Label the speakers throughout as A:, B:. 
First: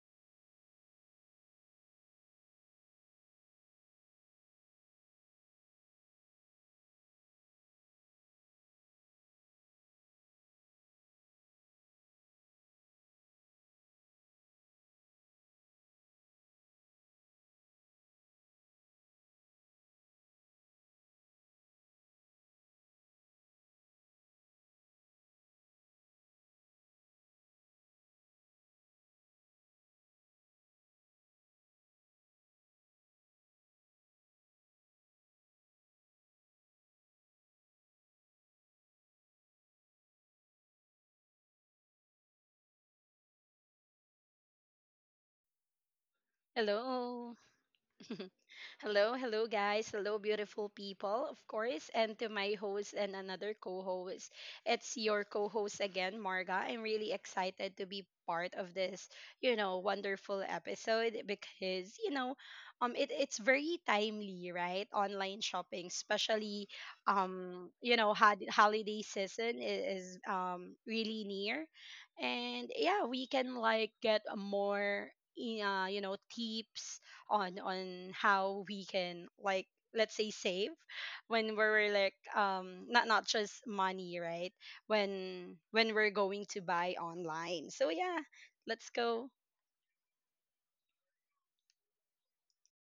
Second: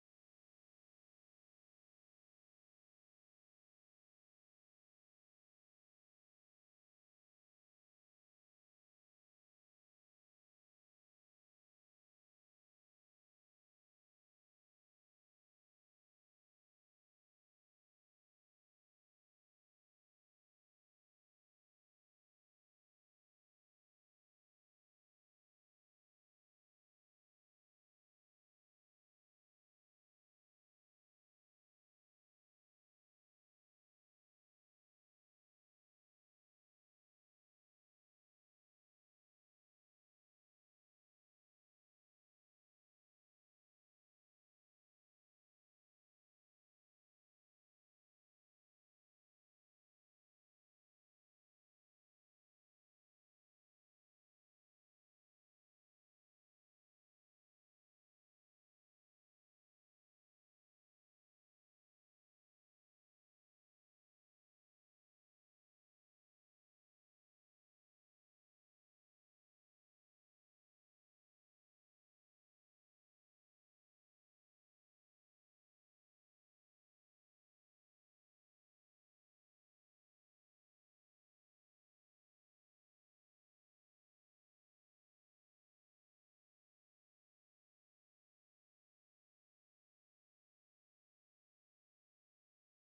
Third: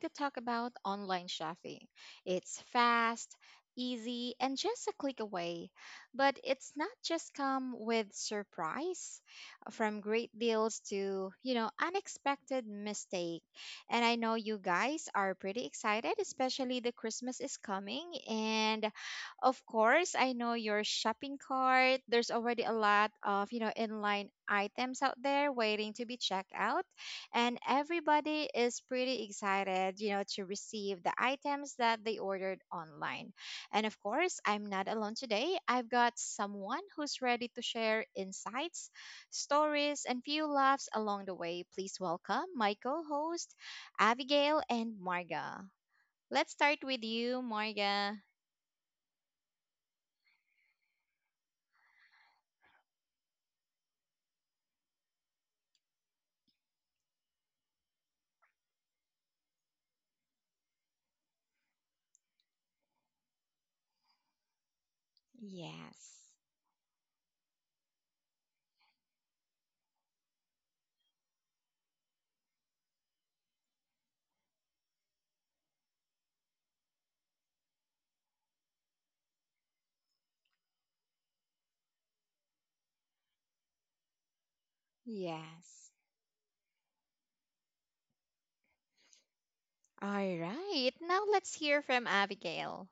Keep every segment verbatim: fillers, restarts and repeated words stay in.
A: to talk about online shopping. It's fast, easy, and just a click away. But it's not just come with surprise from great deals to, you know, unexpected mistake. And I know you guys are pretty excited, especially the Christmas is coming and of course, I know your shopping cart. There's already a lot of, you know, inline items out there waiting to be checked out. And everybody is pretty excited, you know, to receive the items that they ordered online. And of course, I'm not alone today. I've got someone who's ready to share insights, stories, and few laughs along the way. Please welcome my co host, Abigail and Marga. Let's start with you,
B: Hello.
A: Marga.
B: hello, hello, guys. Hello, beautiful people, of course. And to my host and another co host, it's your co host again, Marga. I'm really excited to be part of this, you know, wonderful episode because, you know, um, it, it's very timely, right? Online shopping,
A: Yes.
B: especially, um, you know, had, holiday season is, is um, really near. And yeah, we can like get a more, i- uh, you know, tips on on how we can like, let's say, save when we're like, um not not just money, right, when
A: Yes.
B: when we're going to buy online. So yeah, let's go.
A: All right. Now let's hear from Abigail.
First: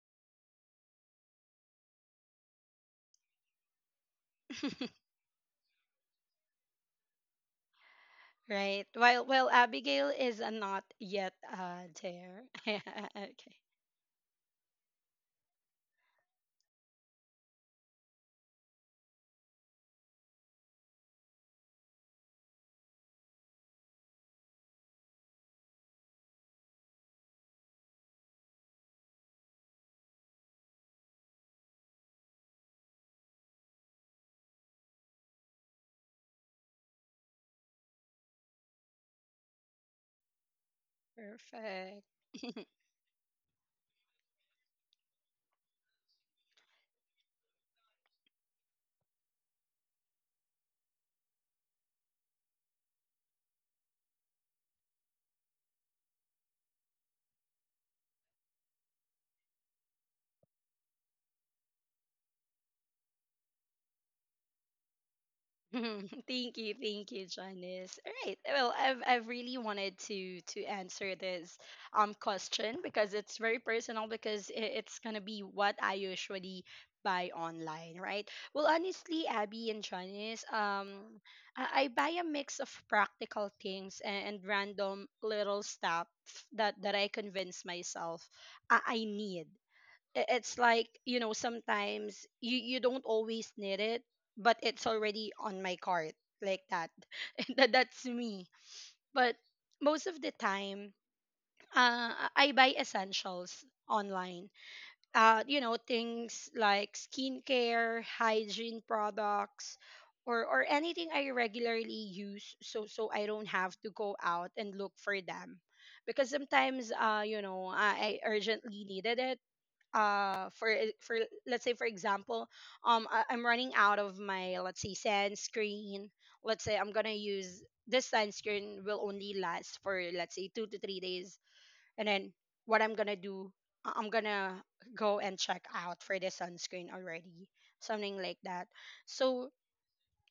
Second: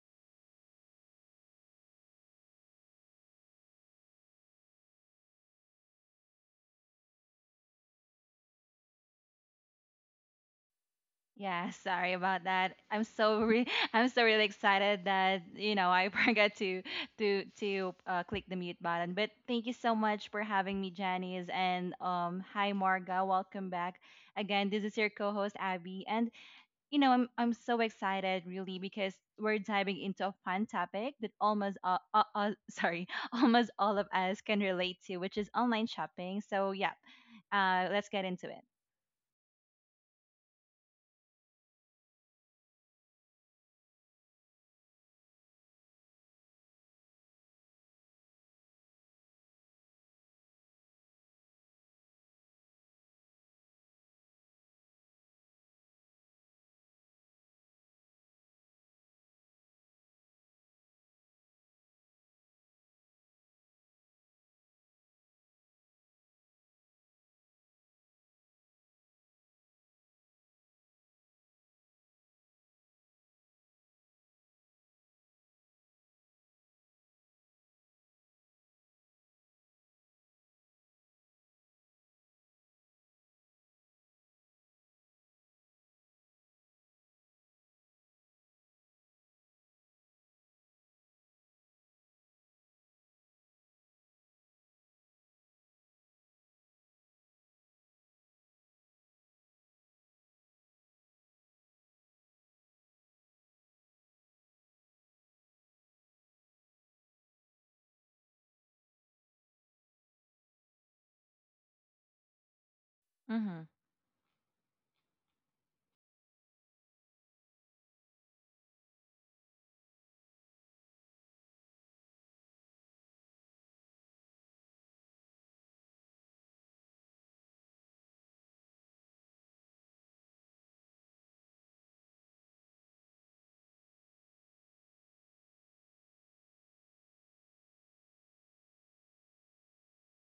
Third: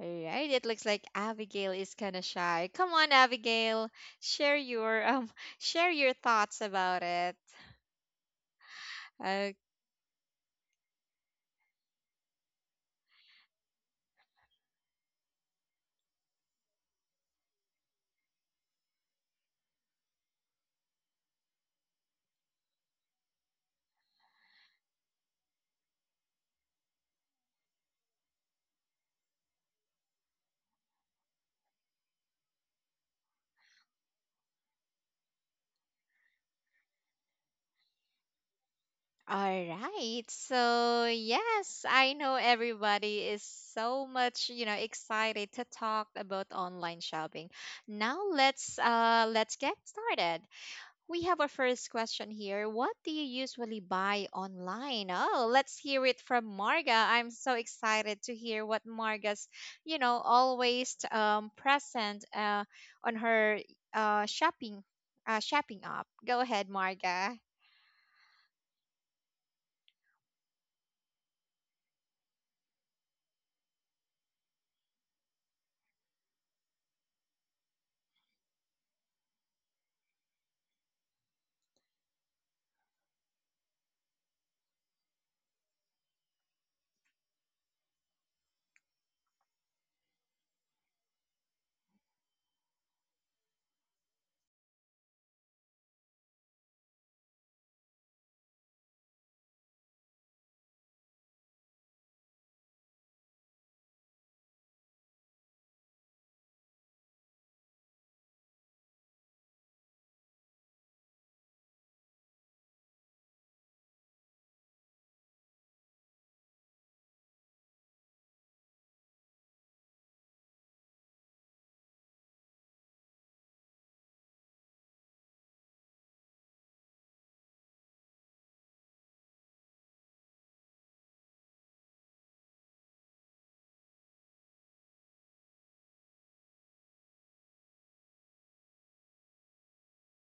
A: All right. It looks like Abigail is kind of shy. Come on, Abigail. Share your um share your thoughts about it.
B: Right, while while
A: Uh,
B: Abigail is uh, not yet
C: Yeah,
B: uh
C: sorry
B: there.
C: about that. I'm so
B: Okay,
C: re- I'm so really excited that you know I forgot to to to uh, click the mute button. But thank you so much for having me, Janice, and um, hi Marga, welcome back again. This is your co-host Abby, and you know I'm I'm so excited really because we're diving into a fun topic that almost uh, uh, uh sorry almost all of us can relate to, which is online shopping. So yeah, uh, let's get into it.
A: all right. So, yes,
B: perfect.
A: I know everybody is so much, you know, excited to talk about online shopping. Now let's uh let's get started. We have our first question here. What do you usually buy online? Oh, let's hear it from Marga. I'm so excited to hear what Marga's, you know, always um, present uh, on her uh, shopping uh, shopping app. Go
B: Thank
A: ahead,
B: you, thank you,
A: Marga.
B: Janice. All right. Well, I've I've really wanted to to answer this um question because it's very personal because i- it's gonna be what I usually buy online, right? Well, honestly, Abby and Janice, um, I, I buy a mix of practical things and, and random little stuff that that I convince myself I, I need. I- it's like, you know, sometimes you, you don't always need it, but it's already on my cart, like that. That- that's me, but most of the time, uh i I buy essentials online. Uh you know, things like skincare, hygiene products, or or anything I regularly use, so so I don't
C: Mhm.
B: have to go out and look for them, because sometimes, uh you know, i, I urgently needed it uh for e- for let's say, for example, um I, I'm running out of my, let's say, sunscreen. Let's say I'm gonna use, this sunscreen will only last for, let's say, two to three days, and then what I'm gonna do, I- I'm gonna go and check out for the sunscreen already, something like that. So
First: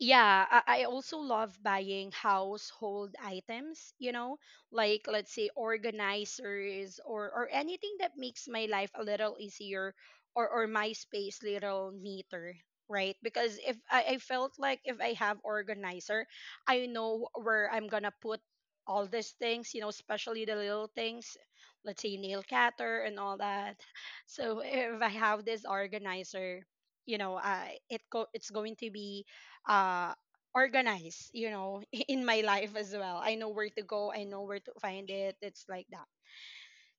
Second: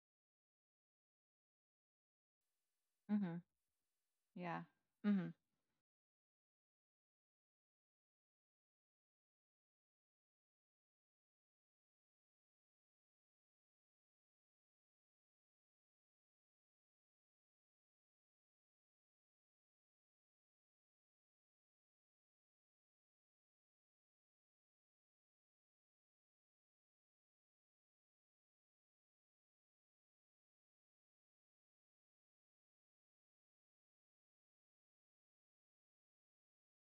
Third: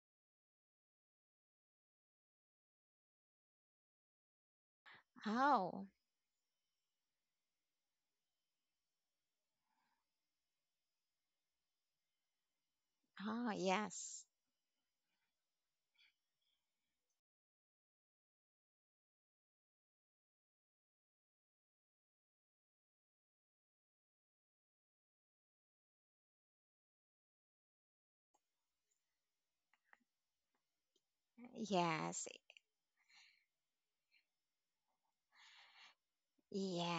B: yeah, I, I also love buying household
C: Mhm.
B: items, you know,
C: Yeah.
B: like, let's
C: Mhm.
B: say,
A: Oh,
B: organizers or or anything that makes my life a little easier or or my space little neater, right?
A: oh,
B: Because if I, I
A: yes,
B: felt like if I have organizer, I know where I'm gonna put all these things, you know, especially the little things, let's say, nail cutter and all that. So if I have this organizer, you know, uh, it go, it's going to be uh organize, you know, in
A: yes,
B: my life as well. I know where to go, I know where to find it, it's like that.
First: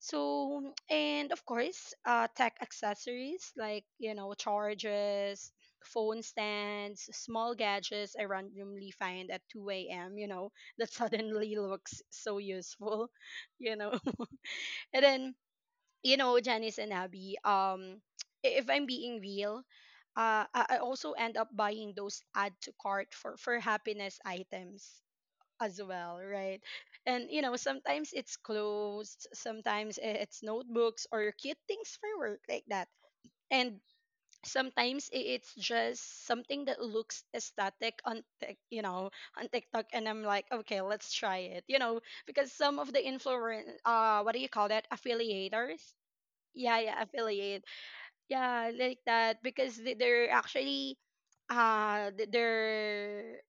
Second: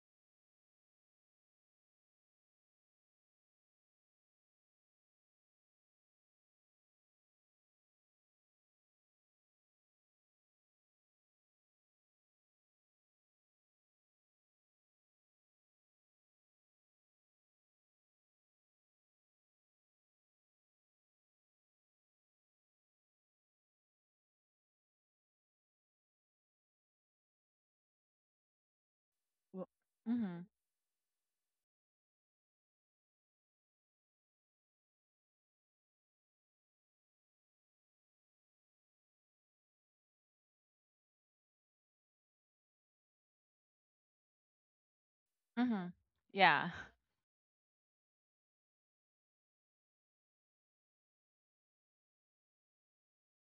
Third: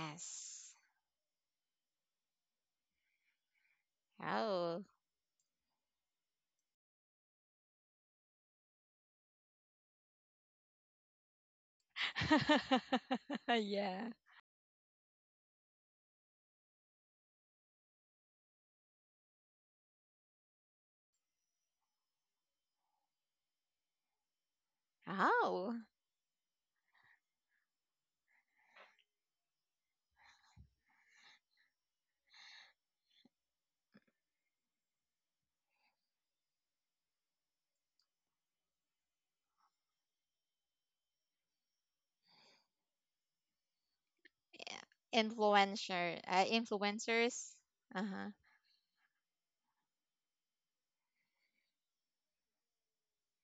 B: So, and of course, uh tech accessories like, you know,
A: Oh,
B: chargers, phone stands, small gadgets I randomly find at two a.m, you know, that suddenly looks so useful. You know,
A: yeah.
B: and then, you know, Janice and Abby, um, if I'm being real, uh, I I also end up buying those add to cart for for happiness items
A: Oh,
B: as well, right? And you know, sometimes it's clothes,
C: Well,
B: sometimes i- it's
C: mhm,
B: notebooks or cute things for work, like that, and sometimes i- it's just something that looks aesthetic on Tik- you know, on TikTok, and I'm like, okay, let's try it, you know, because some of the influence, uh, what do you call that,
A: yeah.
B: affiliators.
C: mhm.
A: Influencer, uh,
C: Yeah.
B: Yeah, yeah,
A: influencers.
B: affiliate.
A: Uh huh.
B: Yeah, like that, because they- they're actually uh th- they're,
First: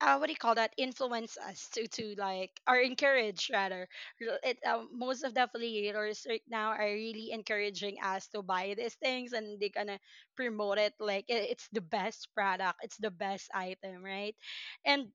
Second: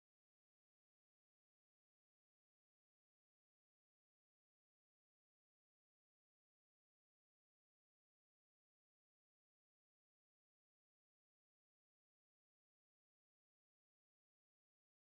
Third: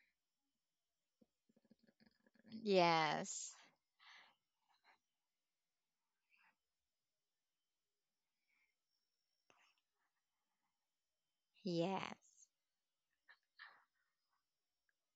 B: uh, what do you call that? Influence us to to like, or encourage
A: Yes.
B: rather. L- It, um, most of the affiliators right now are really encouraging us to buy these things, and they're gonna promote it like i- it's the
A: Yes.
B: best product, it's the best item, right? And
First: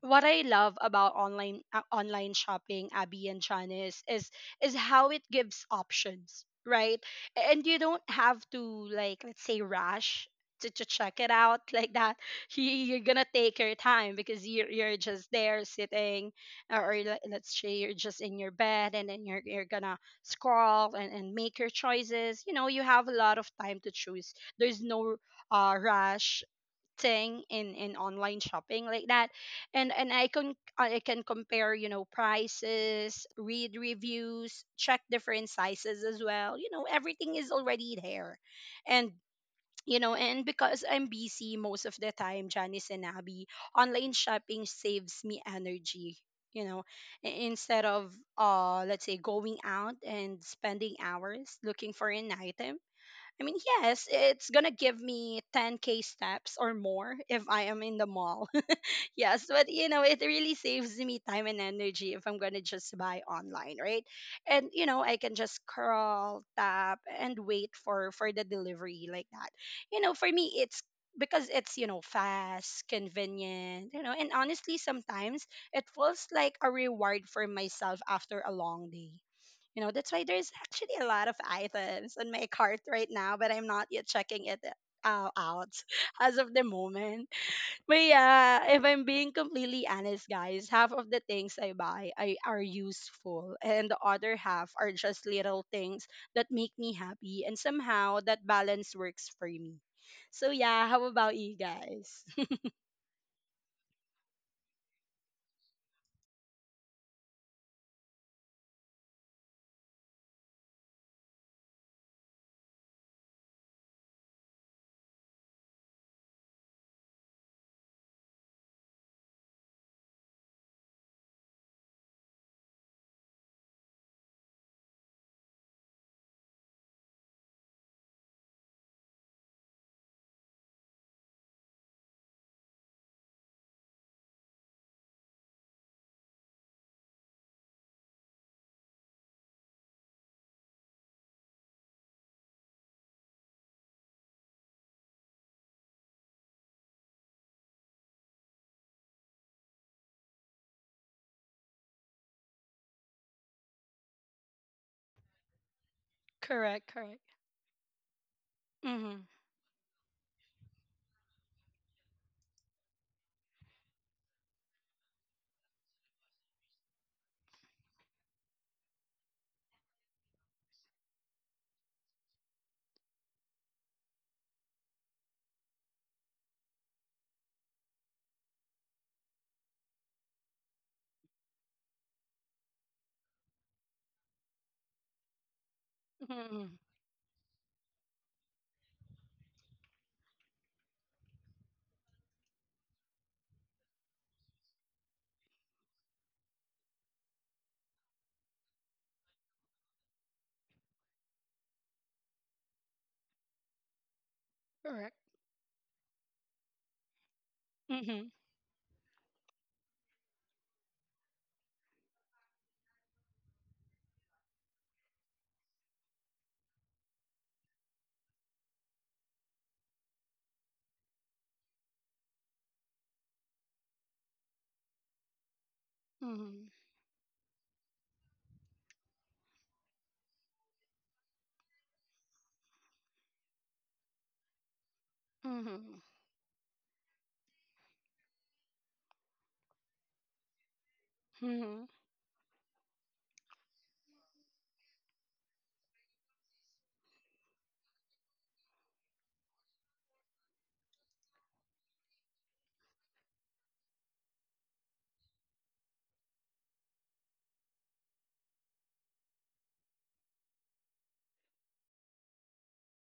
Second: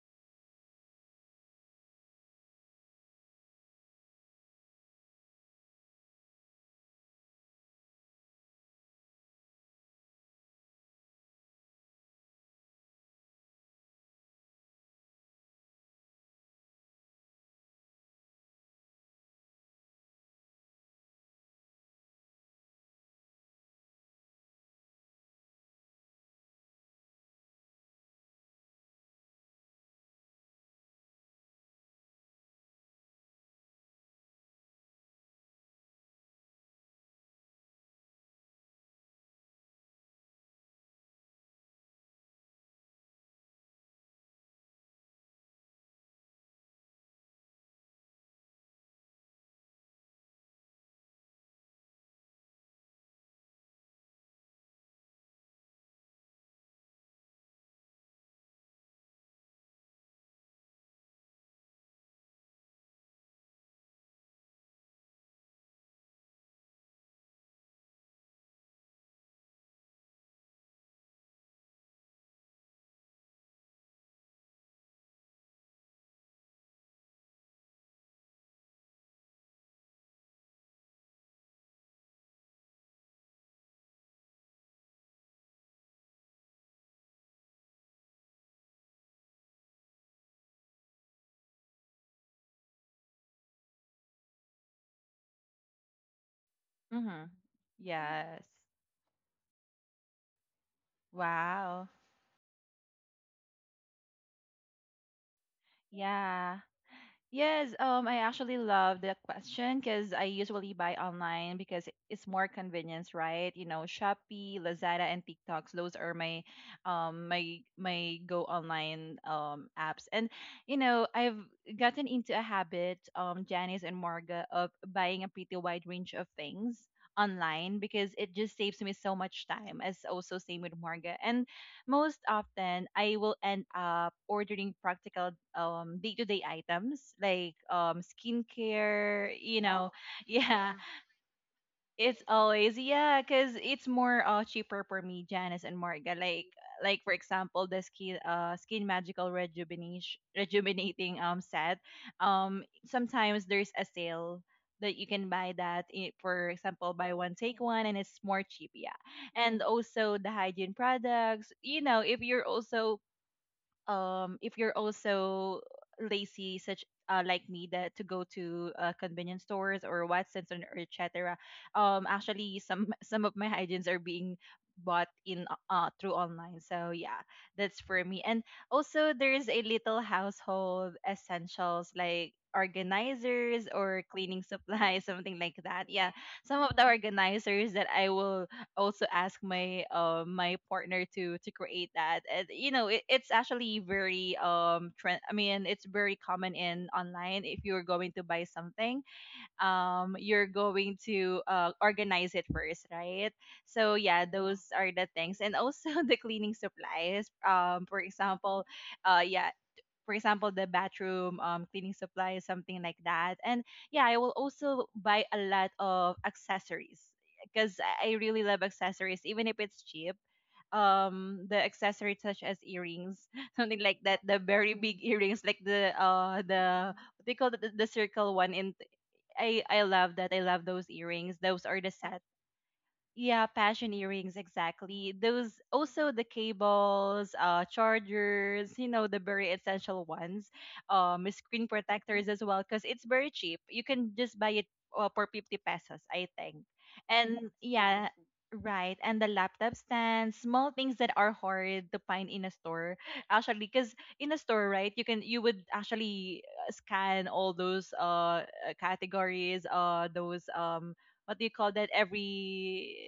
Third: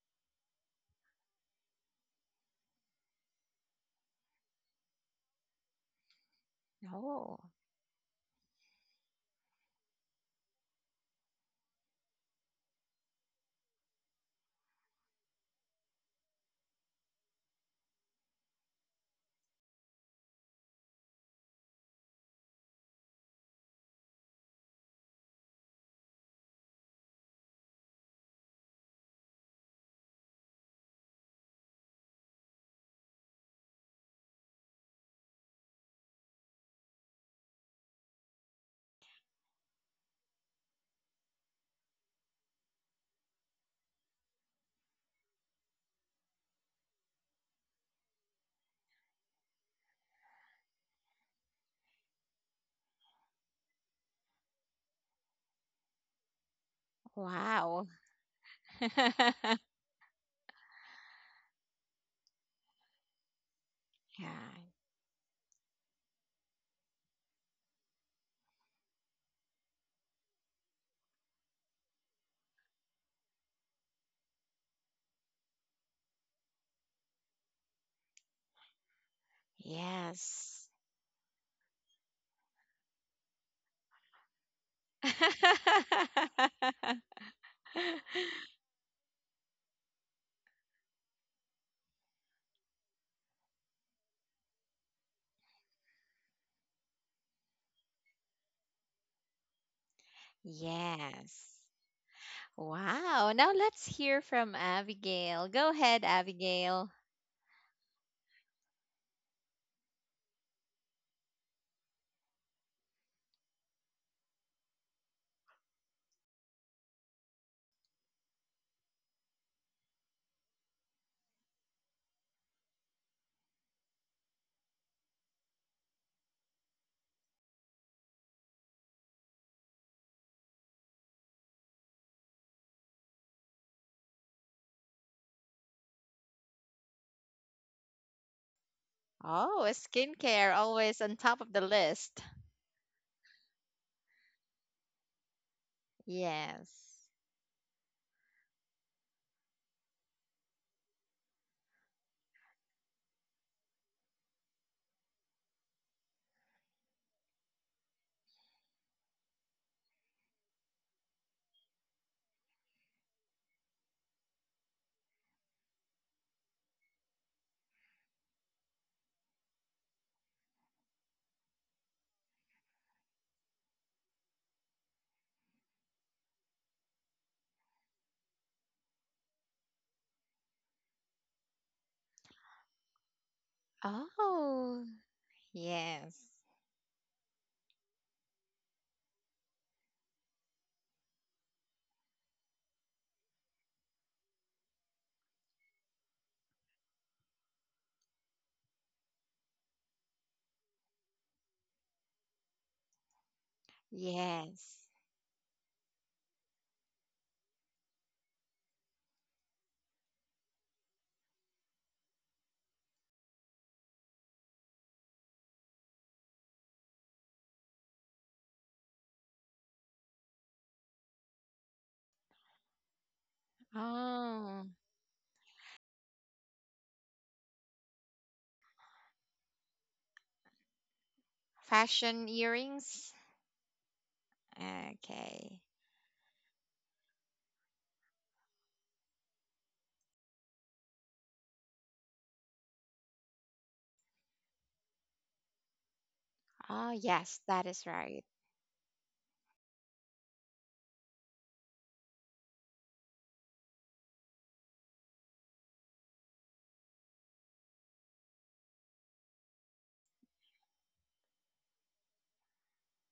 B: what I love about online uh, online shopping, Abby and Janice, is is how it gives options, right?
A: Oh,
B: And you don't have to, like, let's say, rush to, to check it out, like that. You, you're gonna take your time, because you're you're just there sitting, or or le- let's say you're just in your bed and then you're you're gonna scroll and, and make your choices. You know, you have a lot of time to choose. There's no uh, rush thing in in online shopping, like that, and and I can, I can compare, you know, prices, read reviews, check different sizes as well, you know, everything is already there. And you know, and because I'm busy most of the time, Janice and Abby, online shopping saves me energy, you know, i- instead of uh let's say going out and spending hours looking for an item. I mean, yes, it's gonna give me ten k steps or more if I am
A: wow.
B: in the mall. Yes, but you know, it really saves me time and energy if I'm gonna just buy online, right? And you know, I can just scroll, tap, and wait for for the delivery, like that. You know, for me, it's, because it's, you know, fast, convenient, you know, and honestly, sometimes it feels like a reward for myself after a long day.
A: Yeah.
B: You know, that's why there's
A: Yes.
B: actually a lot of items on my cart right now, but I'm not yet checking it uh, out. As of the moment, but yeah, if I'm being completely honest, guys, half of the things I buy I are useful, and the other half are just little things that make me
C: Mhm.
B: happy, and somehow
C: Yes.
B: that balance works for me. So yeah, how about you
A: Yes.
C: Wow.
B: guys?
A: Wow. Now let's hear from Abigail. Go ahead,
C: Yeah.
A: Abigail.
C: Yes, um, I actually love that question because I usually buy online because it's more convenience, right? You know, Shopee, Lazada, and TikToks. Those are my, um, my my go online um apps. And you know, I've gotten into a habit, um, Janice and Marga, of buying a pretty wide range of things online because it just saves me so much time, as also same with Marga. And most often I will end up ordering practical um day-to-day items like um skincare, you
A: Oh,
C: know.
A: skincare
C: Yeah,
A: always on top of the list.
C: it's always yeah, cause it's more uh cheaper for me, Janice and Marga. Like
A: Yes.
C: like for example, the skin uh skin magical rejuvenation rejuvenating um set. Um, sometimes there's a sale that you can buy that i- for
B: Correct,
C: example buy
B: correct.
C: one take one and it's more cheap yeah,
B: Mhm.
C: and also the hygiene products. You know, if you're also um if you're also lazy such uh, like me that to go to uh, convenience stores or Watsons or et cetera. Um, actually, some some of my hygienes are being bought in uh uh, through online. So yeah, that's for me. And also, there is a little household essentials like organizers or cleaning
A: Oh,
C: supplies, something like that. Yeah,
A: yes.
C: some of
B: Mhm.
C: the organizers that I will also ask my uh, my partner to to create that. And, you know, it, it's actually very um trend. I mean, it's very common in online. If you're going to buy something, um, you're going to uh, organize it first, right? So yeah, yeah, those
A: Yes.
C: are the
B: Correct.
C: things, and also the cleaning supplies. Um, for
B: Mhm.
C: example, uh, yeah, for example, the bathroom, um, cleaning supplies, something like that. And yeah, I will also buy a lot of accessories because I I really love accessories, even if it's cheap. Um, the accessories such as earrings, something like that, the
A: Oh,
C: very big earrings, like the uh
B: Mhm.
C: the what they call it, the, the circle one. And I I love that. I love those earrings. Those are the set,
A: fashion earrings.
C: yeah, passion earrings, exactly.
A: Okay.
C: Those
B: Mhm.
C: also the cables, uh, chargers, you know, the very essential ones, um, screen
B: Mhm.
C: protectors as well, because it's very cheap. You can just buy it uh, for fifty pesos, I think.
A: Ah yes,
C: And
A: that is
C: yeah,
A: right.
C: right. And the laptop stand, small things that are hard to find in a store, actually, because in a store, right, you can you would actually uh, scan all those uh uh, categories, uh, those um what do you call that every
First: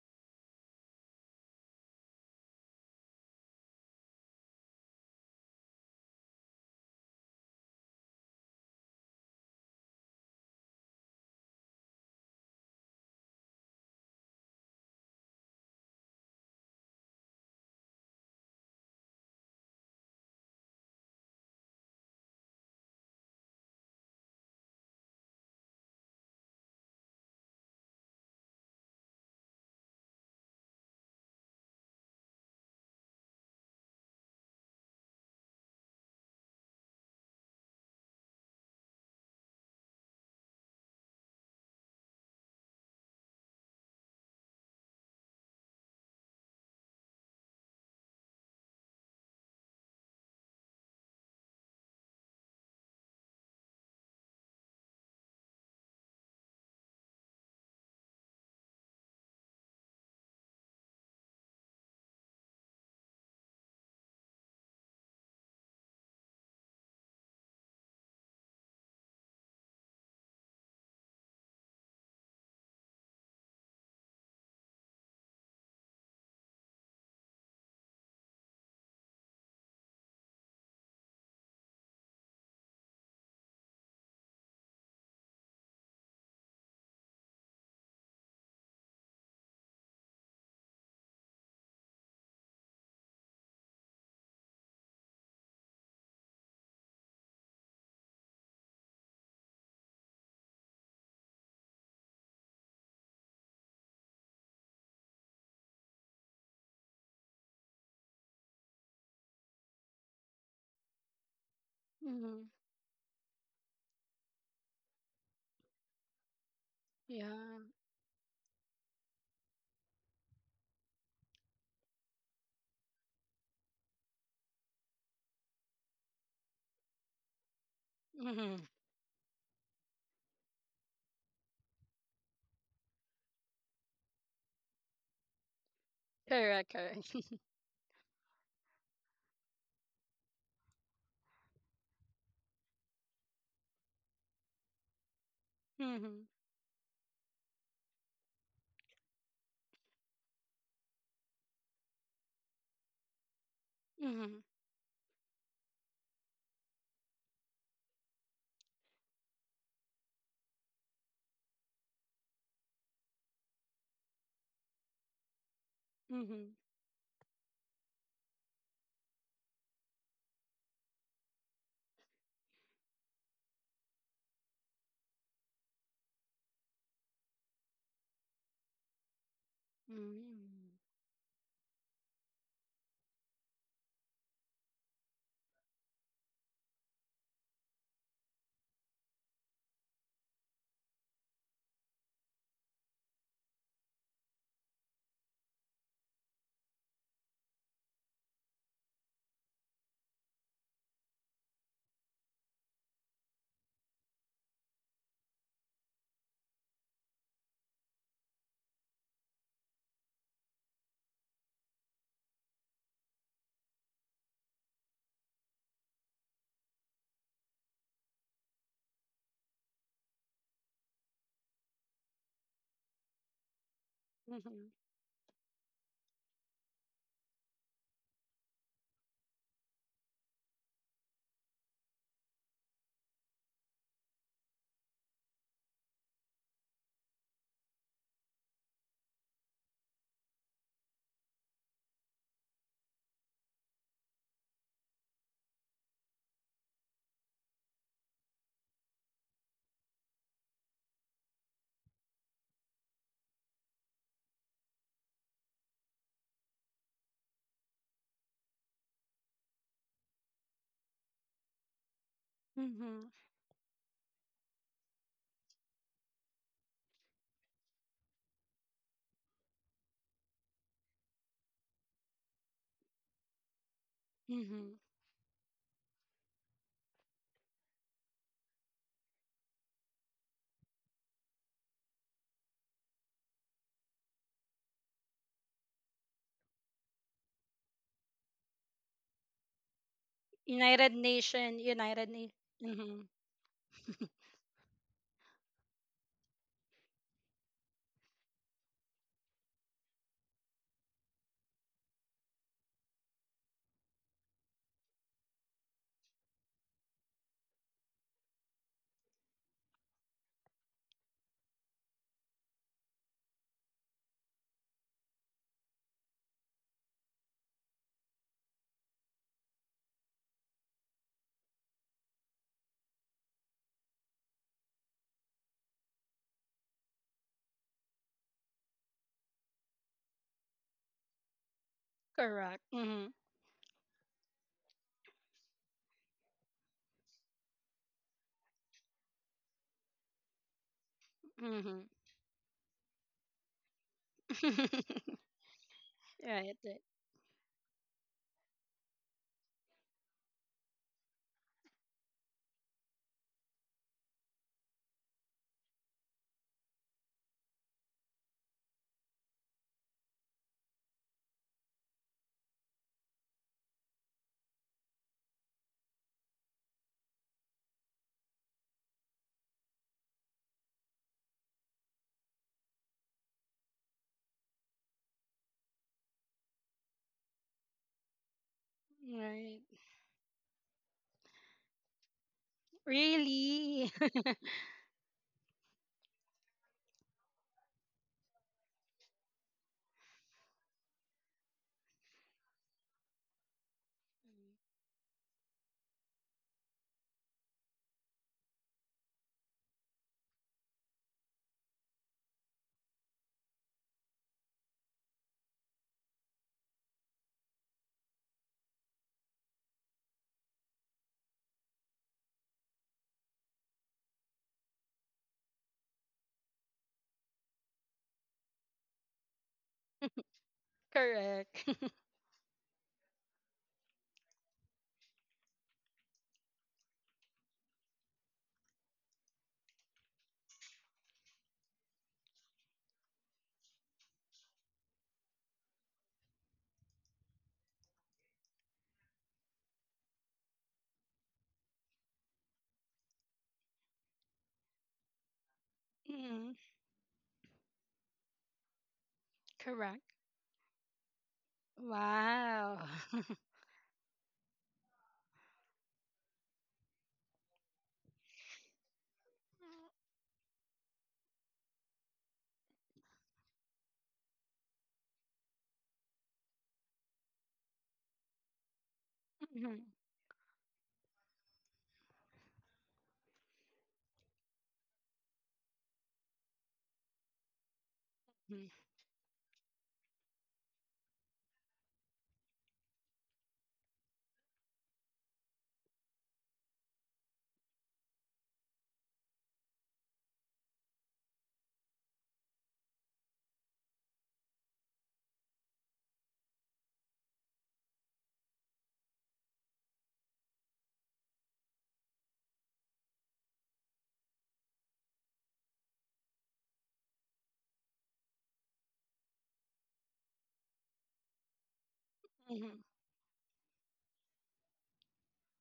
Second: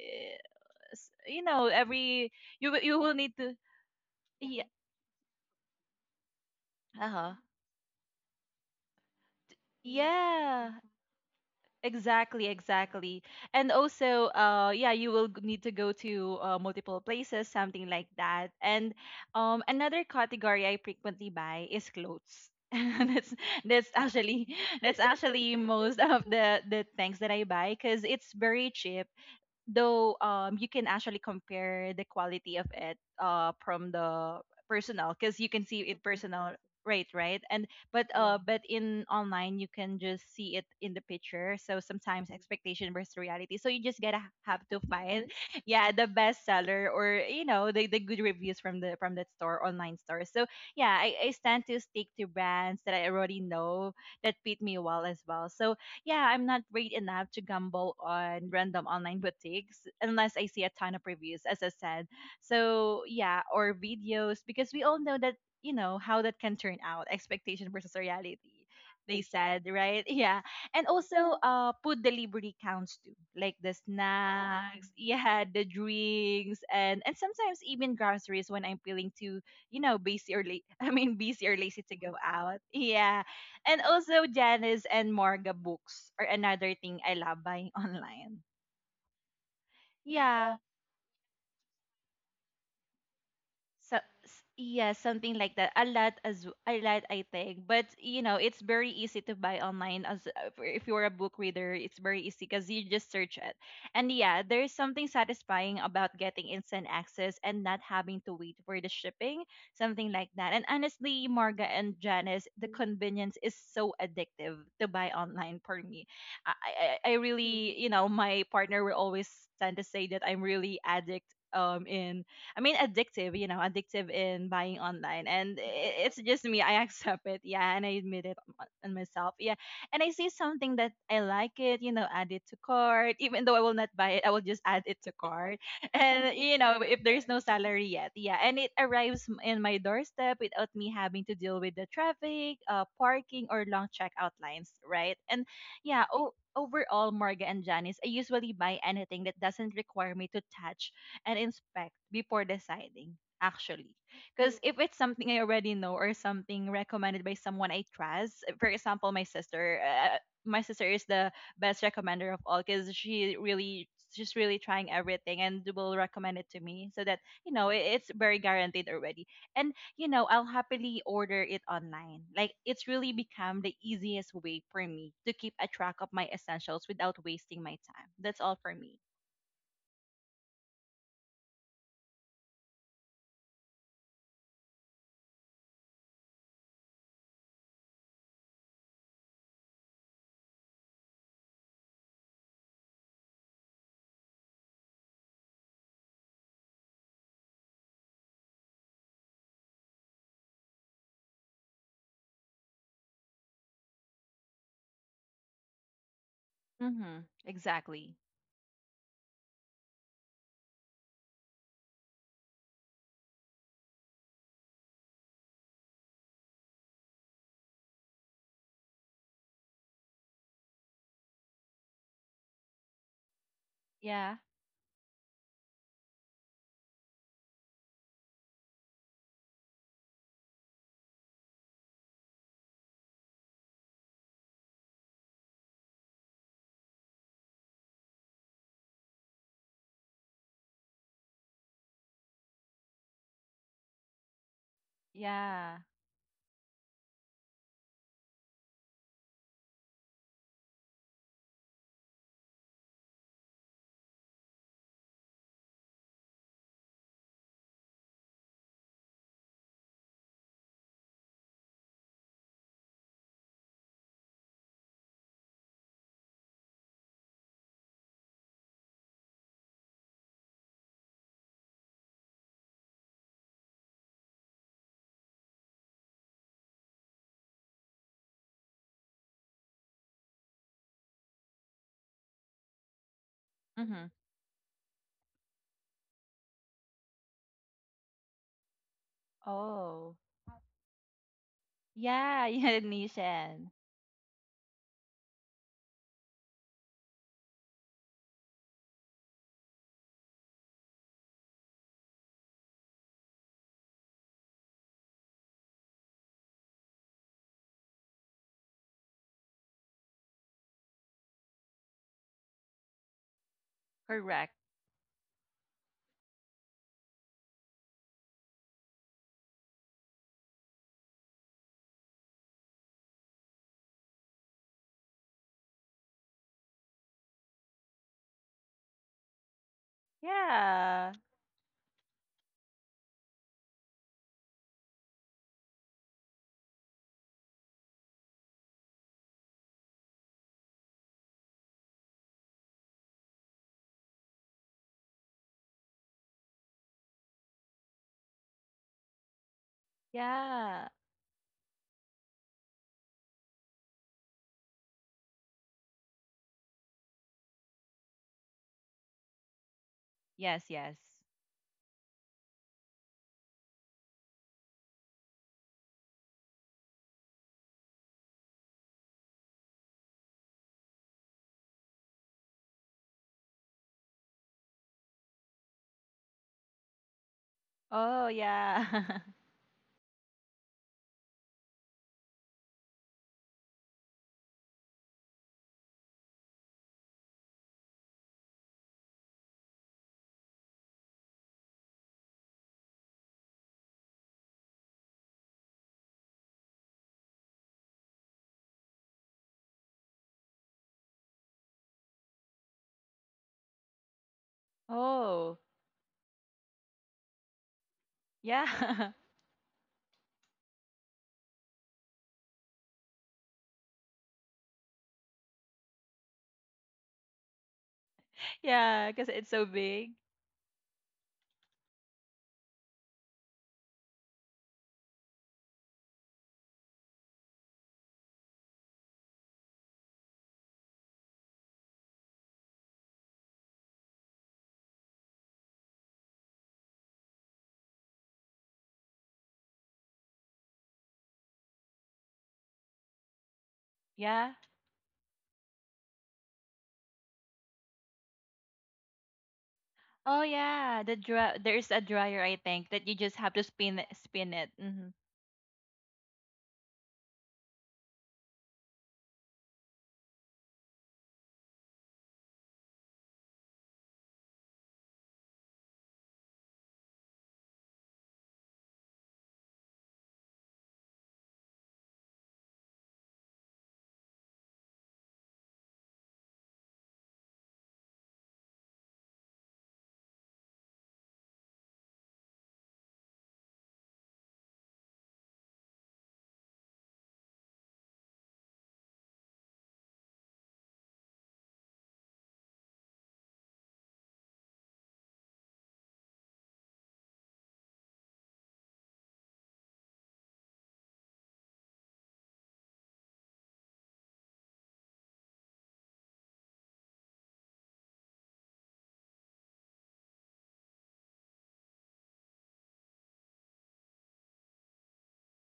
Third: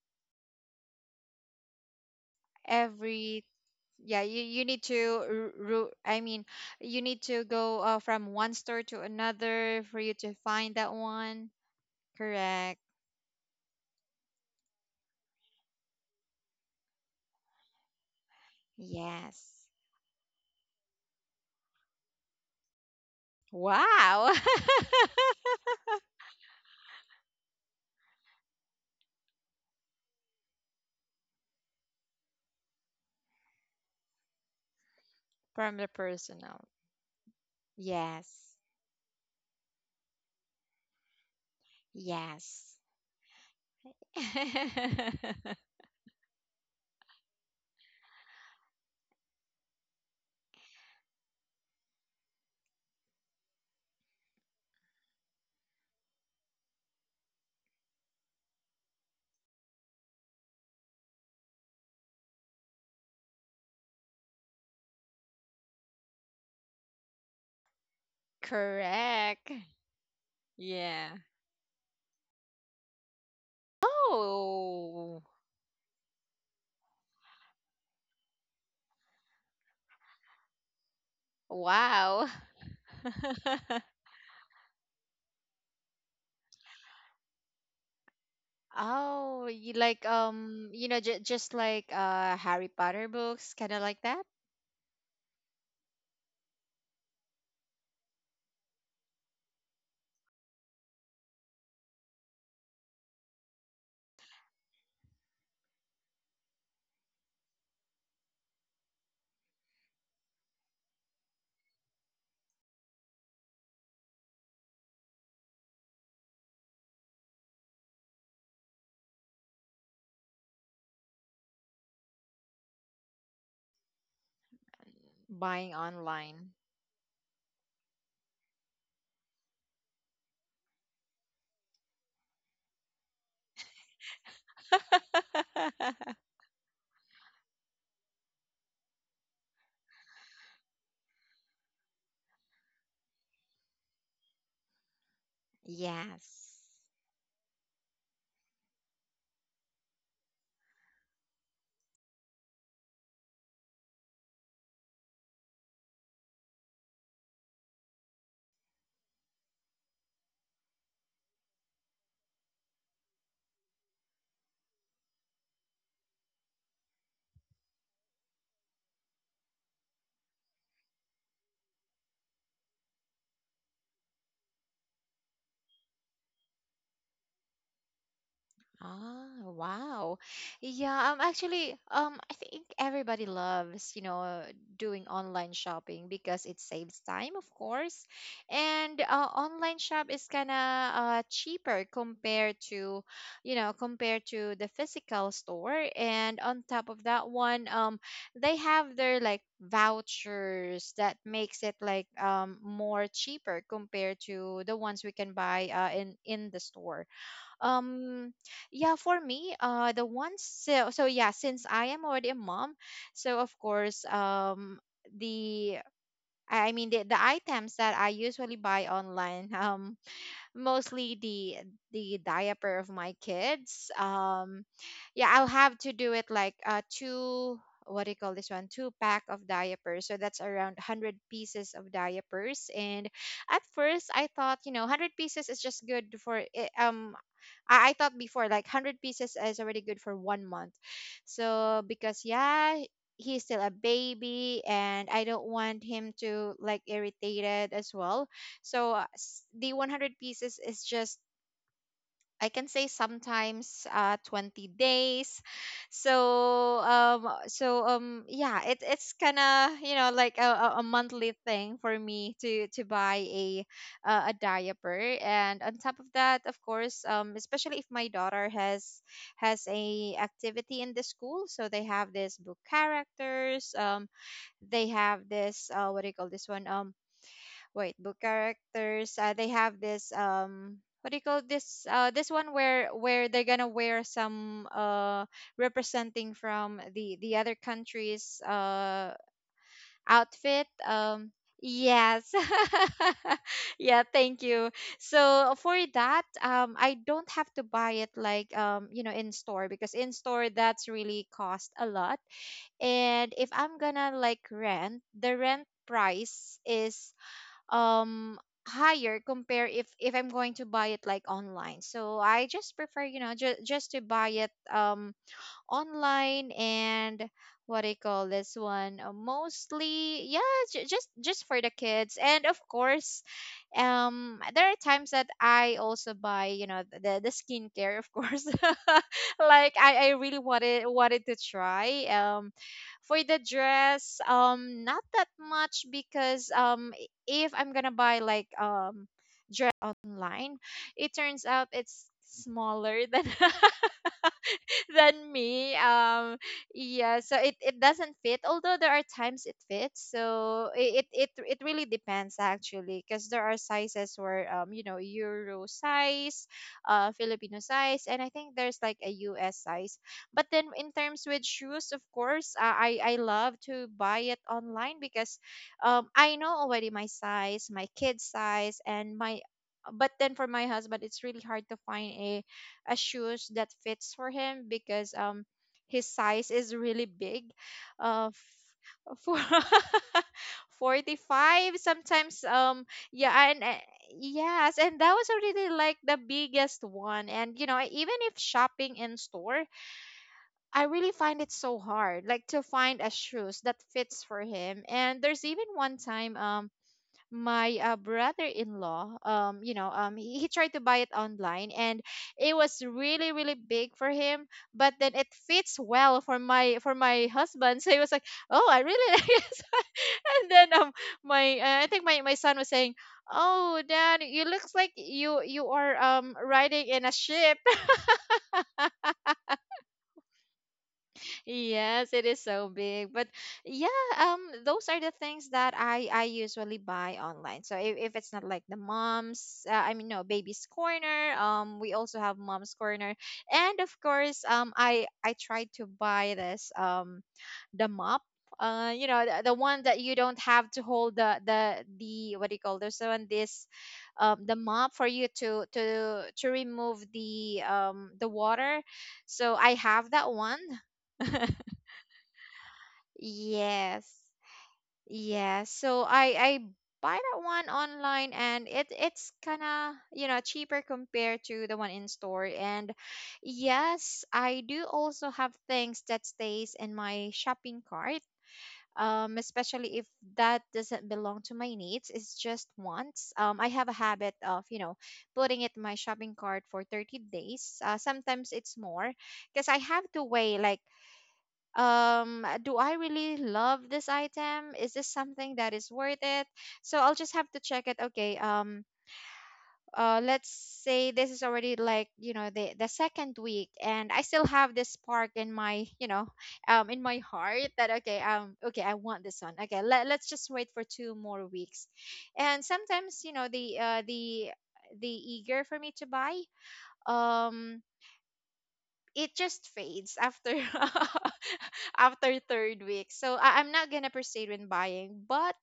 C: s- you know every you will- you will need
A: Every
C: to
A: Yeah, you, you
C: yeah,
A: need to r- ru- I mean, you need
C: uh-huh,
A: to go uh, from one store to another for you to
C: yeah,
A: find that one.
C: exactly,
A: Correct.
C: exactly. And also uh yeah, you will g- need to go to uh, multiple places, something like that. And um
A: Yes.
C: another category I frequently buy is clothes, that's that's
A: Wow.
C: actually that's actually most of the the things that I buy because it's very cheap, though um you can actually compare the quality of it uh from the personal, because you can
A: From
C: see
A: the
C: it personal,
A: personal.
C: right, right. And but uh yeah, uh
A: Yes.
C: but in online you can just see it in the picture, so sometimes
A: Yes.
C: expectation versus reality, so you just gotta have to find yeah the best seller, or you know the, the good reviews from the from that store, online store. So yeah, I, I tend to stick to brands that I already know that fit me well as well. So yeah, I'm not great enough to gamble on random online boutiques unless I see a ton of reviews, as I said. So, yeah, or videos, because we all know that, you know, how that can turn out expectation versus reality. They
A: Correct.
C: said, right? Yeah. And
A: Yeah.
C: also, uh, food delivery counts too, like the snacks,
A: Oh,
C: yeah, the drinks, and and sometimes even groceries when I'm feeling too, you know, busy or late. I mean, busy or lazy to go
A: wow.
C: out. Yeah, and also Janice and Morga, books are another thing I love buying online.
A: Oh, you like
C: Yeah.
A: um, you know, j just like uh Harry Potter books, kind of
C: So
A: like that,
C: s- yeah, something like that. A lot, as a lot, I think. But you know, it's very easy to buy online as uh, for- if you're a book reader, it's very easy because you just search it. And yeah, there's something satisfying about getting instant access and not having to wait for the shipping, something like that. And honestly, Marga and Janice,
B: Mhm.
C: the convenience is so addictive to buy online for me. I I, I I
B: Yeah.
C: really, you know, my partner will always tend to say that I'm really addict um in I mean, addictive, you know, addictive in buying online. And
A: buying
C: i- it's just
A: online.
C: me. I accept it. Yeah. And I admit it on
B: Mhm.
C: on myself. Yeah. And I see something that I like it, you know, add it to cart. Even though I will not buy it, I will just add it to cart. And, you
B: Correct,
C: know, if
B: correct.
C: there's no salary yet. Yeah. And it arrives m- in my doorstep without me having to deal with the traffic, uh, parking, or long checkout lines. Right. And yeah.
B: Mhm.
C: Oh,
A: Yes.
C: overall, Morga and Janice, I usually buy anything that doesn't require me to touch and inspect before deciding, actually,
B: Mhm.
C: because if it's something I already know or something recommended by someone I trust, for example, my sister, uh, my sister is the best recommender of all, because she really she's really trying everything and will recommend it
B: Mhm.
C: to me, so that you know it, it's very guaranteed already. And you know, I'll happily order it online. Like, it's really become the easiest way for me to keep a track of my essentials without wasting my time. That's all for me.
A: Ah, wow.
B: Mhm.
A: Yeah, um actually, um I think everybody loves, you know, doing online shopping because it saves time, of course. And uh, online shop is kind of uh, cheaper compared to, you know, compared to the physical store. And on top of that one, um they have their like vouchers that makes it like um more cheaper compared to the ones we can buy uh, in in the store.
C: Mm-hmm, exactly.
A: um yeah, for me, uh the ones, so, so yeah, since I am already a mom, so of course, um the I I mean, the, the items that I usually buy online. Um mostly the the diaper of my kids.
C: Yeah.
A: Um,
B: Mhm.
A: yeah, I'll have to do it like uh two — what do you call this one — two pack of diapers, so that's around one hundred pieces of diapers. And at first I thought you know one hundred pieces is just good for i- um I, I thought before like one hundred pieces is already good for one month, so because, yeah, he's still a baby, and I don't
C: Yeah.
A: want him to like irritated as well. So uh, s- the one hundred pieces is just, I can say, sometimes uh twenty days. So um uh, so um yeah, it it's kind of, you know, like a, a a monthly thing for me to to
B: Mhm.
A: buy a uh, a diaper. And on top of that, of course, um especially if my daughter has has a activity in the school, so they have this book characters. Um
B: Mhm.
A: they have this uh what do you call this one? Um, wait, book characters — uh, they have this um what do you call this uh this one where where they're gonna
C: Mm-hmm.
A: wear some uh representing from the the other countries, uh
C: Oh. Yeah.
A: outfit.
B: United
A: Um
B: Nation, United
A: yes.
B: Nation.
C: Yeah. Nishan.
A: Yeah,
B: Hmm.
A: thank you. So for that, um I don't have to buy it like um you know in store, because in store that's really cost a lot. And if I'm gonna like rent, the rent price is um higher compare if if I'm going to buy it like online, so I just prefer, you know ju- just to buy it
C: Correct.
A: um online. And what do you call this one? Uh, mostly, yeah, ju- just just for the kids. And of course, um there are times that I also buy, you know, the the skincare, of course. Like i i really wanted
C: Yeah.
A: wanted to try. Um
B: Correct. Hmm.
A: for the dress, um not that much, because um i- if I'm gonna buy like um online, it turns out
B: Hmm.
A: it's smaller than than me. Um,
B: Right, right.
A: yeah, so it, it doesn't fit. Although there are times it fits,
C: Yeah.
A: so i- it it it really depends actually, because there are sizes where um you know, Euro size, uh Filipino size, and I think there's like a U S size. But
C: Yes.
A: then
C: Yes.
A: in terms with shoes, of course, uh, I I love to buy it online because um I know already my size, my kid's size, and my — but then for my husband it's really hard to find a a shoes that fits for him because um his size is really big.
C: Oh.
A: Uh,
C: Yeah.
A: f- for
B: Right.
A: forty-five sometimes. Um yeah. And uh,
B: Really?
A: yes, and that was already like the biggest one, and you know, even if shopping in store, I really find it so hard, like to find a shoes that fits for him. And there's even one time, um, my uh, brother-in-law — um you know um he, he tried to buy it online, and it was really really big for him, but then it
C: oh.
A: fits well for my for my husband. So he was like, oh, I
C: Yeah.
A: really like this. And then, um my — uh, I think my my son was saying, oh, Dad, you looks like you you are um riding in a ship.
C: yeah. Because it's so big.
B: Correct.
A: Yes, it is so big. But yeah, um, those are the things that I I usually buy online. So if, if it's not like the mom's — uh, I mean, no, baby's corner. Um, we also have mom's corner, and of course, um, I I tried to buy this, um, the mop. Uh, you know the, the one that you don't have to hold the the the what do you call this one? This, um
C: Yeah.
A: the mop, for you to to to
B: Mhm.
A: remove the um the water. So I have
B: Correct.
A: that
C: Oh.
A: one.
C: Yeah. The dry. There's a dryer. I
B: Wow.
C: think that you just have to spin it.
A: Yes.
C: Spin it. Hmm.
A: Yeah. So I I buy that one online, and it it's kind of, you know, cheaper compared to the one in store. And yes, I do also have things that stays in my shopping cart. Um,
B: Mhm.
A: especially if that doesn't belong to my needs, it's just wants. Um, I have a habit of, you know, putting it in my shopping cart for thirty days. Uh, sometimes it's more, because I have to weigh, like, um do I really love this item? Is this something that is worth it? So I'll just have to check it. Okay. Um uh let's say this is already, like, you know, the the second week, and I still have this spark in my, you know, um in my heart, that, okay, um okay, I want this one. Okay, let, let's just wait for two more weeks. And sometimes, you know, the uh the the eager for me to buy, um it just fades after after third
B: Mhm.
A: week. So I- I'm not gonna proceed with buying. But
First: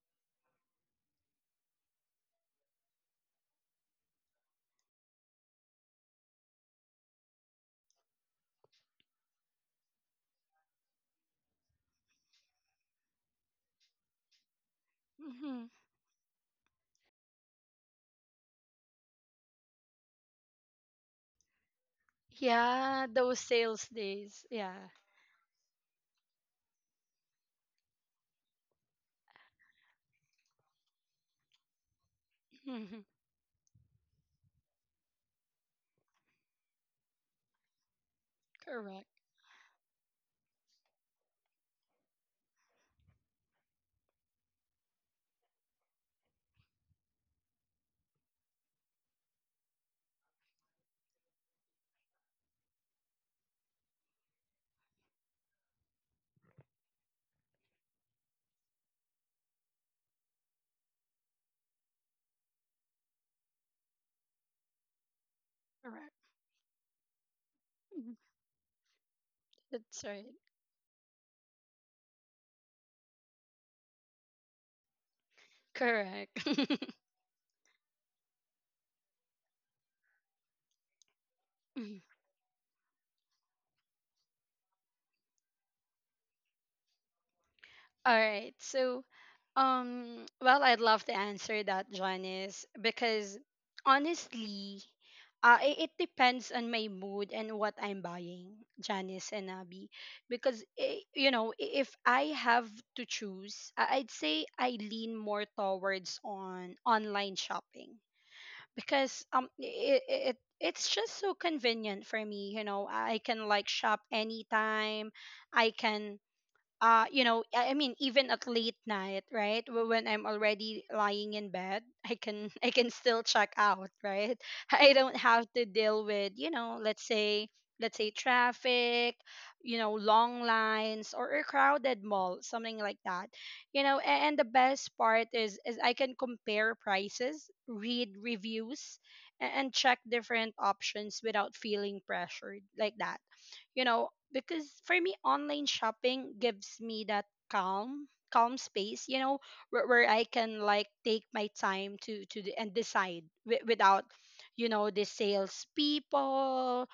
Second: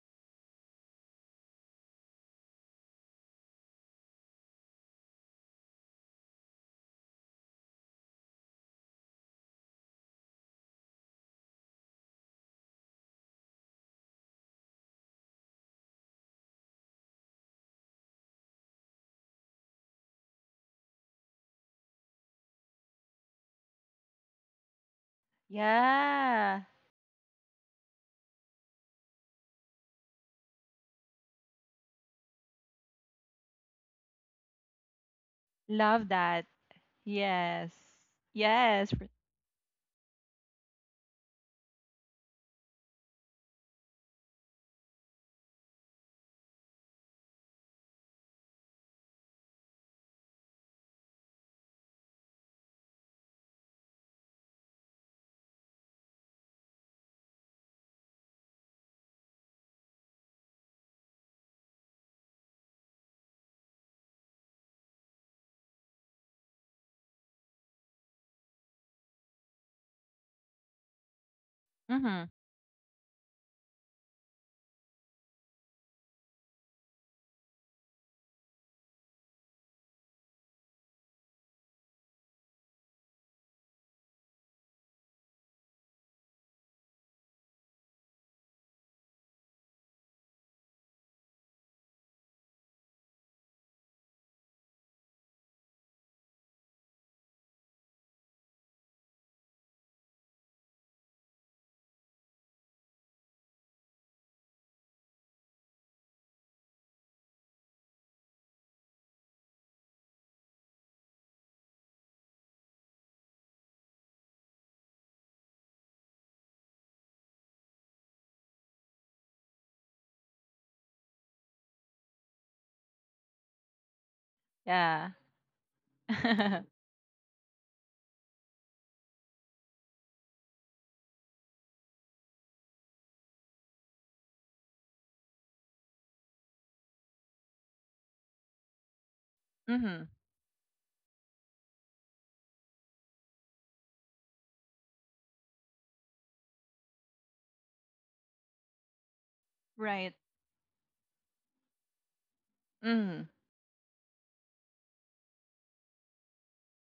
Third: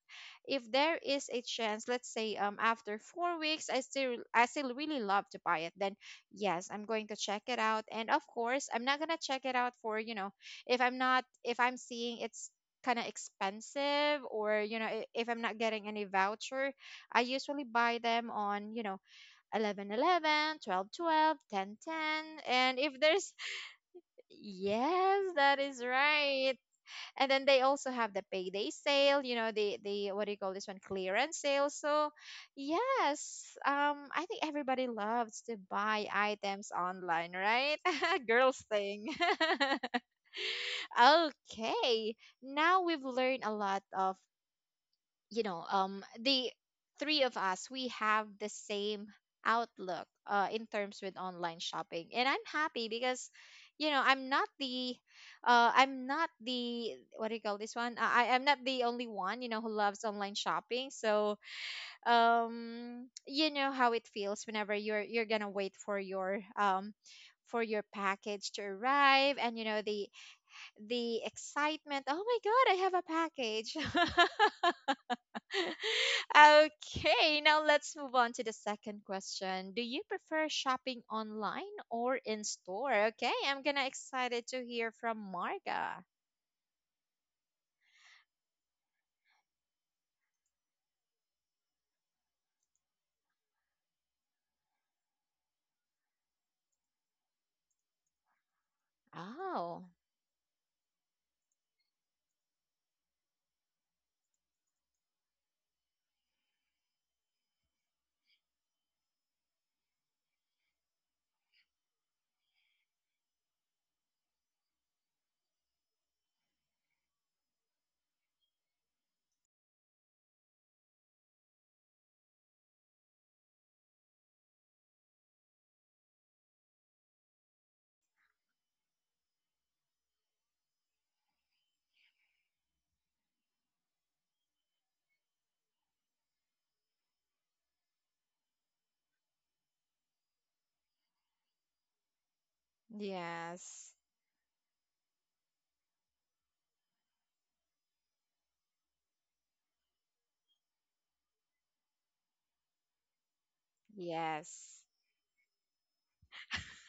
A: if there is a chance, let's say um after four weeks, I still I still really love to buy it. Then yes, I'm going to check it out. And of course, I'm not gonna check it out for, you know, if I'm not, if I'm seeing it's kind of expensive. Or, you know, i- if I'm not
B: Mhm.
A: getting any voucher, I usually buy them on, you know, eleven eleven, twelve twelve, ten ten. And if
B: Yeah,
A: there's
B: those sales days. Yeah.
A: Yes, that is right.
C: Yeah.
A: And then they also have the payday sale, you know, the the what do you call this one? Clearance sale. So
B: Mhm.
A: yes, um I think everybody loves to buy
C: Love that.
A: items online,
C: Yes.
A: right? Girls
C: Yes.
B: Correct.
A: thing. Okay. Now we've learned a lot of, you know, um the three of us, we have the same outlook uh, in terms with online shopping, and I'm happy because, you know, I'm not the — uh, I'm not the — what do you call this one? I, I- am not the only one, you know, who loves online shopping. So um you know how it feels whenever you're you're gonna wait for
B: Correct.
A: your um for your
B: Mhm.
A: package to arrive, and you know
B: That's
A: the
B: right.
A: the excitement — oh
C: Mm-hmm.
A: my god, I have a package!
B: Correct.
A: Okay, now let's move on to the second question. Do you prefer shopping online or in store? Okay, I'm gonna excited to hear from Marga.
B: All right. So, Um, well, I'd love to answer that, Janice, because honestly, uh, i- it depends on my mood and what I'm buying, Janice and
A: Oh,
B: Abby. Because, i- you know, i- if I have to choose, I- I'd say I lean more towards on online shopping, because um it, it it's just so convenient for me, you know. I can like shop anytime. I can, uh you know, i I mean, even at late night, right, wh- when I'm already lying in bed, I can I can still check out, right. I
C: Yeah.
B: don't have to deal with, you know, let's say let's say traffic, you know, long lines or a crowded mall, something like that, you know. A- and the best part is is I can compare prices, read reviews, a- and check
C: mm-hmm.
B: different options without feeling pressured, like that, you
A: yes,
B: know, because for me online shopping gives me that calm calm space, you know, where, where
C: Right.
B: I can like take my time to to d- and decide
C: Mm.
B: wi- without, you
A: yes,
B: know, the sales people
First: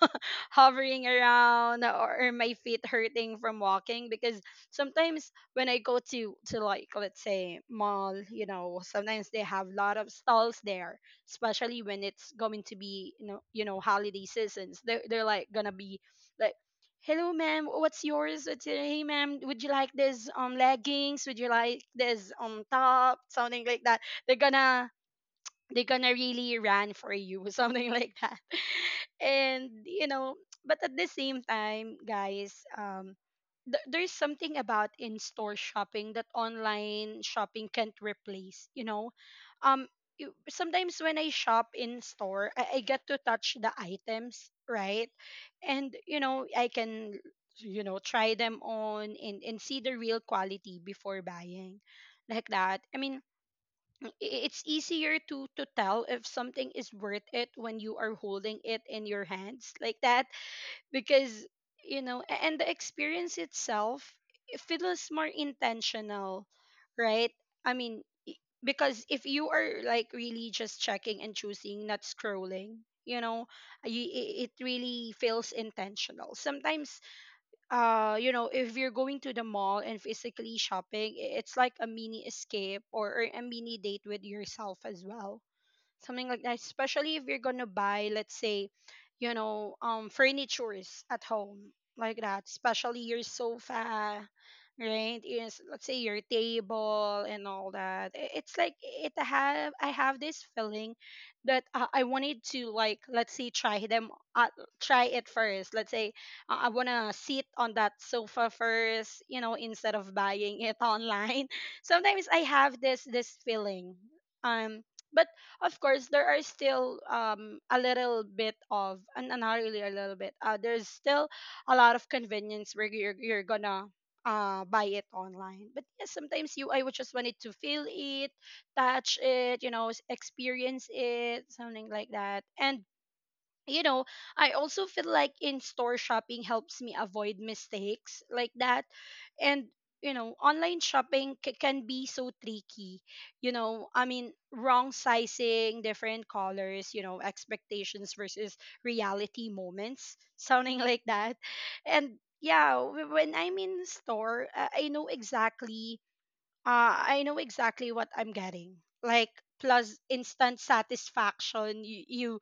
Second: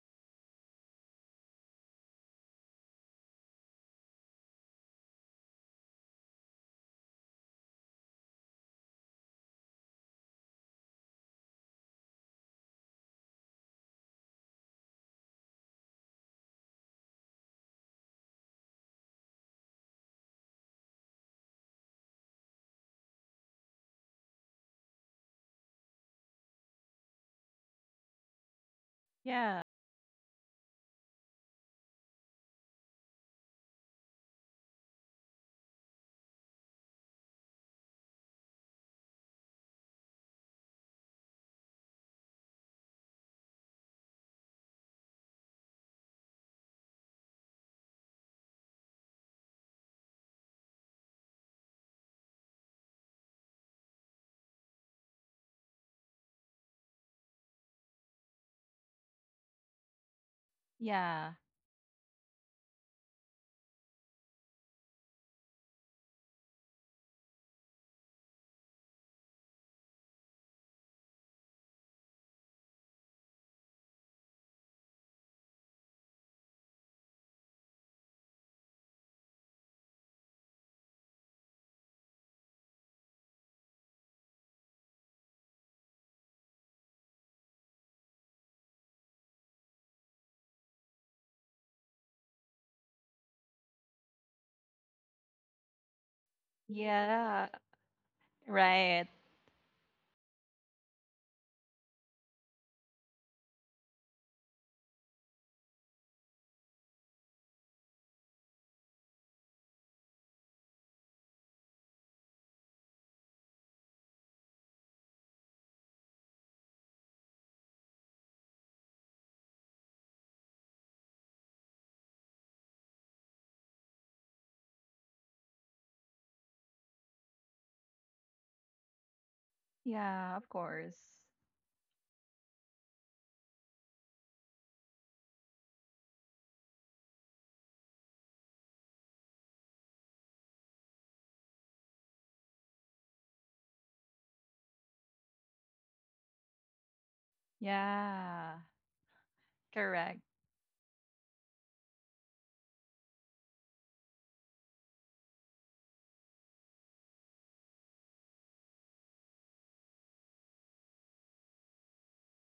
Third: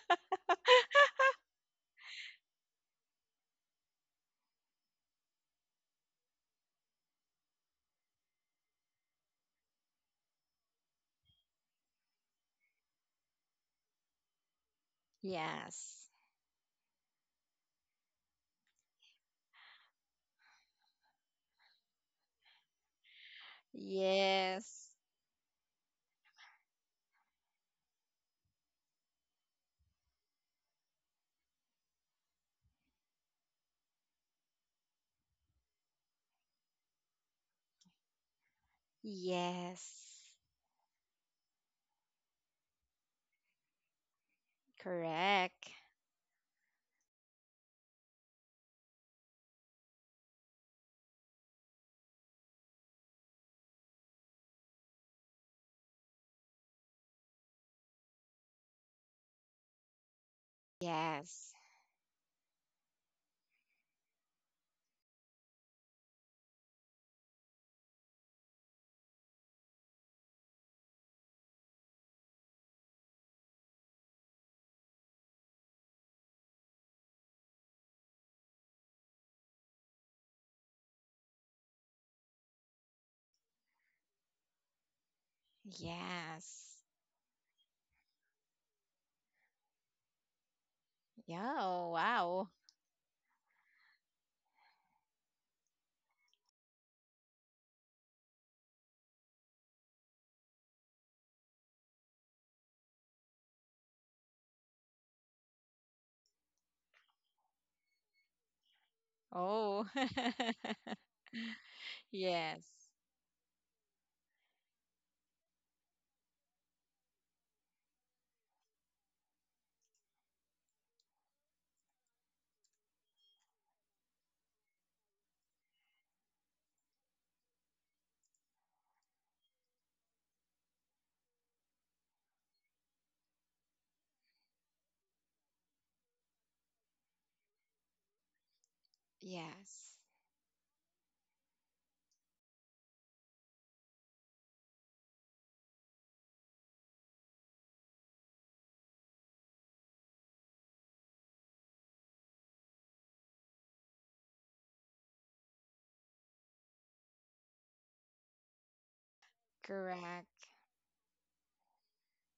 B: hovering around or, or my feet hurting from walking, because sometimes when I go to to like, let's say, mall, you know, sometimes they have a lot of stalls there, especially when it's going to be, you know, you know, holiday seasons, they're, they're like gonna be
A: yes,
B: like, hello ma'am what's yours, it's, uh, hey ma'am, would you like this um leggings, would you like this um top, something like that. They're gonna,
A: yes,
B: they're gonna really run for you, something like that,
C: Yeah.
B: and you know. But at the same time, guys, um th- there's something about in-store shopping that online shopping can't replace, you know, um
A: yes,
B: you- sometimes when I shop in store, I, I get to touch the items, right,
A: correct.
B: and you know I can, you know, try them on and, and see the real quality before buying, like that. I mean, i- it's easier to to tell if something is worth it when you are holding it in your hands, like that,
C: Yeah.
B: because,
A: Yes,
B: you know, a- and the experience itself, it feels more intentional, right. I mean, i- because if you are like really just checking and choosing, not scrolling, you know, y- i- it really feels intentional sometimes. Uh you know, if you're going to the mall and physically shopping, i- it's like a mini escape or, or a mini date with yourself as well, something like that,
A: yes.
B: especially if you're gonna buy, let's say, you know, um furnitures at home,
A: Yo,
B: like that,
A: wow.
B: especially your sofa, right, is let's say your table and
C: Yeah.
B: all that. I- it's like
C: Right.
B: it have I have this feeling that, uh, I wanted to, like, let's say, try them, uh, try it first, let's say, uh, I want to sit on that sofa first, you know,
A: Oh,
B: instead of buying it online. Sometimes I
A: yes,
B: have this this feeling, um but of course there are still um a little bit of, and not really a little bit, uh there's still a lot of convenience where you're you're gonna uh buy it online. But yes, sometimes you, I would just wanted to feel it, touch it, you know, s-
C: Yeah, of
B: experience
C: course.
B: it, something like that. And you know, I also feel like in store shopping helps me avoid mistakes, like that. And,
A: yes,
B: you know, online shopping c- can be so tricky. You know, I mean, wrong sizing, different colors, you know, expectations versus
C: Yeah.
B: reality moments,
C: Correct.
B: sounding like that. And yeah, w- when I'm in store, uh, I know exactly uh, I know exactly what I'm getting. Like plus
A: correct.
B: instant satisfaction. You, you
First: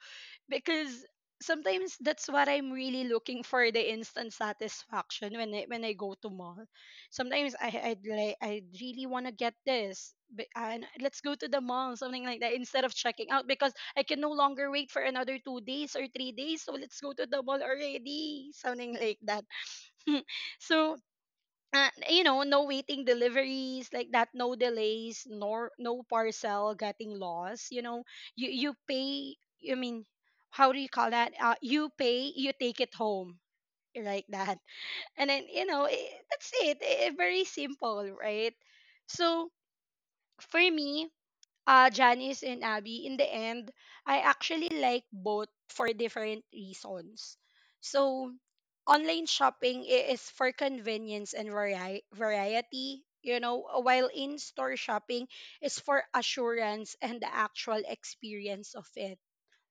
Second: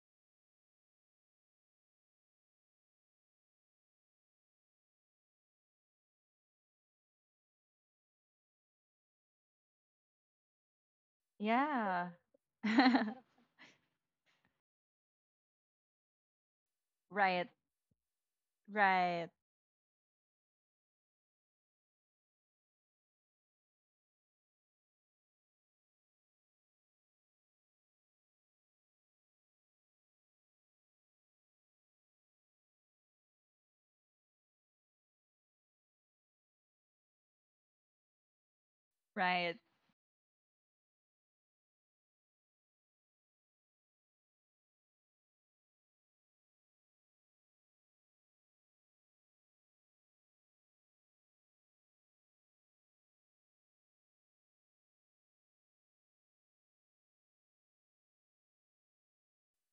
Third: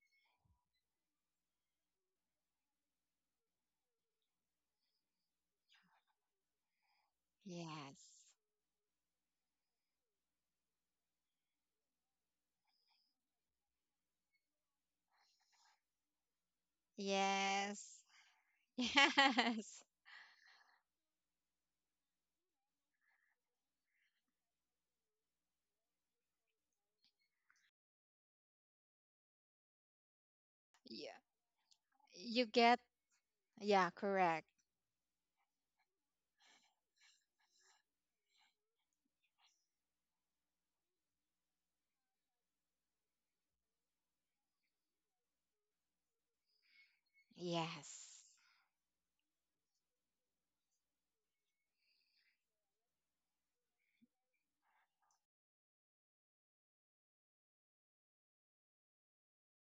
B: because sometimes that's what I'm really looking for, the instant satisfaction when I, when I go to mall. Sometimes I I'd
A: Yes.
B: like I really want to get this. But, and let's go to the mall,
C: Yeah.
B: something like that, instead of checking out because I can no longer wait for another two days or three days. So let's go to the
C: right.
B: mall
A: Yes.
B: already, something like
C: Right.
B: that.
A: Yes.
B: So uh, you know, no waiting deliveries like that, no delays, nor no parcel getting lost. You know, you you pay. I mean, how do you call
A: Yeah.
B: that? Uh, you pay,
A: You
B: you take
A: get,
B: it home
A: yeah,
B: like
A: correct.
B: that, and then you know I that's it. I- very simple, right? So
C: Right.
B: for me, uh, Janice and Abby, in the end, I actually like both for different reasons.
A: Yes.
B: So, online shopping i- is for convenience and vari- variety, you know, while in store shopping is for assurance and the actual experience of it,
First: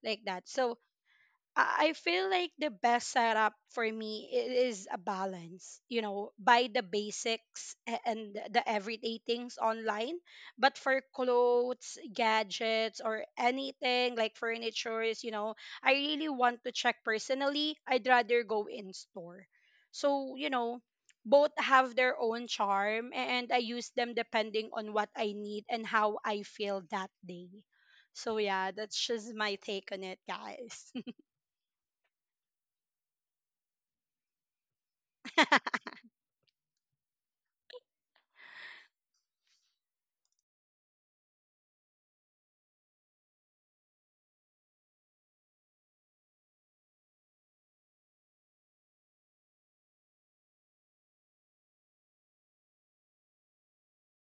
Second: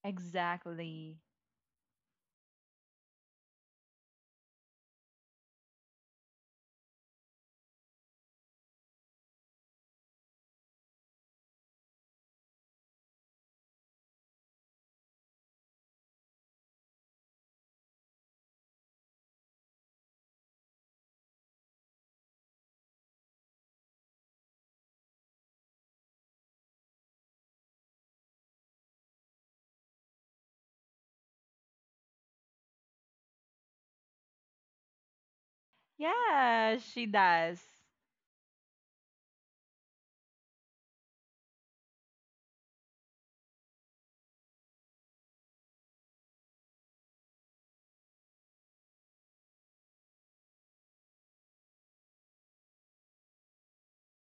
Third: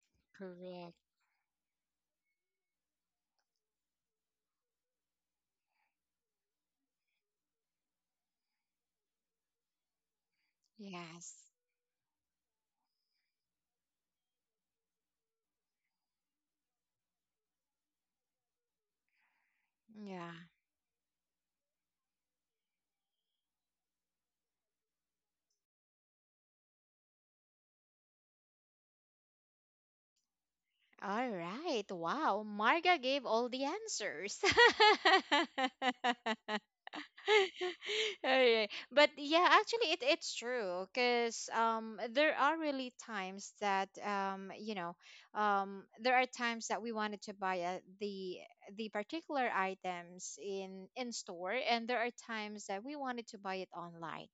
B: like that. So,
A: Correct.
C: Exactly.
B: I I feel like the best setup for me i- is a balance, you know. Buy the basics a- and the the everyday things online. But for
A: Yes.
B: clothes, gadgets, or anything like furnitures, you know, I really want to check personally. I'd rather go in store. So,
A: Yeah.
B: you know, both have their own charm and I use them depending on what I need and how I feel that day. So, yeah, that's just my take on it, guys.
A: All right. Wow. Marga gave all the answers.
C: Yeah, she does.
A: Alright. But yeah, actually it it's true because um there are really times that um you know um there are times that we wanted to buy uh, the the particular items in in store and there are times that we wanted to buy it online.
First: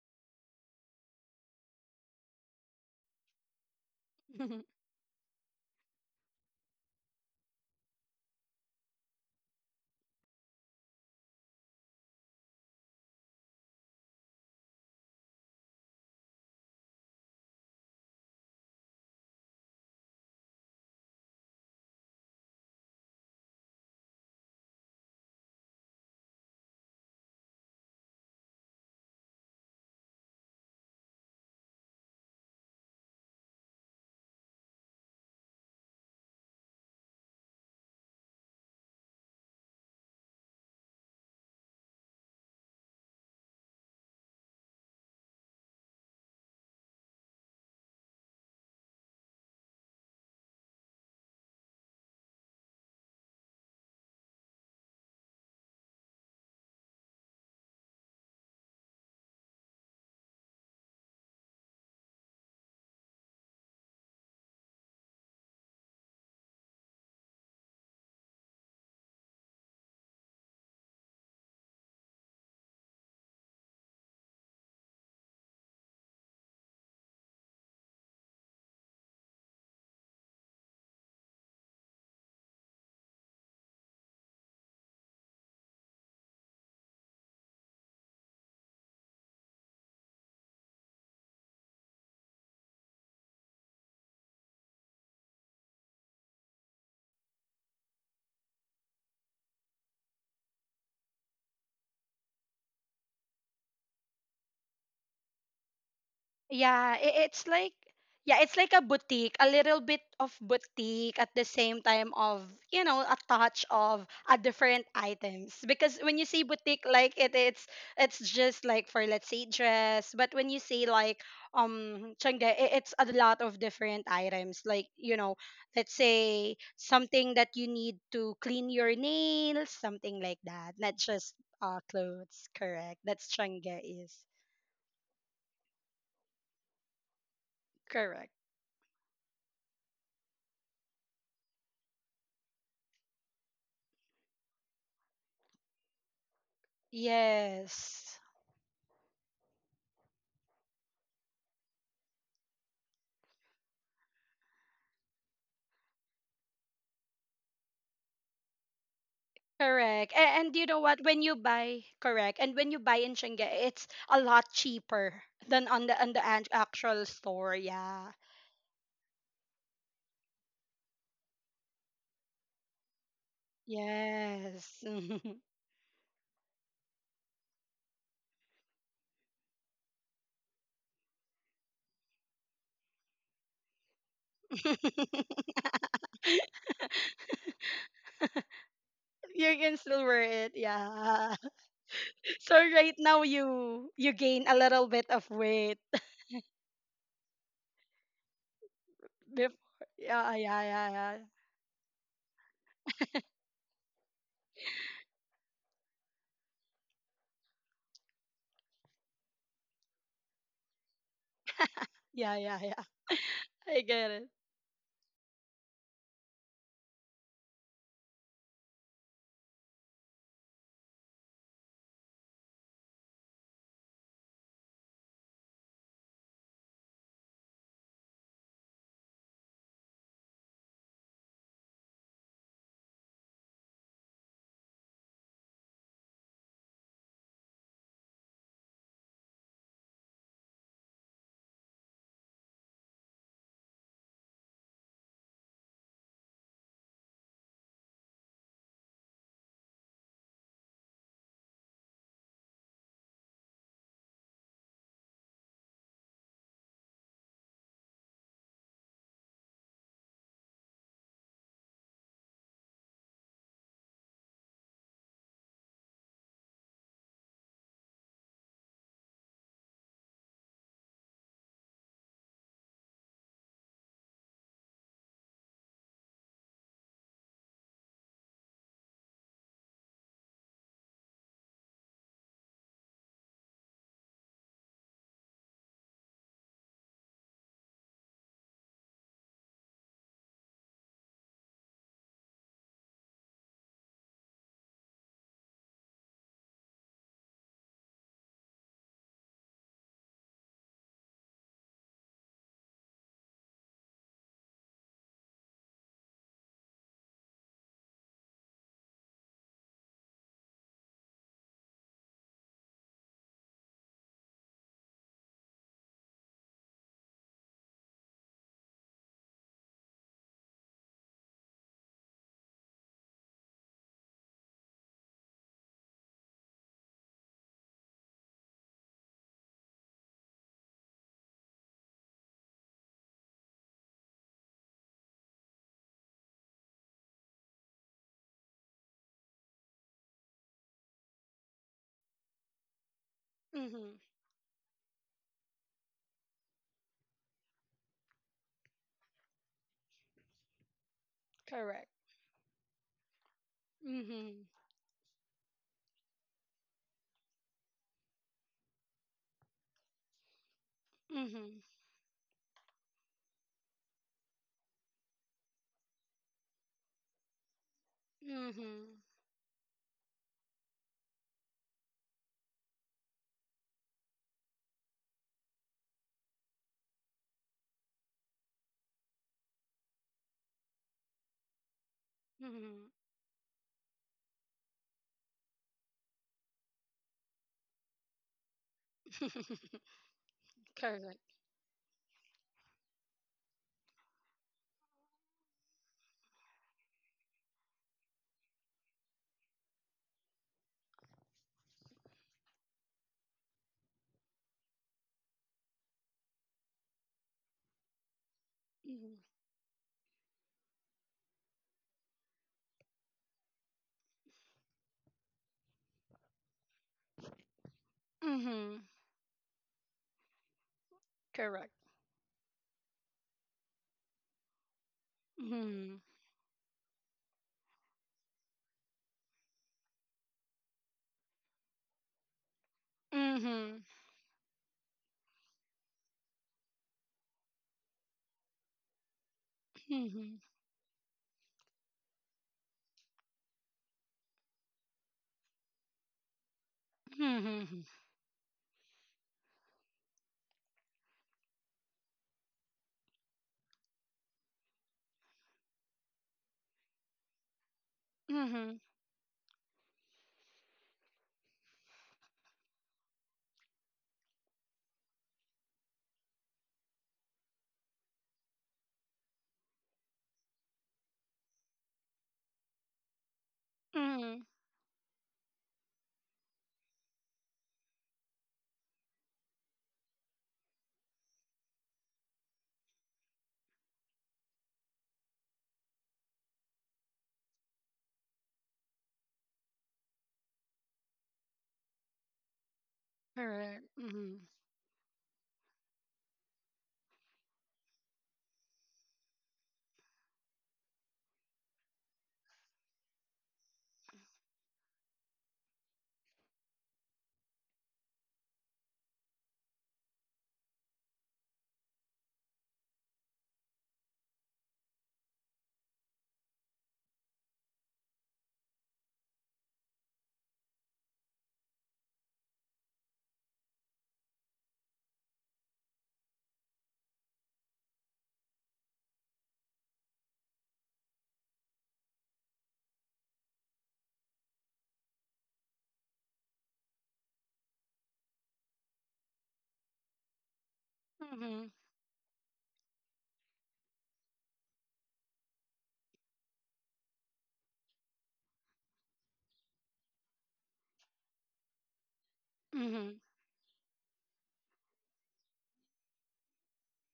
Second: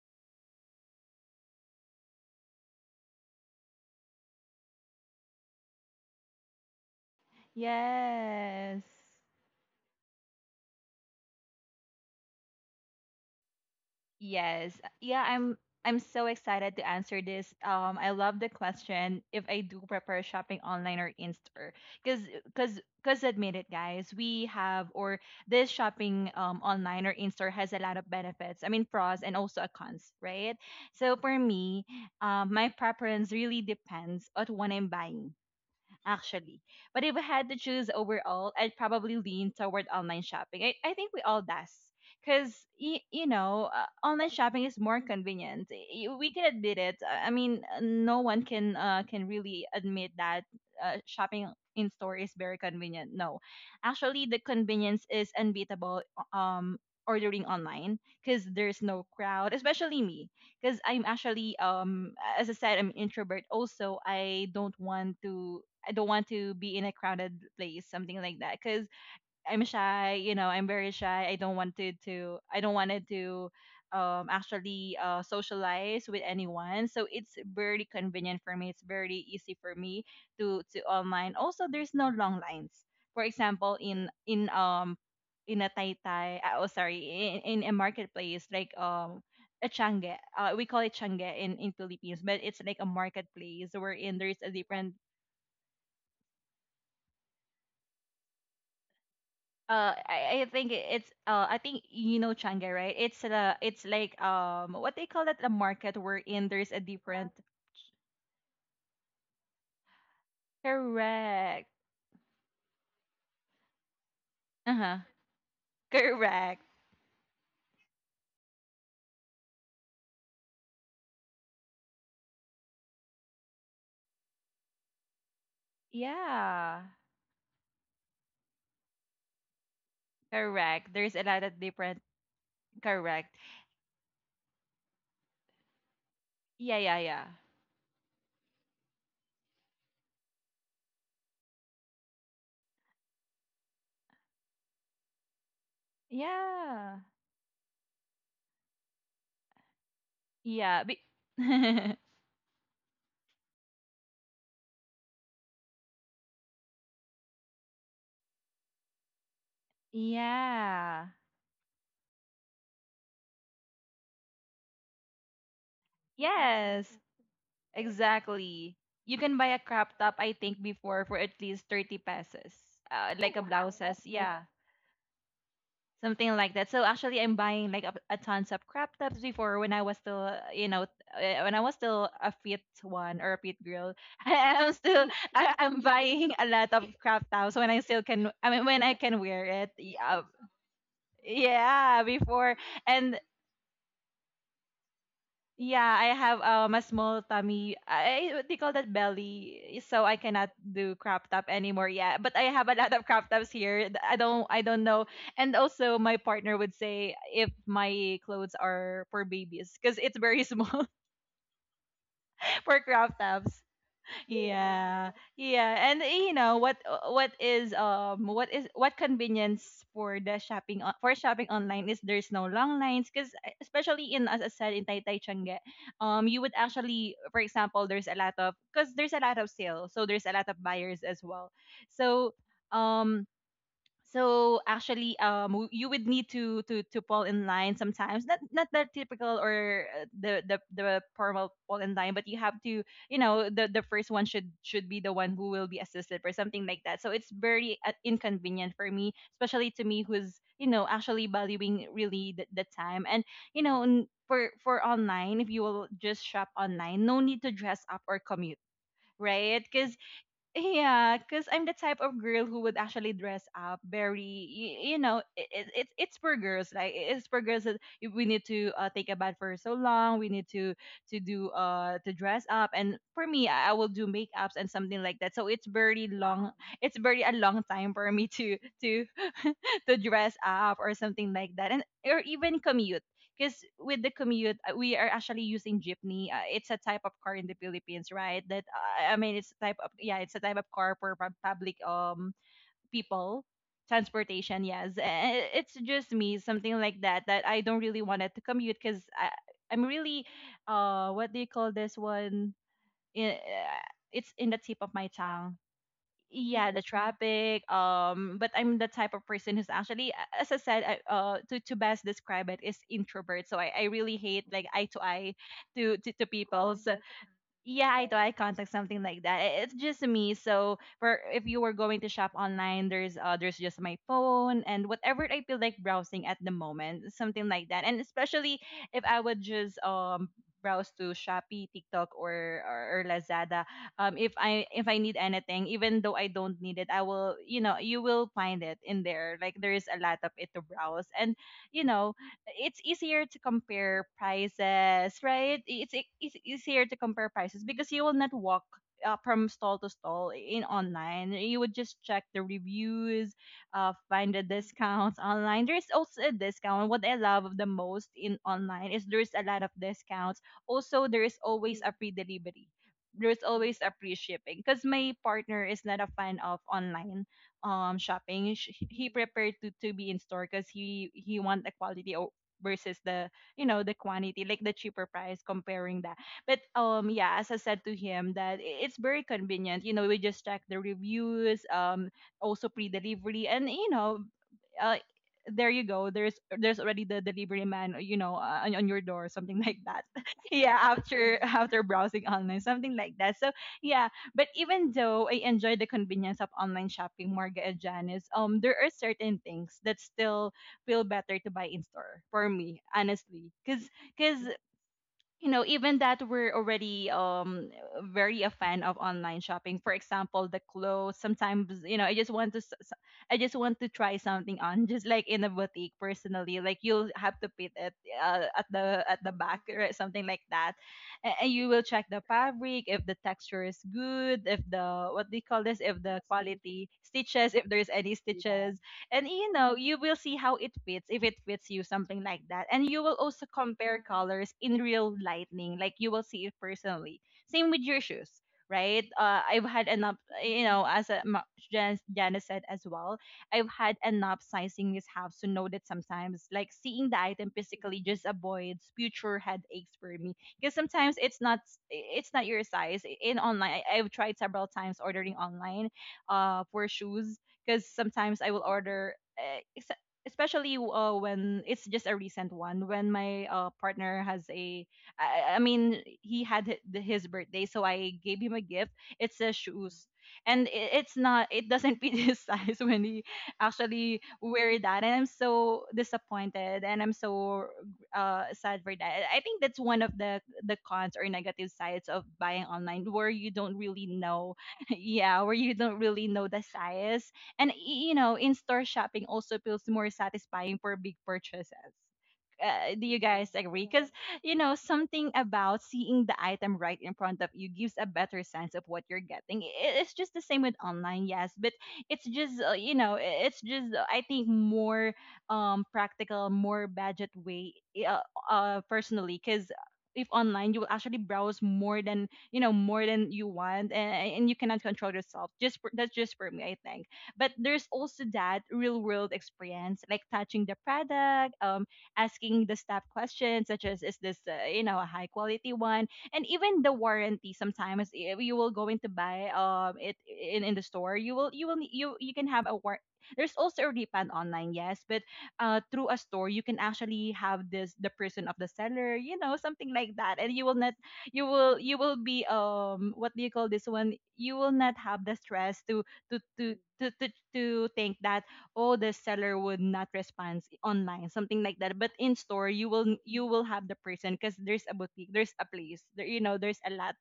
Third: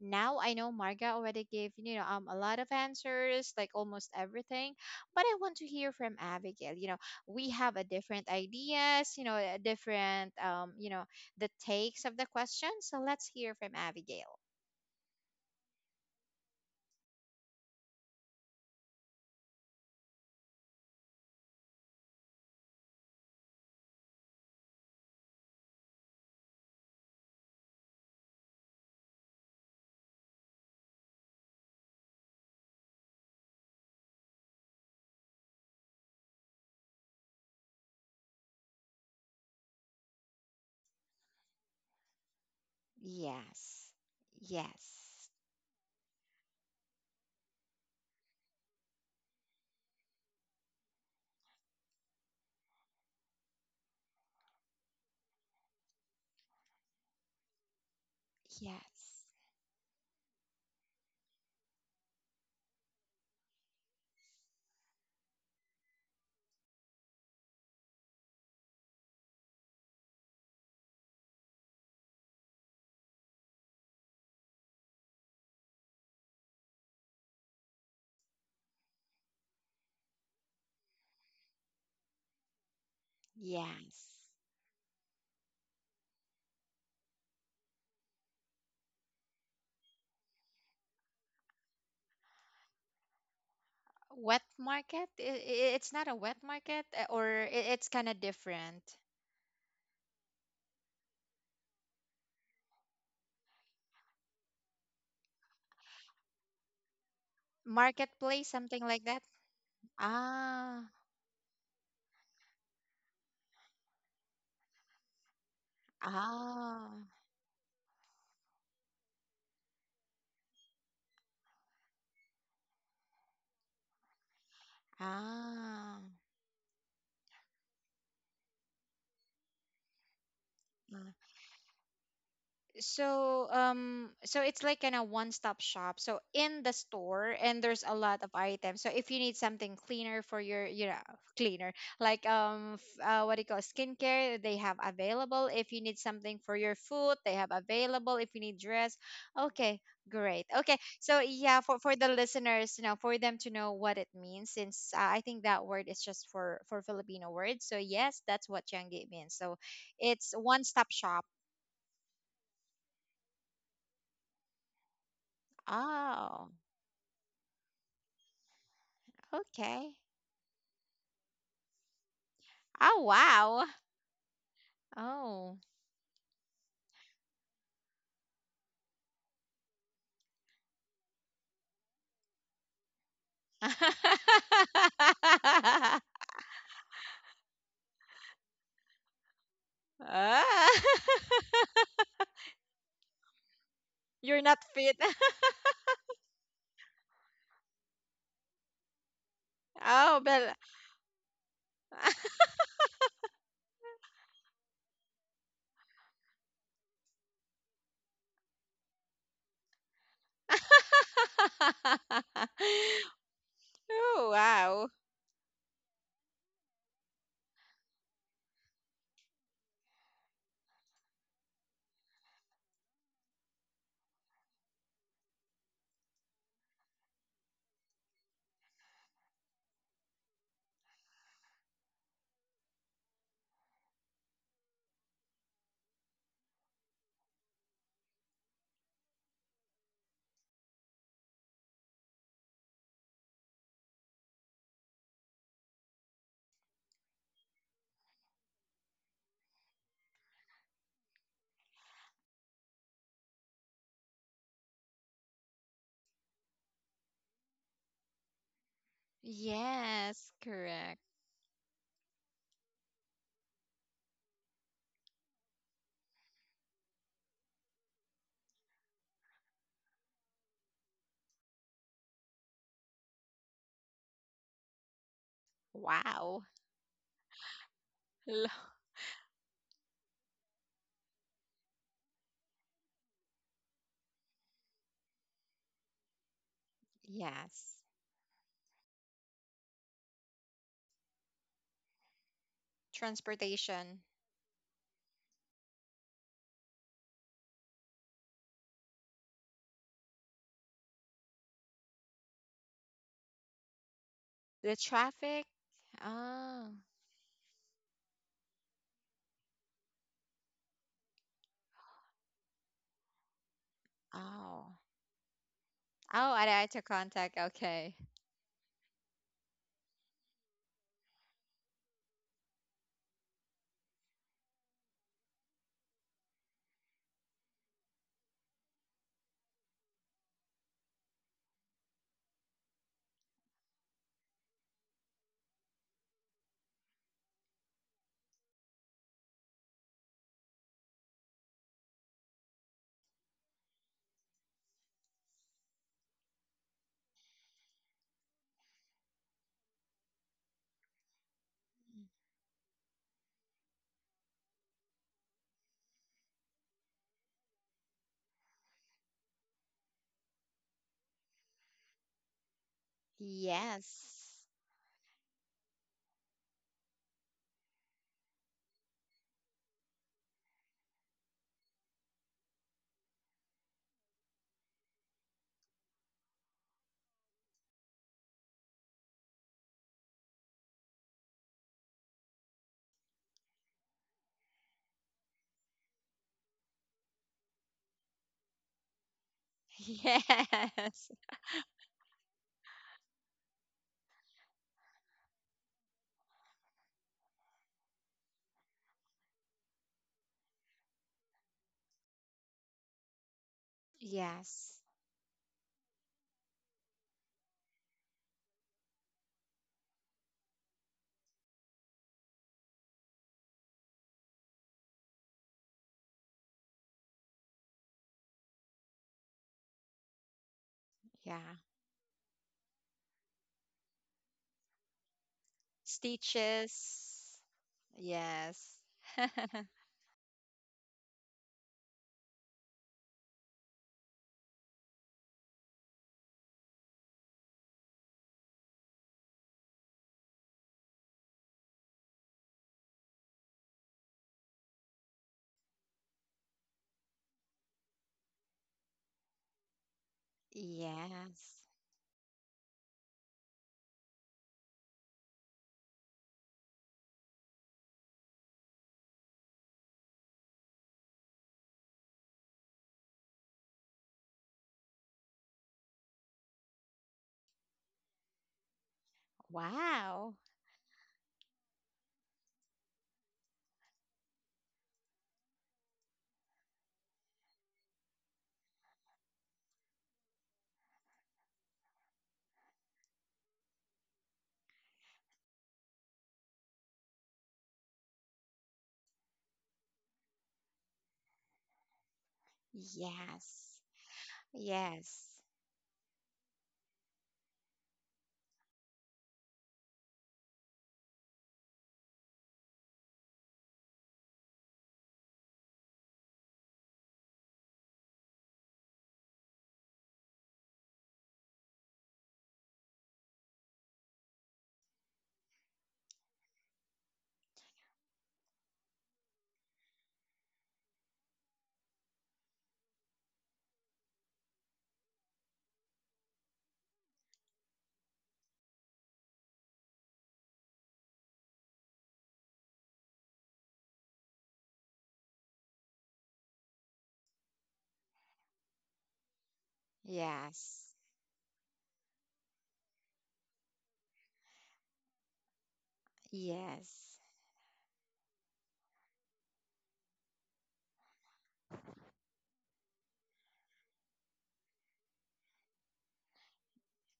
A: Now I know Marga already gave you know um a lot of answers like almost everything, but I want to hear from Abigail. You know, we have a different
C: Yes.
A: ideas, you know, a different um you know the takes of the question. So let's hear from Abigail.
C: Yes. Yeah, I'm I'm so excited to answer this. Um, I love the question if I do prepare shopping online or in store. Cuz cuz cuz admit it guys, we have or this shopping um online or in store has a lot of benefits. I mean, pros and also a cons, right? So for me, um my preference really depends on what I'm buying actually. But if I had to choose overall, I'd probably lean toward online shopping. I, I think we all does. Because, y- you know, uh,
A: Yes,
C: online shopping is more
A: yes,
C: convenient. Y- We can admit it. I I mean, uh, no one can uh, can really admit that uh, shopping in store is very convenient. No. Actually, the convenience is unbeatable um, ordering online because there's no
A: yes,
C: crowd, especially me because I'm actually um as I said, I'm an introvert. Also, I don't want to I don't want to be in a crowded place, something like that, because I'm shy, you know, I'm very shy. I don't wanted to I don't wanted to um actually uh socialize with anyone. So it's very convenient for me. It's very easy for me to to online. Also, there's no long lines. For example, in
A: yes.
C: in um in a tai tai uh, oh sorry, in, in a marketplace like um a change, uh, we call it change in, in Philippines, but it's like a marketplace wherein
A: Wet
C: there's a different
A: market? I- i- It's not a wet market, uh, or i- it's kind of different.
C: uh I, I think it's uh I think you know Changi, right? It's the it's like um what they call it, a market wherein there's a
B: yeah, I
C: different
B: it's like
A: Marketplace,
B: yeah, it's
A: something
B: like a
A: like that.
B: boutique, a little bit of
A: Ah,
B: boutique at the
C: correct.
B: same time of, you know, a touch of a different
C: Uh-huh.
B: items. Because when you see
C: Correct.
A: ah,
B: boutique like it it's it's just like for, let's say, dress. But when you see like um Changde, I it's a lot of different items like, you know, let's
A: ah,
B: say
C: Yeah.
B: something that you need to clean your nails, something like that.
C: Correct.
B: Not
C: There's
A: ah.
C: a
B: just
C: lot of
B: uh
C: different
B: clothes, correct.
C: correct.
B: That's
A: so
B: Changde
A: um
B: is.
A: so it's like kind of one stop shop, so in the
C: Yeah, yeah, yeah.
A: store and there's a lot of
B: Correct.
A: items. So if you need something cleaner for your, you know cleaner, like um f- uh, what do you call, skincare, they have available. If you need something for your
C: Yeah.
A: food, they have available.
B: Yes,
A: If you need dress, okay, great. Okay,
C: Yeah. Be-
A: so yeah, for for the listeners, you know for them to know what it means, since uh, I think that word is just for for Filipino words. So yes, that's what Changi means. So
B: correct.
A: it's
B: And, and
A: one
B: you know
A: stop
B: what?
C: yeah.
B: When
A: shop.
B: you buy, correct. And when you buy in Shenge, it's a lot cheaper than on the on the an-
A: Oh.
C: Yes.
B: actual store. Yeah.
C: Exactly. You can buy a
A: Okay.
C: crop top, I think, before for at least thirty pesos.
A: Oh,
C: Uh, like a
A: wow.
C: blouses. Yeah,
B: Yes. Mhm.
A: Oh.
C: something like that. So actually, I'm buying like a, a tons of crop tops before when I was still, uh, you know, uh, when I was still a fit one or a fit girl. I'm still, I, I'm buying a lot of crop tops when I still can. I mean, when I can wear
B: You
C: it.
B: can still
C: Yeah,
B: wear it. Yeah.
A: Ah.
C: yeah, before,
B: So right
C: and
B: now you you
A: You're
B: gain
A: not
B: a little
A: fit.
B: bit of
C: yeah,
B: weight.
C: I have um a small tummy. I What they call that
B: Before.
C: belly, so I
A: Oh,
B: Yeah,
C: cannot
A: but
B: yeah,
C: do
B: yeah,
C: crop top anymore. Yeah, but I have a lot of crop tops here. Th- I don't, I don't know. And also, my partner would say if my clothes are for babies, because it's very small
B: yeah, yeah, yeah,
C: for crop
B: yeah.
C: tops.
B: I get
A: Oh,
B: it.
A: wow.
C: Yeah, yeah, and you know what, uh, what is um what is what convenience for the shopping, on, for shopping online, is there's no long lines, because especially, in, as I said, in Taytay Changge, um you would actually, for example, there's a lot of, because there's a lot of sale, so there's a lot of buyers as well. So, um so actually um w- you would need to to to fall in line sometimes, not not the typical, or uh, the the the formal fall in line, but you have to, you know, the the first one should should be the one who will be assisted, or something like that. So it's very, uh, inconvenient for me, especially to me who's, you know, actually valuing really the, the time. And you know, n- for for online, if you will just shop online, no need to dress up or commute, right? Because,
A: Yes, correct.
C: yeah, because I'm the type of girl who would actually dress up very, you, you know, it, it, it's it's for girls. Like, i- it's for girls, that if we need to, uh, take a bath for so long. We need to to do uh to dress up. And for me, I, I will do makeups and something like that. So it's very
A: Wow.
C: long. It's very a long time for me to,
A: Lo-
C: to to dress up, or something like that, and or even commute. Because with the commute, uh, we are actually using jeepney. Uh, it's a type of car in the
A: Yes.
C: Philippines, right? That, uh, I mean, it's a type of, yeah, it's a type of car for pub- public, um people
A: Transportation.
C: transportation. Yes. Uh, it's just me, something like that, that I don't really wanted to commute, because I'm really, uh what do you call this one? I- uh, It's in the
A: The
C: tip of my
A: traffic.
C: tongue. Yeah,
A: Oh.
C: the traffic. Um but I'm the type of person who's actually, a- as I said, I, uh to, to best describe it, is introvert. So I, I really hate like
A: Oh.
C: eye to eye to to, to
A: Oh, I had
C: people.
A: to
C: So,
A: contact. Okay.
C: yeah, I to I contact, something like that. I- It's just me. So, for if you were going to shop online, there's, uh, there's just my phone and whatever I feel like browsing at the moment, something like that. And especially if I would just, um browse to Shopee, TikTok, or or, or Lazada. Um, if I if I need anything, even though I don't need it, I will you know you will find it in there. Like, there is a lot of it to browse, and, you know it's easier to
B: Mm-hmm.
C: compare prices, right? It's, e- it's easier to compare prices, because you will not walk, uh, from stall to stall in online. You would
B: Correct.
C: just check the reviews, uh, find the
B: Mm-hmm.
C: discounts online. There's also a discount. What I love the most in online is, there's a lot of discounts. Also, there is
B: Mm-hmm.
C: always a free delivery. There's always a free
A: Yes.
C: shipping, because my partner is not a fan of online, um shopping. Sh-
B: Mm-hmm.
C: he prepared to, to be in store, because he he want a quality, o- versus the, you know the quantity, like the cheaper price, comparing that. But, um yeah, as I said to him that, i- it's very convenient. You know, we just check the reviews. Um also
B: Mhm.
C: pre-delivery. And, you know uh, there you go. There's there's already the delivery man, you know, uh, on, on your door, something like that. Yeah,
A: Yes.
C: after
B: Correct.
C: after browsing online, something like that. So, yeah, but even though I enjoy the convenience of online shopping, Marga and Janice, um, there are certain things that still feel better to buy in store for me, honestly, because, because
A: Yes.
C: you know, even that we're already, um very a fan of
B: Mhm.
C: online shopping. For example, the clothes. Sometimes, you know, I just want to, s- s- I just want to try something on, just like in a boutique. Personally, like you'll have to fit it, uh, at
B: Mhm.
C: the at the back, or something like that, and, and
A: Yeah.
C: you
B: Correct.
C: will check the fabric, if the texture is good, if, the what do you call this, if
B: Mhm.
C: the quality
A: Stitches.
C: stitches, if there's any, yeah,
A: Yes.
C: stitches, and you know, you will see how it fits, if it fits you, something like that, and you will also
B: Mhm.
C: compare colors in real lightning, like you will see it personally. Same with your shoes, right? uh, I've had enough,
B: Mhm.
C: you know, as, a, ma- Jan- Janice said as well, I've had enough sizing mishaps to know that sometimes, like, seeing the item
B: Mhm.
C: physically just avoids future headaches for me. Because sometimes it's
A: Yes.
C: not it's not your size in online. I- I've tried several times ordering online, uh for shoes, because sometimes I will
B: Mhm.
C: order, eh, ex- especially, uh, when it's just a recent one, when my, uh, partner has a, I, I mean, he had, hi- the- his birthday, so I gave him a gift. It's a shoes.
A: Wow.
C: And, i- it's not, it doesn't fit his size when he actually
B: Mhm.
C: wear that. And I'm so disappointed, and I'm so, uh, sad for that. I think that's one of the the cons or negative sides of buying online, where you don't really know, yeah, where you don't really know the size, and, y- you know, in-store shopping also feels more satisfying for big purchases. Uh, do you guys
A: Yes.
C: agree?
B: Correct.
C: Because,
B: Mhm.
C: you know, something
A: Yes.
C: about seeing the item right in front of you gives a better sense of what you're getting. I- It's just the same with online, yes, but it's just uh, you know, I- it's just uh, I think more, um practical, more budget way, uh, uh personally, because if online, you will actually browse more than, you know more than you want, and, and you cannot control yourself, just for, that's just for me, I think. But there's also that real world experience, like touching the product, um, asking the staff questions, such as, is this, uh, you know, a high quality one? And even the warranty, sometimes, if you will go in to buy, um it in, in the store, you will, you will you you can have a war. There's also a refund online, yes, but, uh, through a store, you can actually have this the person of the seller, you know, something like that, and you will
A: Yes.
C: not, you will
B: Mhm.
C: you will be, um what do you call this one, you will not have the stress to, to to to
A: Yes.
C: to, to think that, oh, the seller would not respond online, something like that. But in store, you will
B: Mhm.
C: you will have the person, because there's a boutique, there's a place there, you know, there's a lot,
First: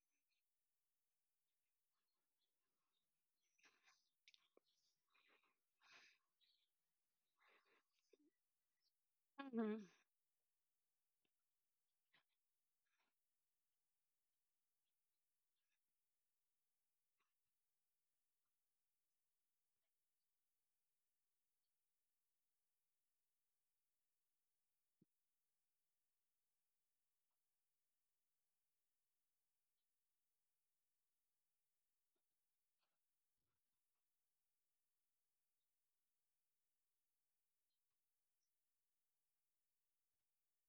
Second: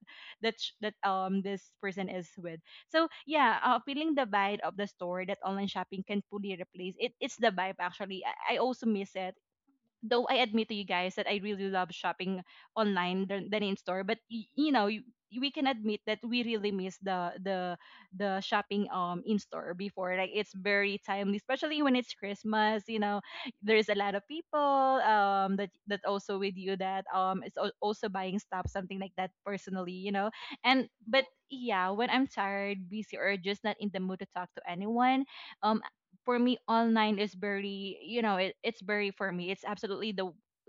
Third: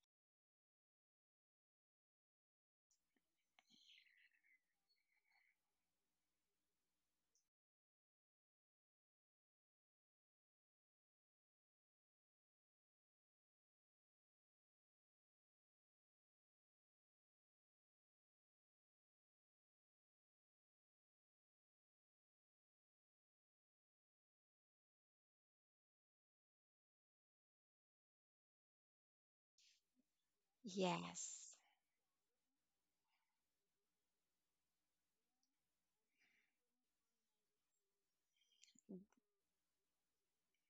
C: that sh- that, um this person is with. So, yeah, uh, feeling the vibe of the store that online shopping can fully replace it, it's the vibe, actually. I, I also miss it,
B: Mhm.
C: though I admit to you guys that I really love shopping online than, than in store, but, y- you know y- we can admit that we really miss the, the the shopping, um in store before. Like, it's very timely, especially when it's Christmas. You know, there's a lot of people, um that that also with you, that, um is, al- also buying stuff, something like that, personally, you know. And, but,
A: Yes.
C: yeah, when I'm tired, busy, or just not in the mood to talk to anyone, um for me, online is very, you know, it, it's very, for me, it's absolutely the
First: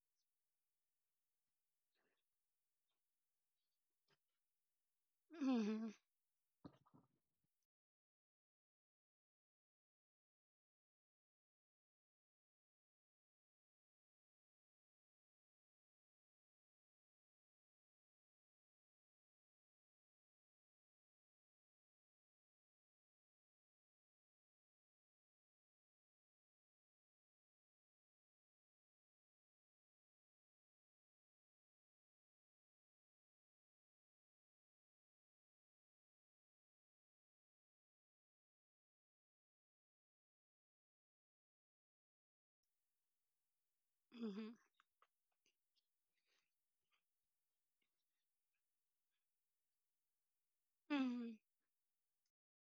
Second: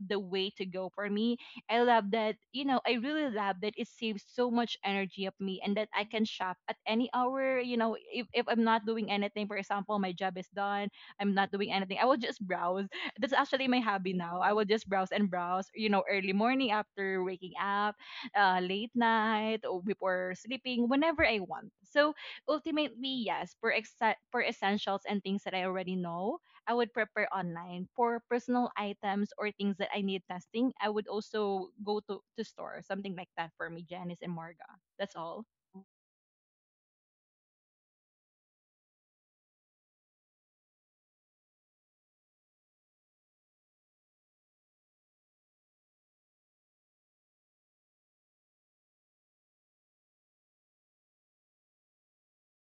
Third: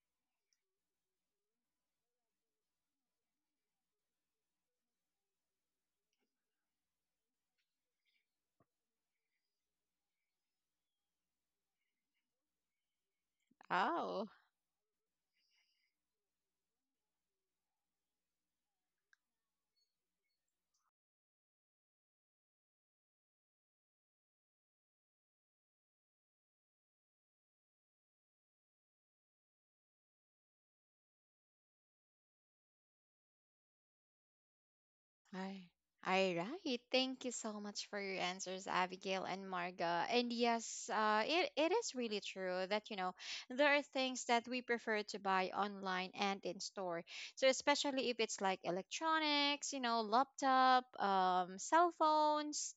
C: the way to go for me. I love that, you know, I really love that. It saves so much energy of me, and that
B: Mhm.
C: I can shop at any hour, you know, if, if I'm not doing anything, for example, my job is done, I'm not doing anything, I will just browse. That's actually my hobby
A: Oh.
C: now. I will just browse and browse, you know, early morning after waking up, uh, late night or before sleeping, whenever I want. So, ultimately, yes, for exa- for essentials and things that I already know, I would prepare online. For personal items or things that I need testing, I would also go to to store, something like that, for me, Janice and Marga. That's
A: All
C: all.
A: right. Thank you so much for your answers, Abigail and Marga. And yes, uh, it, it is really true that, you know, there are things that
B: Mhm.
A: we prefer to buy online and in store. So, especially if it's like electronics, you know, laptop,
B: Mhm.
A: um, cell phones,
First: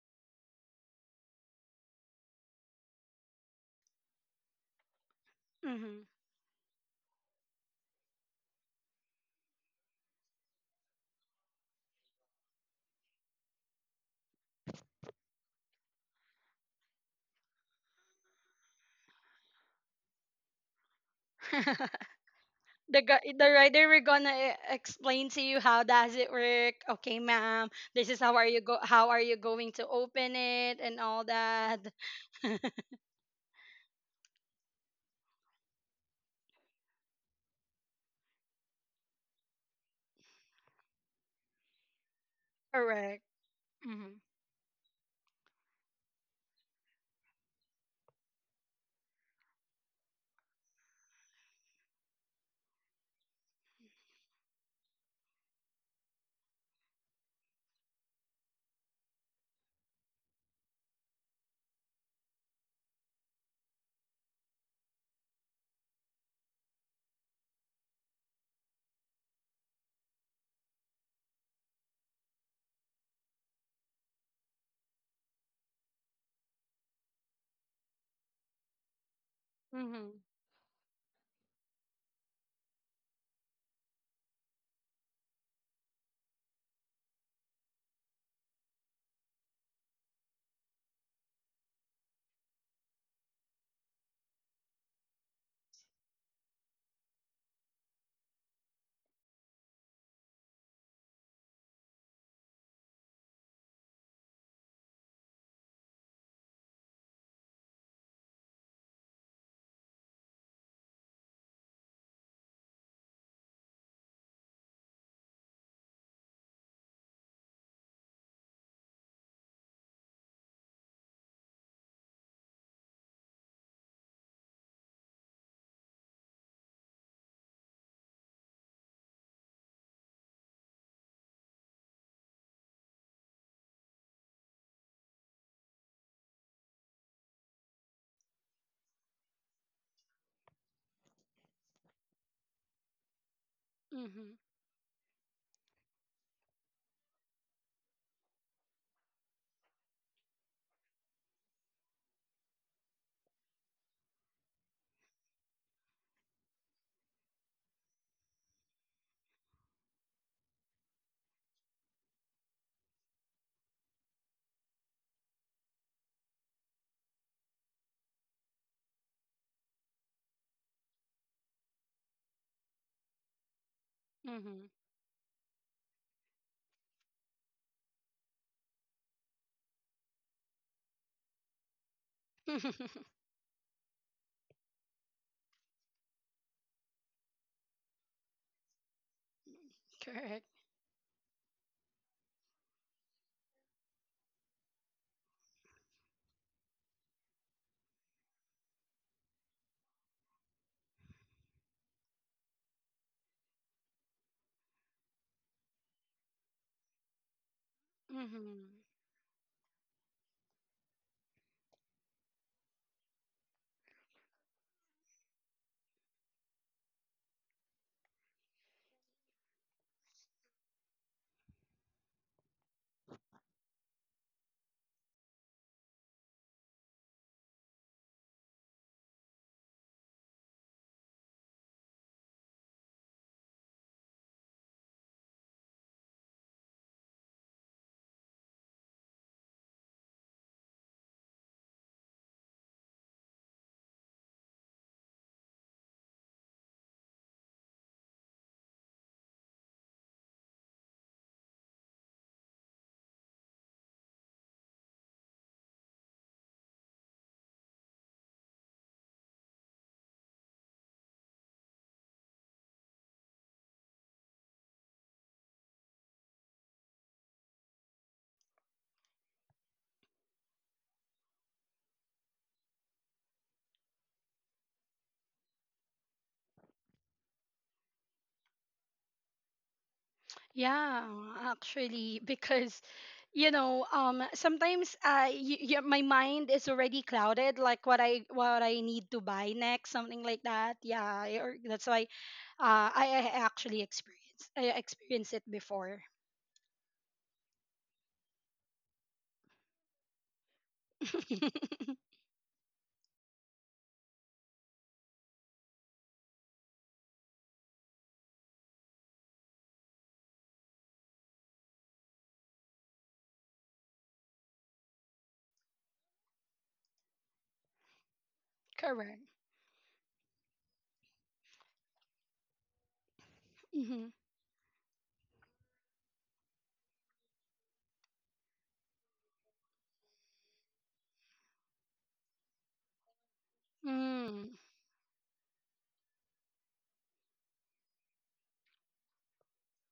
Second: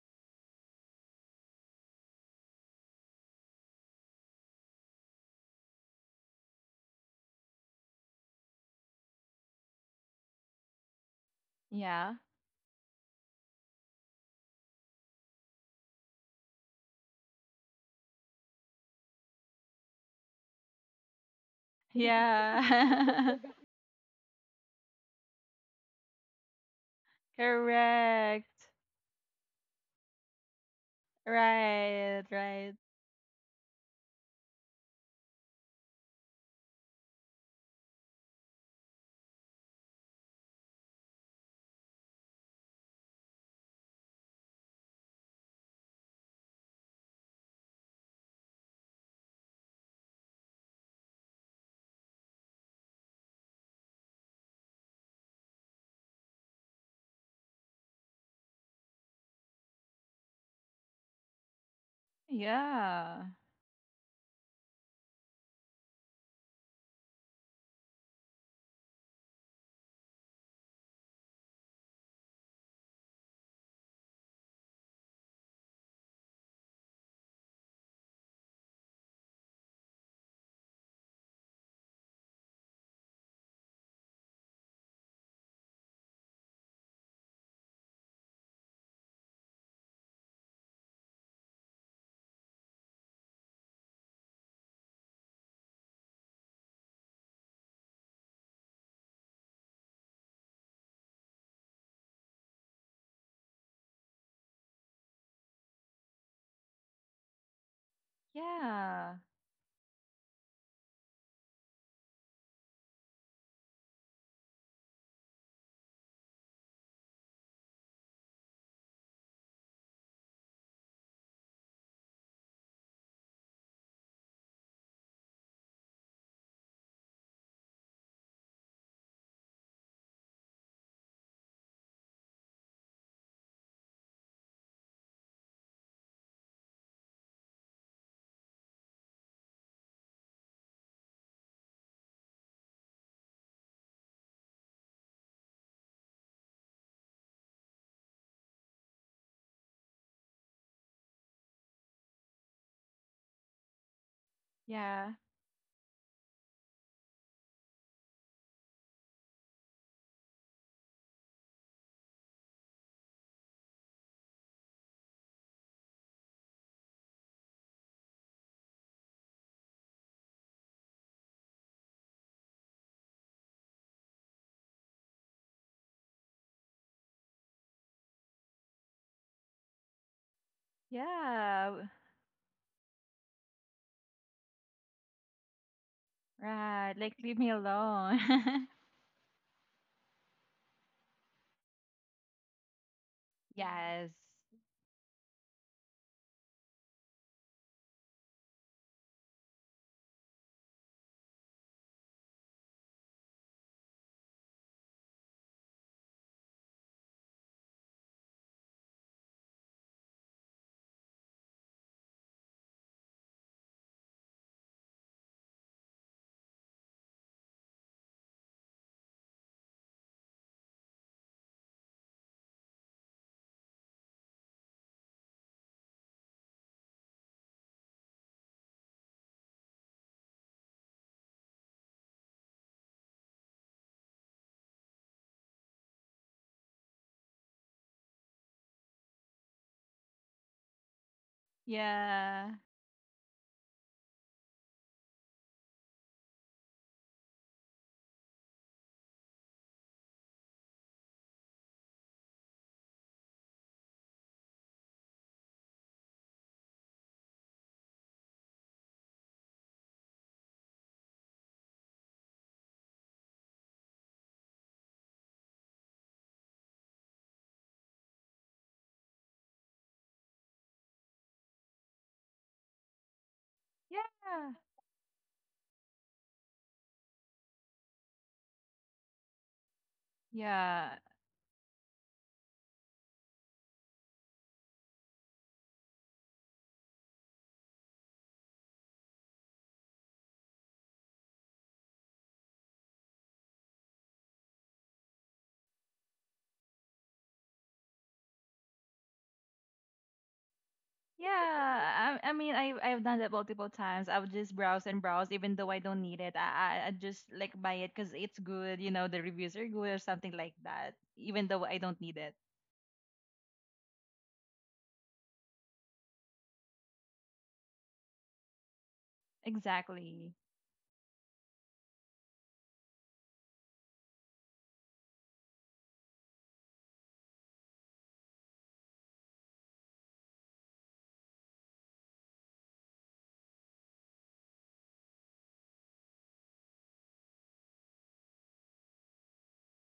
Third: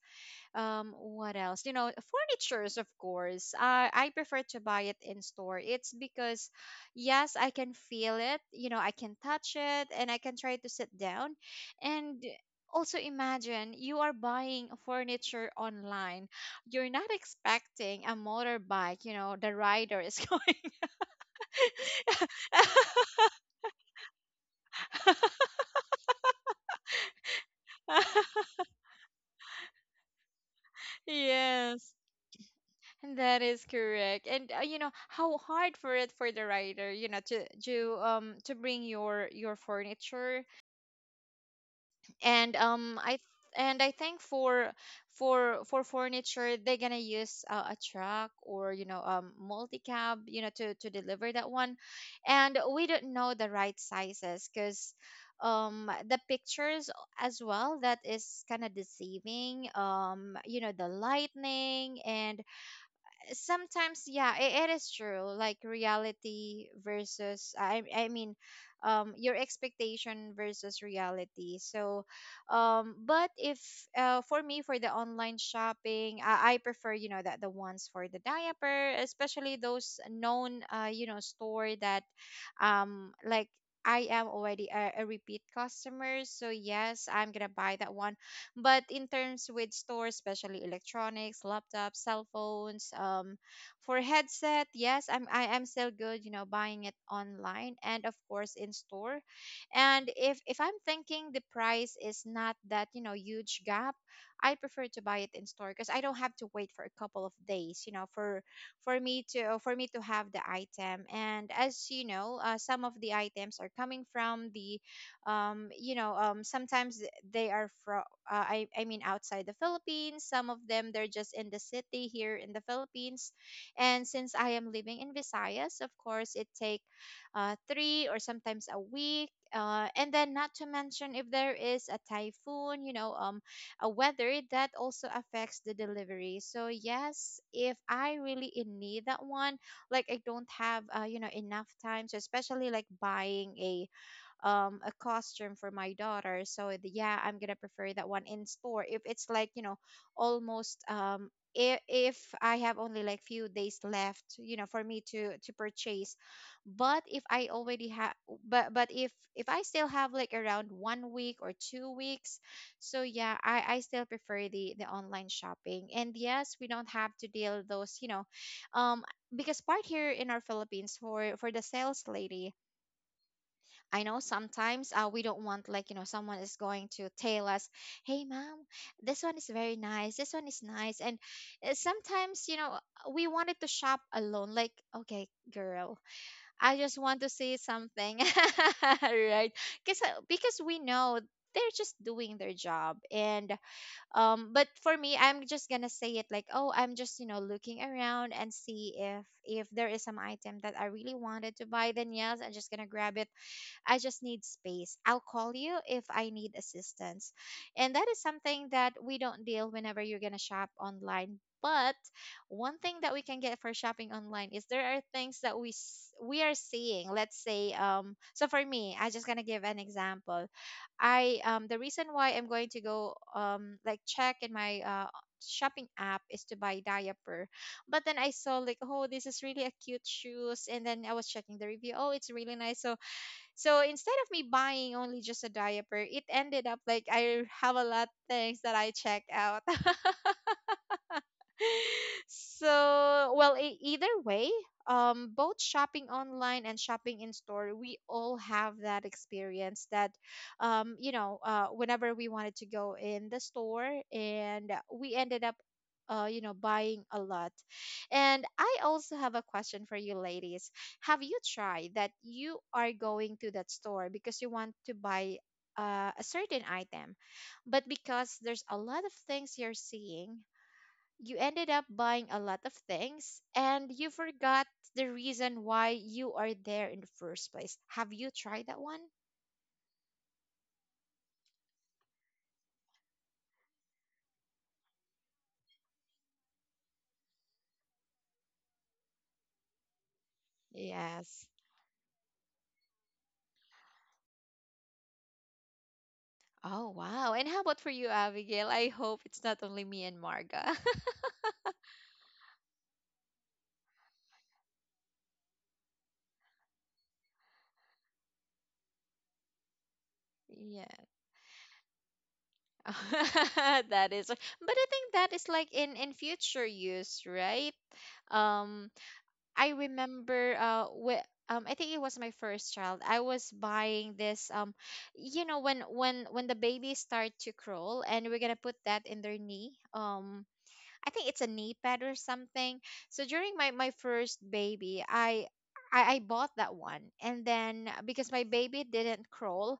A: um what else, you know, furnitures. Of course uh, I prefer to buy it in store. It's
B: Mhm.
A: because yes, I can feel it, you know, I can touch it, and I can try to sit down.
C: Yeah.
A: And also imagine you are buying furniture online. You're not expecting a motorbike, you know the rider is going.
B: The gu-
C: Yeah,
B: the rider we're gonna e- explain to you how does it work. Okay, ma'am. This is how are
C: correct.
B: you go how are you going to open it and all that.
A: Yes,
C: Right, right.
A: that is correct. And uh, you know how hard for it for the rider, you know, to do um to bring your your furniture. and um i th-
B: Correct.
A: and I think
B: Mhm.
A: for for for furniture they're gonna use uh, a truck or you know um multi cab, you know to to deliver that one. And we don't know the right sizes because um the pictures as well, that is kind of deceiving. Um you know the lightning, and
C: Yeah.
A: sometimes, yeah, it, it is true, like reality versus i i mean um your expectation versus reality. So um but if uh for me, for the online shopping, i, I prefer, you know, that the ones for the diaper, especially those
B: Mhm.
A: known uh you know store that um like I am already a, a repeat customer. So yes, I'm gonna buy that one. But in terms with stores, especially electronics, laptops, cell phones, um, for headset, yes, I'm I am still good, you know, buying it online and of course in store. And if if I'm thinking the price is not that, you know, huge gap, I prefer to buy it in store because I don't have to wait for a couple of days, you know, for for
C: Yeah.
A: me to, uh, for me to have the item. And as you know, uh, some of the items are coming from the, um, you know, um, sometimes th- they are from uh, I, I mean outside the Philippines. Some of them they're just in the city here in the Philippines. And since I am living in Visayas, of course it take uh, three or sometimes a week. Uh, and then not to mention if there is a typhoon, you know um a weather that also affects the delivery. So yes, if I really in need that one, like I don't have uh, you know enough time. So especially like buying a
B: Mhm.
A: um a costume for my daughter, so the, yeah, I'm gonna prefer that one in store if it's like, you know, almost, um if, if I have only like few days left, you know for me
C: Yeah.
A: to to purchase. but if i already have but but if if I still have like around one week or two weeks, so yeah, i i still prefer the the online shopping. And yes, we don't have to deal those, you know um because part here in our Philippines for for the sales lady. I know
B: Mhm.
A: sometimes uh, we don't want, like, you know someone is going to tell us, "Hey, mom, this one is very nice. This one is nice." And
C: Yeah.
A: uh,
C: w-
A: sometimes you know we wanted to shop alone. Like, okay, girl, I
C: Right.
A: just
C: Like,
A: want to
C: leave me
A: see something,
C: alone.
A: right? Because
B: Correct.
A: because we know they're just doing their job, and
C: Yes.
A: um but for me, I'm just gonna say it like, oh, I'm just, you know, looking around and see if if there is some item that I really wanted to buy, then yes, I'm just gonna grab it. I just need space. I'll call you if I need assistance. And that is
B: Hmm.
A: something that we don't deal whenever you're going to shop online. But one thing that we can get for shopping online is there are things that we s- we are seeing. Let's say, um, so for me, I just gonna give an example. I um The reason why I'm going to go, um like, check in my uh shopping app is to buy diaper. But then I saw, like, oh, this is really a cute shoes, and then I was checking the review, oh, it's really nice. So, so instead of me buying only just a diaper, it ended up like I have a lot things that I check out.
C: Yeah.
A: So well, e- either way, um both shopping online and shopping in store, we all have that experience that, um you know uh whenever we wanted to go in the store and we ended up, uh you know buying a lot. And I also have a question for you ladies. Have you tried that you are going to that store because you want to buy uh, a certain item, but because there's a lot of things you're seeing, you ended up buying a lot of things and you
C: Yeah.
A: forgot the reason why you are there in the first place. Have you tried that one?
C: Yeah.
B: Yeah, actually, because you know, um, sometimes uh, y- y- my mind is already clouded, like what I what I need to buy next, something like that. Yeah,
A: Yes.
B: or that's why uh, I, I actually experienced I experienced it before.
A: Oh, wow. And how about for you, Abigail? I hope it's not only me and Marga.
C: Yeah. I, I mean, I, I've done that multiple times. I would just browse and browse, even though I don't need it. I, I, I just like buy it because it's good. You know, the reviews are good or something like that,
A: Yeah.
C: even though I don't need it.
A: That is. But I think that is like in in future use, right? Um,
B: Correct.
A: I
C: Exactly.
A: remember uh wh- um I think it was my first child. I was
B: Mm-hmm.
A: buying this, um you know when when when the babies start to crawl and we're going to put that in their knee. Um I think it's a knee pad or something. So during my my first
B: Mm.
A: baby, I I, I bought that one, and then because my baby didn't crawl,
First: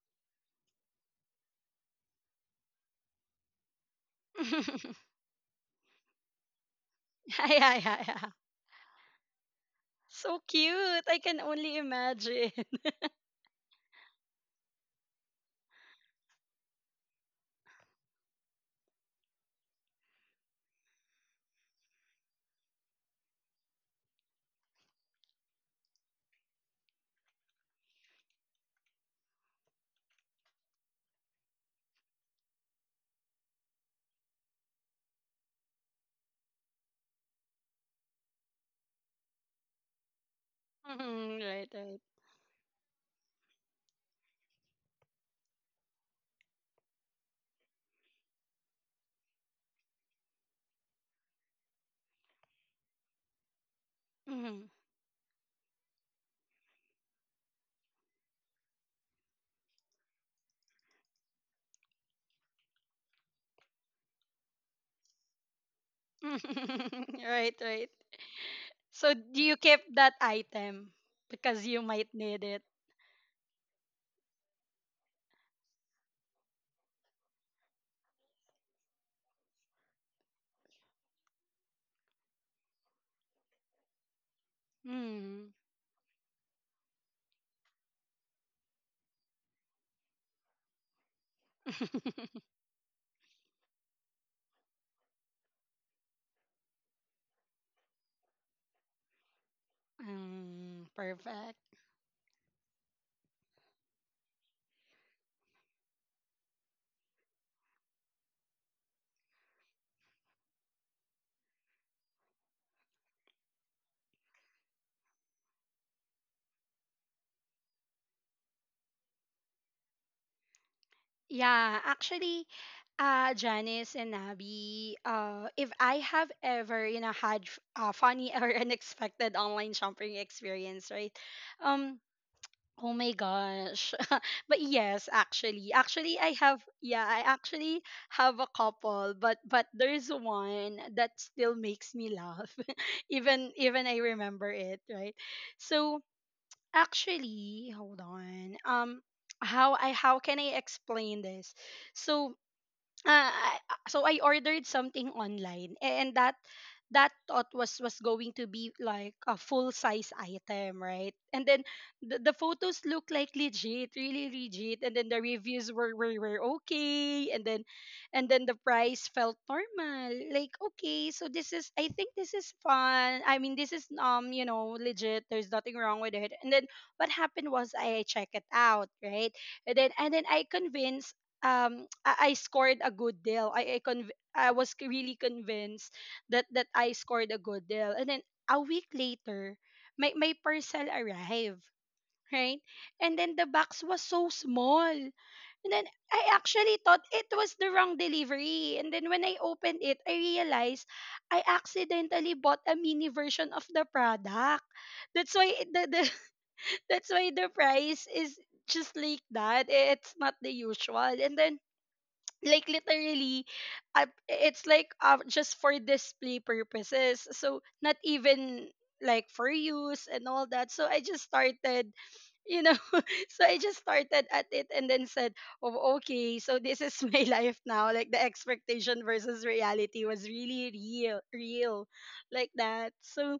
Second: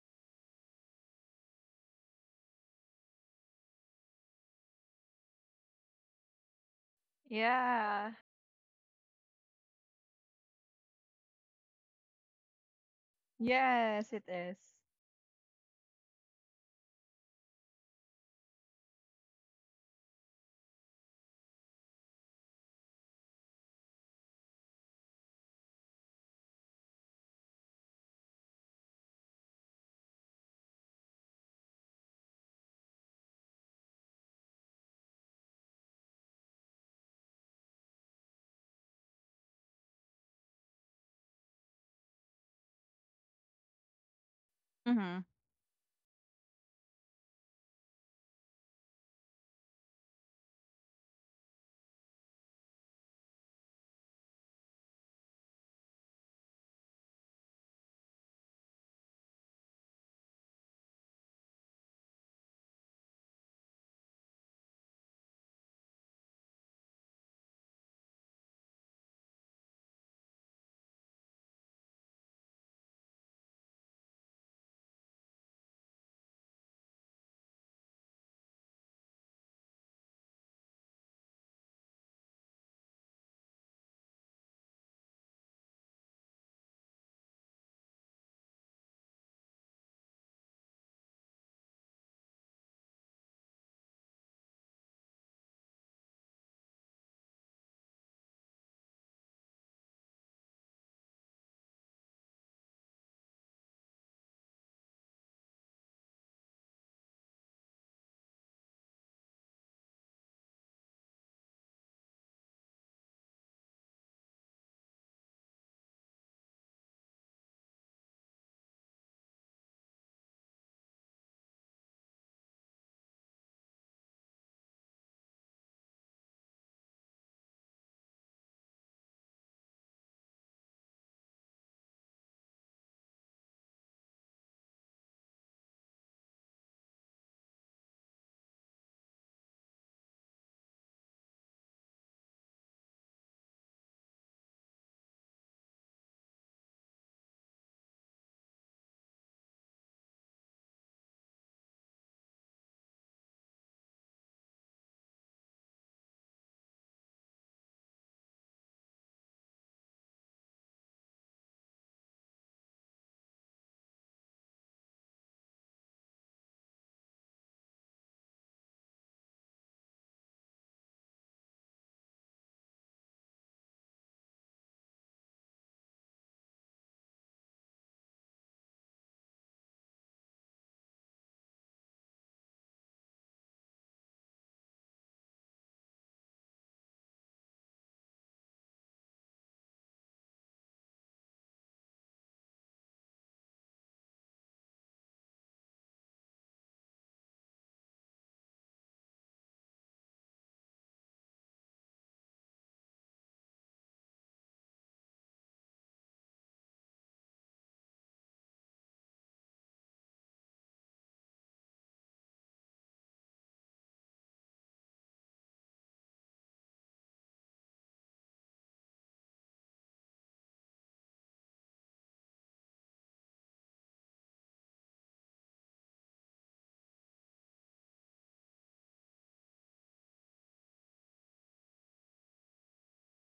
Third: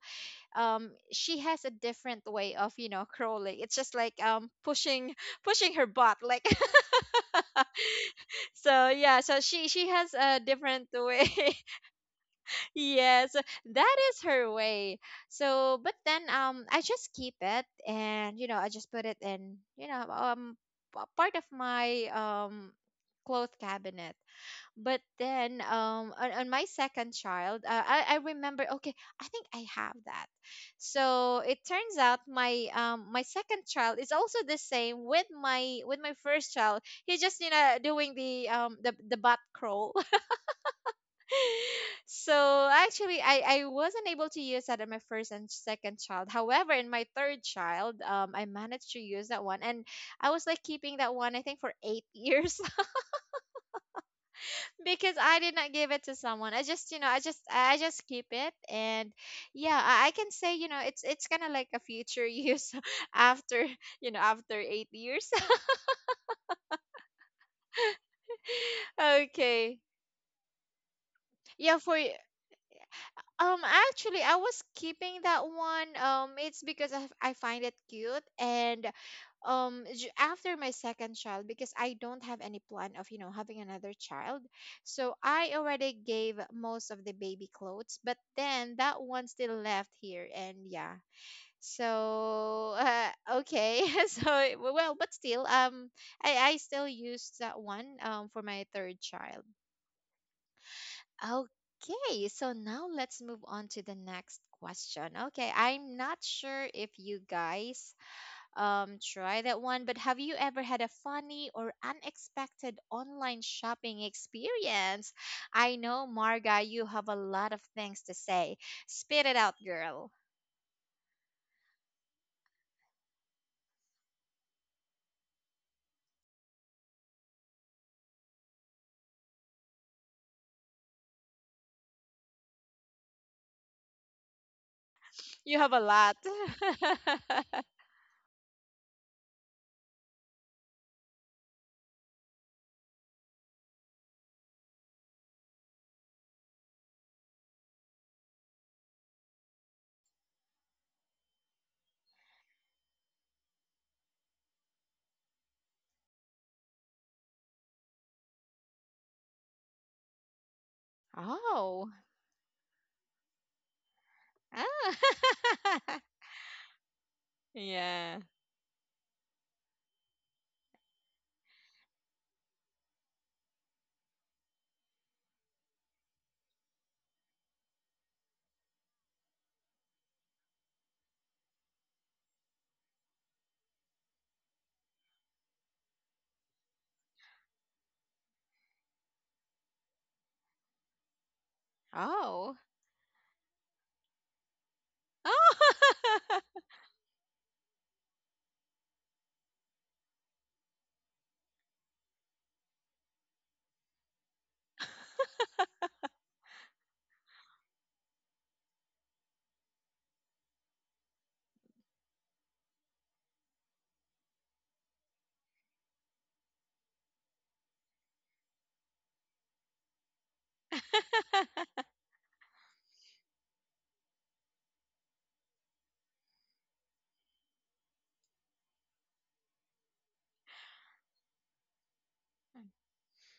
A: um she has a different way of, you know, crawling. It's just like um pushing pushing her butt like
B: Yeah, yeah, yeah,
C: Yeah.
B: yeah.
A: so yeah, so she she has a
B: So
A: different
B: cute. I
A: way.
B: can only imagine.
A: Yes, that
C: Yes,
A: is
C: it
A: her
C: is.
A: way. So, but then um I just keep it, and, you know, I just put it in, you know, um p- part of my um cloth cabinet. But then um on, on my second child, uh, I I remember, okay, I think I have that. So, it turns out my um my second child is also the same with my with my first child. He's just, you know, doing the um the the butt crawl.
B: Mhm, right, right.
A: So actually, I I wasn't able to use that in my
C: Mm-hmm.
A: first and second child. However, in my third child, um, I managed to use that one, and I was like keeping that one I think for eight years.
B: Mhm.
A: Because I did not give it to someone. I just you know I just I just keep it, and yeah, I, I can say, you know it's it's kind of like a future use after you know after eight years.
B: Right, right. So do you
A: Okay,
B: keep that item because
A: yeah,
B: you
A: for
B: might
A: y-
B: need it?
A: um actually I was keeping that one. Um, it's because I I find it cute and um j- after my second child, because I don't have any plan of, you know, having another child. So I
B: Mm.
A: already gave most of the baby clothes, but then that one still left here. And yeah. So uh, okay. So, well, but still um I I still used that one um for my third child.
B: Mm, perfect.
A: Okay, so now let's move on to the next question. Okay, I'm not sure if you guys um, try that one. But have you ever had a funny or unexpected online shopping experience? I know, Marga, you have a lot of things to say. Spit it out, girl.
B: Yeah, actually, uh, Janice and Abby, uh, if I have ever, you know, had f- a funny or unexpected online shopping experience, right? Um, Oh my gosh. But yes,
A: You have a
B: actually.
A: lot.
B: Actually I have, yeah, I actually have a couple, but but there's one that still makes me laugh even even I remember it, right? So actually, hold on. Um how I how can I explain this? So uh, I- ah, so I ordered something online and that that thought was was going to be like a full size item, right? And then
A: Oh.
B: the, the photos look like legit, really legit, and then the reviews were,
A: Ah.
B: were were okay, and then
A: Yeah.
B: and then the price felt normal. Like, okay, so this is, I think this is fun I mean this is, um you know, legit, there's nothing wrong with it. And then what happened was I check it out, right? And then and then I convinced um I, I scored a good deal. I I, conv- I was c- really convinced that that I scored a good deal. And then a week later, my my parcel arrived,
A: Oh.
B: right? And then the box was so small. And then
A: Oh.
B: I actually thought it was the wrong delivery. And then when I opened it, I realized I accidentally bought a mini version of the product. That's why the, the that's why the price is just like that. It's not the usual. And then like literally uh, it's like uh, just for display purposes, so not even like for use and all that. So I just started, you know, so I just started at it and then said, oh okay, so this is my life now. Like the expectation versus reality was really real real, like that. So